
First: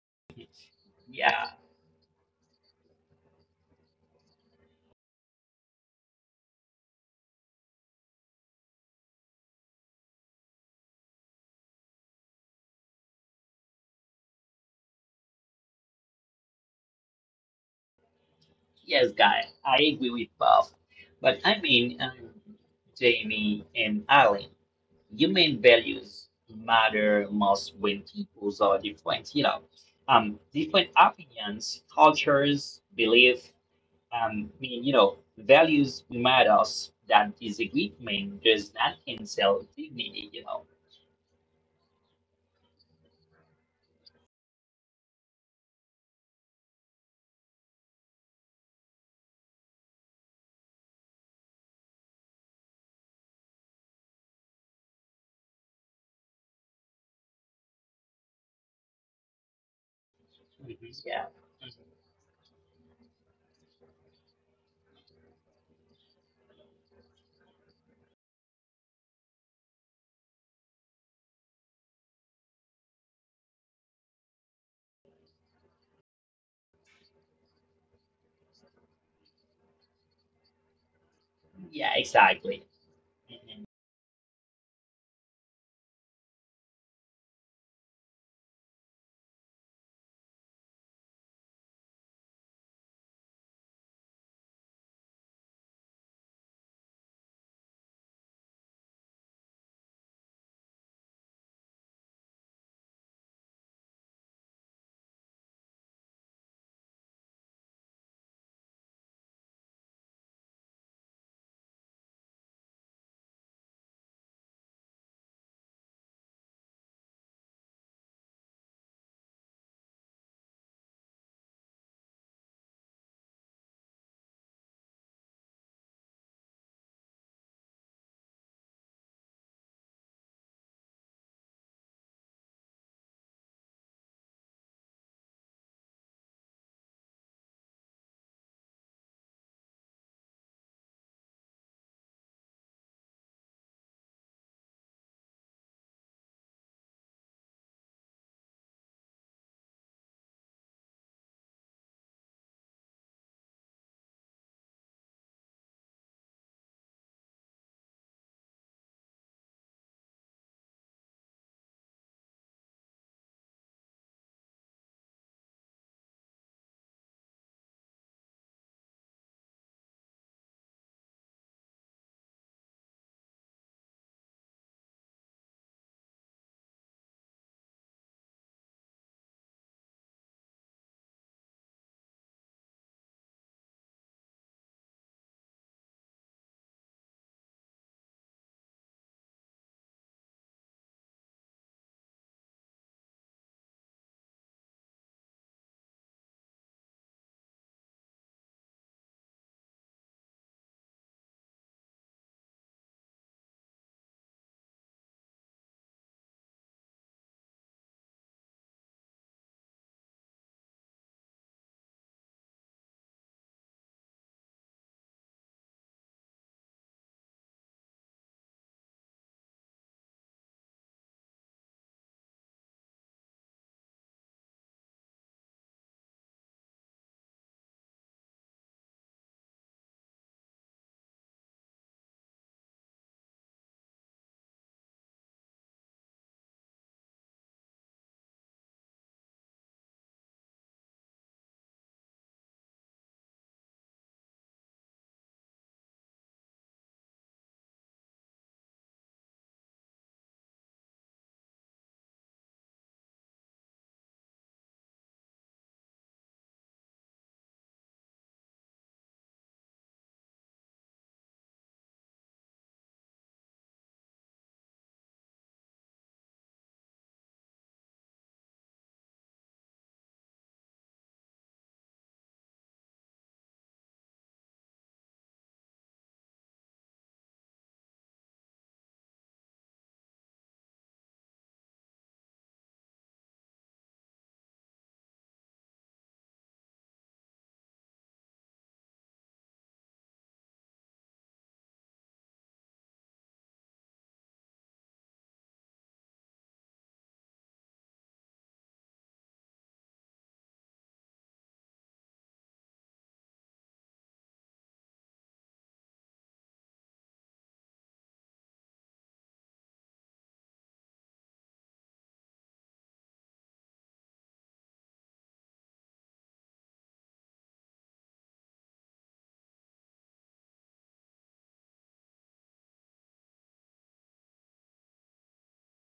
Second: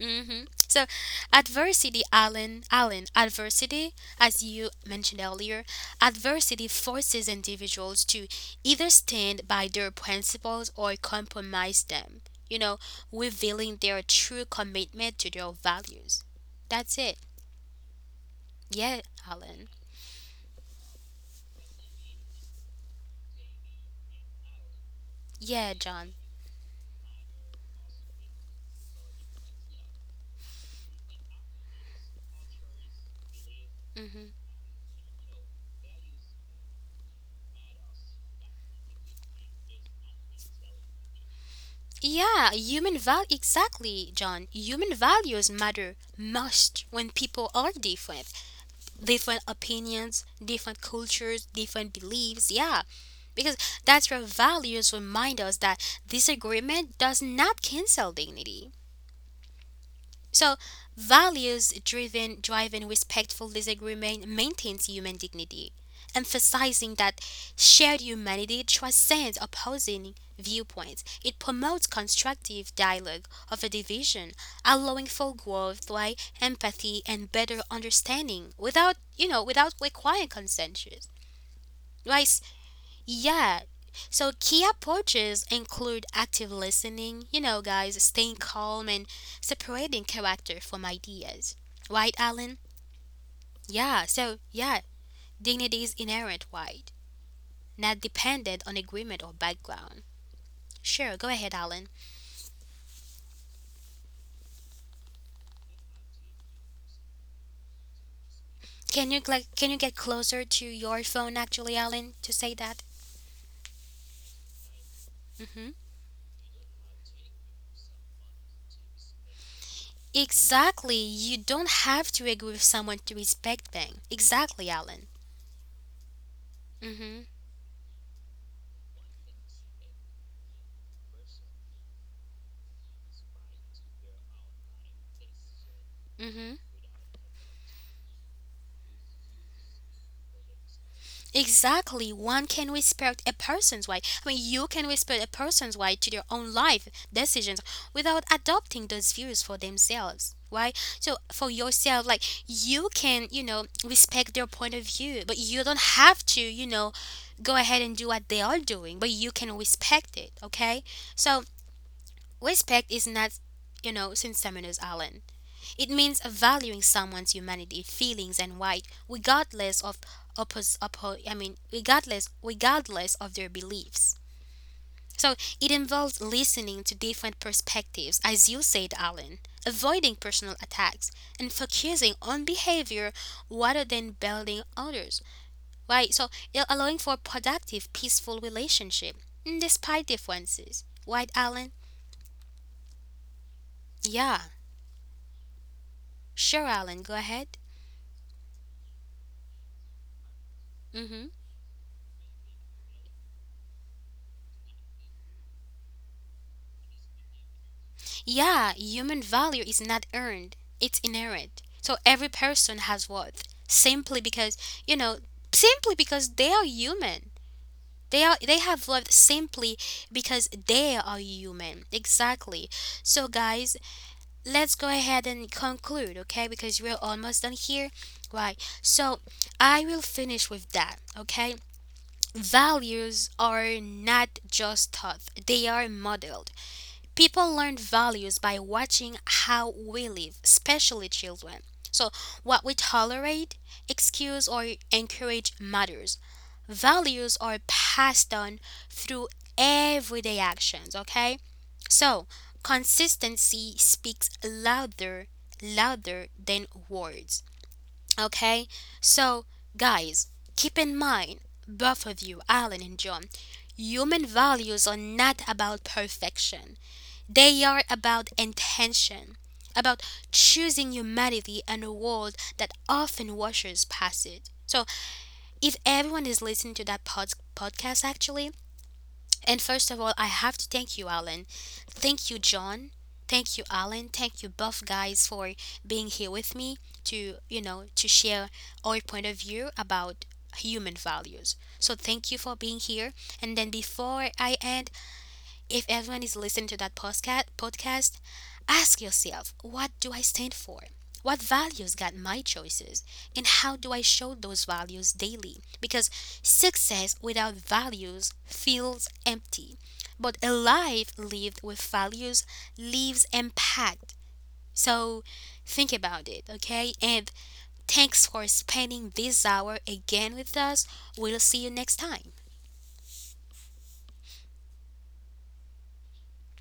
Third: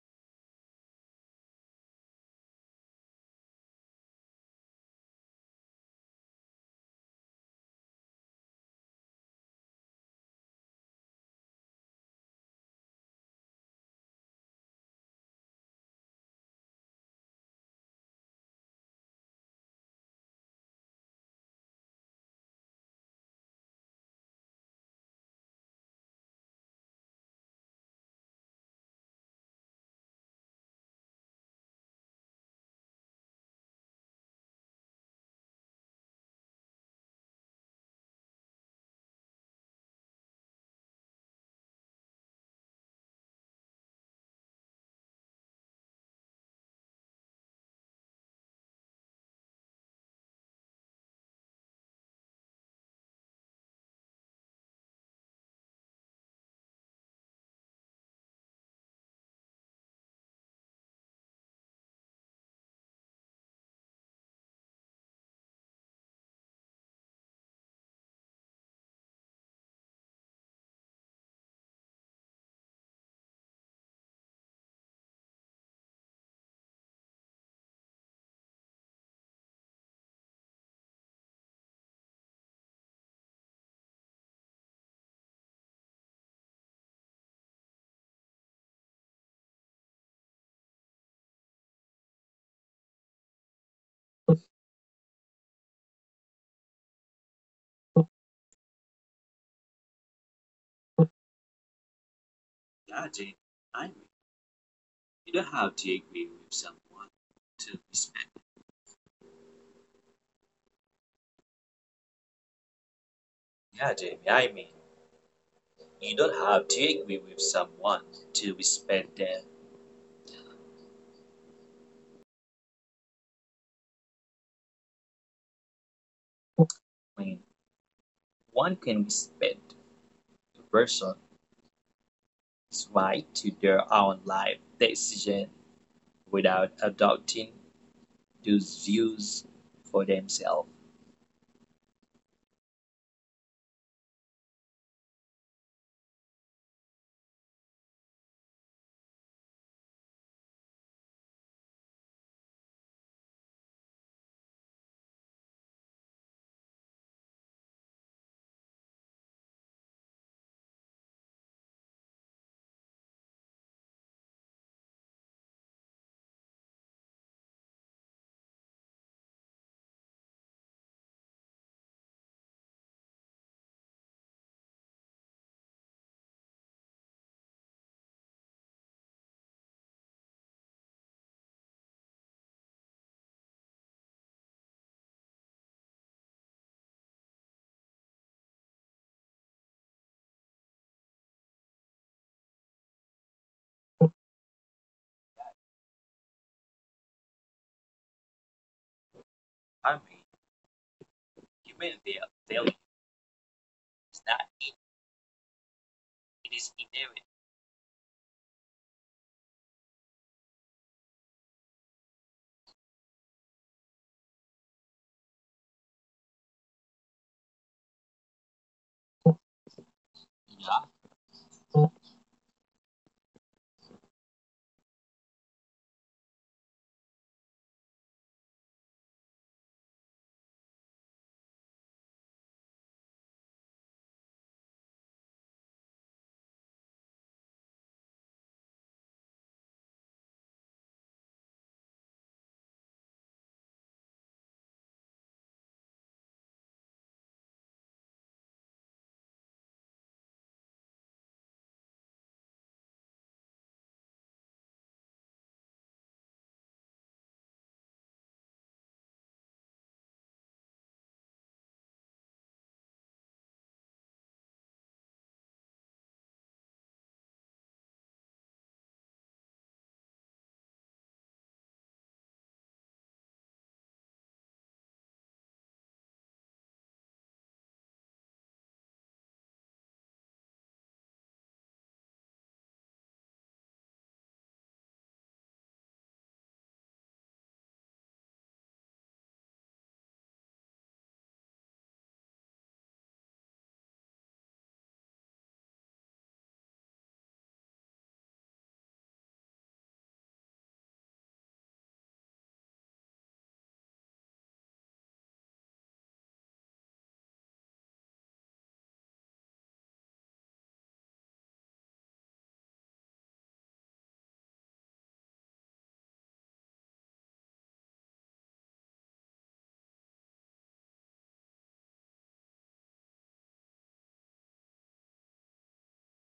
S1: hmm
S2: Mhm.
S1: So,
S2: Yeah,
S1: adversity, Alan, Alan, adversity, as you mentioned earlier, adversity forces individuals to either stand by their principles or compromise them. You know, revealing their true commitment to their values. That's it. Yeah,
S2: yes, guy,
S1: Alan.
S2: I agree with Bob. But I mean, um, Jamie and Alan. Human
S1: Yeah, John.
S2: values matter most when peoples are different, you know. Um, different opinions, cultures, beliefs.
S1: Mm-hmm.
S2: um, meaning, you know, values matters that disagreement does not cancel dignity, you know.
S1: Yeah, human val exactly, John. Human values matter most when people are different. Different opinions, different cultures, different beliefs. Yeah. Because that's where values remind us that disagreement does not cancel dignity. So
S2: Mhm. Yeah,
S1: values driven driving respectful disagreement maintains human dignity, emphasizing that shared humanity transcends opposing viewpoints. It promotes constructive dialogue of a division, allowing for growth by empathy and better understanding without you know without requiring consensus.
S2: mhm, yeah,
S1: Right?
S2: exactly.
S1: Yeah. So key approaches include active listening, you know, guys, staying calm and separating character from ideas. Right, Alan? Yeah. So, yeah, dignity is inherent, right? Not dependent on agreement or background. Sure, go ahead, Alan.
S3: Yeah, Jamie. I mean, you don't have to agree with someone to respect.
S1: Can you like can you get closer to your phone actually, Alan, to say that?
S3: Yeah, Jamie. I mean,
S1: Mm-hmm.
S3: you don't have to agree with someone to respect them.
S1: Exactly. You don't have to agree with someone to respect them. Exactly, Alan. Mm-hmm.
S3: I mean, One can respect a person's right to their own life decision
S1: Mm-hmm.
S3: without adopting those views for themselves.
S1: Exactly. One can respect a person's way. I mean, you can respect a person's way to their own life decisions without adopting those views for themselves. Right? So for yourself, like you can, you know, respect their point of view, but you don't have to, you know, go ahead and do what they are doing, but you can respect it. Okay? So respect is not, you know, since Seminars Island. It means valuing someone's humanity, feelings, and right, regardless of oppos- oppo- I mean, regardless regardless of their beliefs. So it involves listening to different perspectives, as you said, Alan, avoiding personal attacks, and focusing on behavior rather than building others. Right? So you're allowing for productive, peaceful relationship mm, despite differences. Right, Alan? Yeah. Sure, Alan. Go ahead.
S3: I mean,
S1: Mm-hmm.
S3: Humanity daily is not it. It is inherent
S1: Yeah, human value is not earned, it's inherent. So every person has worth simply because, you know, simply because they are human. They are they have worth simply because they
S3: in
S1: are human. Exactly. So guys, let's go ahead and conclude, okay? Because we're almost done here. Right. So I will finish with that, okay? Values are not just taught, they are modeled. People learn values by watching how we live, especially children. So, what we tolerate, excuse, or encourage matters. Values are passed on through everyday actions, okay? So, consistency speaks louder, louder than words, okay? So, guys, keep in mind, both of you, Alan and John, human values are not about perfection. They are about intention, about choosing humanity and a world that often washes past it. So, if everyone is listening to that pod- podcast, actually, and first of all, I have to thank you, Alan. Thank you, John. Thank you, Alan. Thank you, both guys, for being here with me to, you know, to share our point of view about human values. So, thank you for being here. And then, before I end, if everyone is listening to that postca- podcast, ask yourself, what do I stand for? What values guide my choices? And how do I show those values daily? Because success without values feels empty, but a life lived with values leaves impact. So think about it, okay? And thanks for spending this hour again with us. We'll see you next time.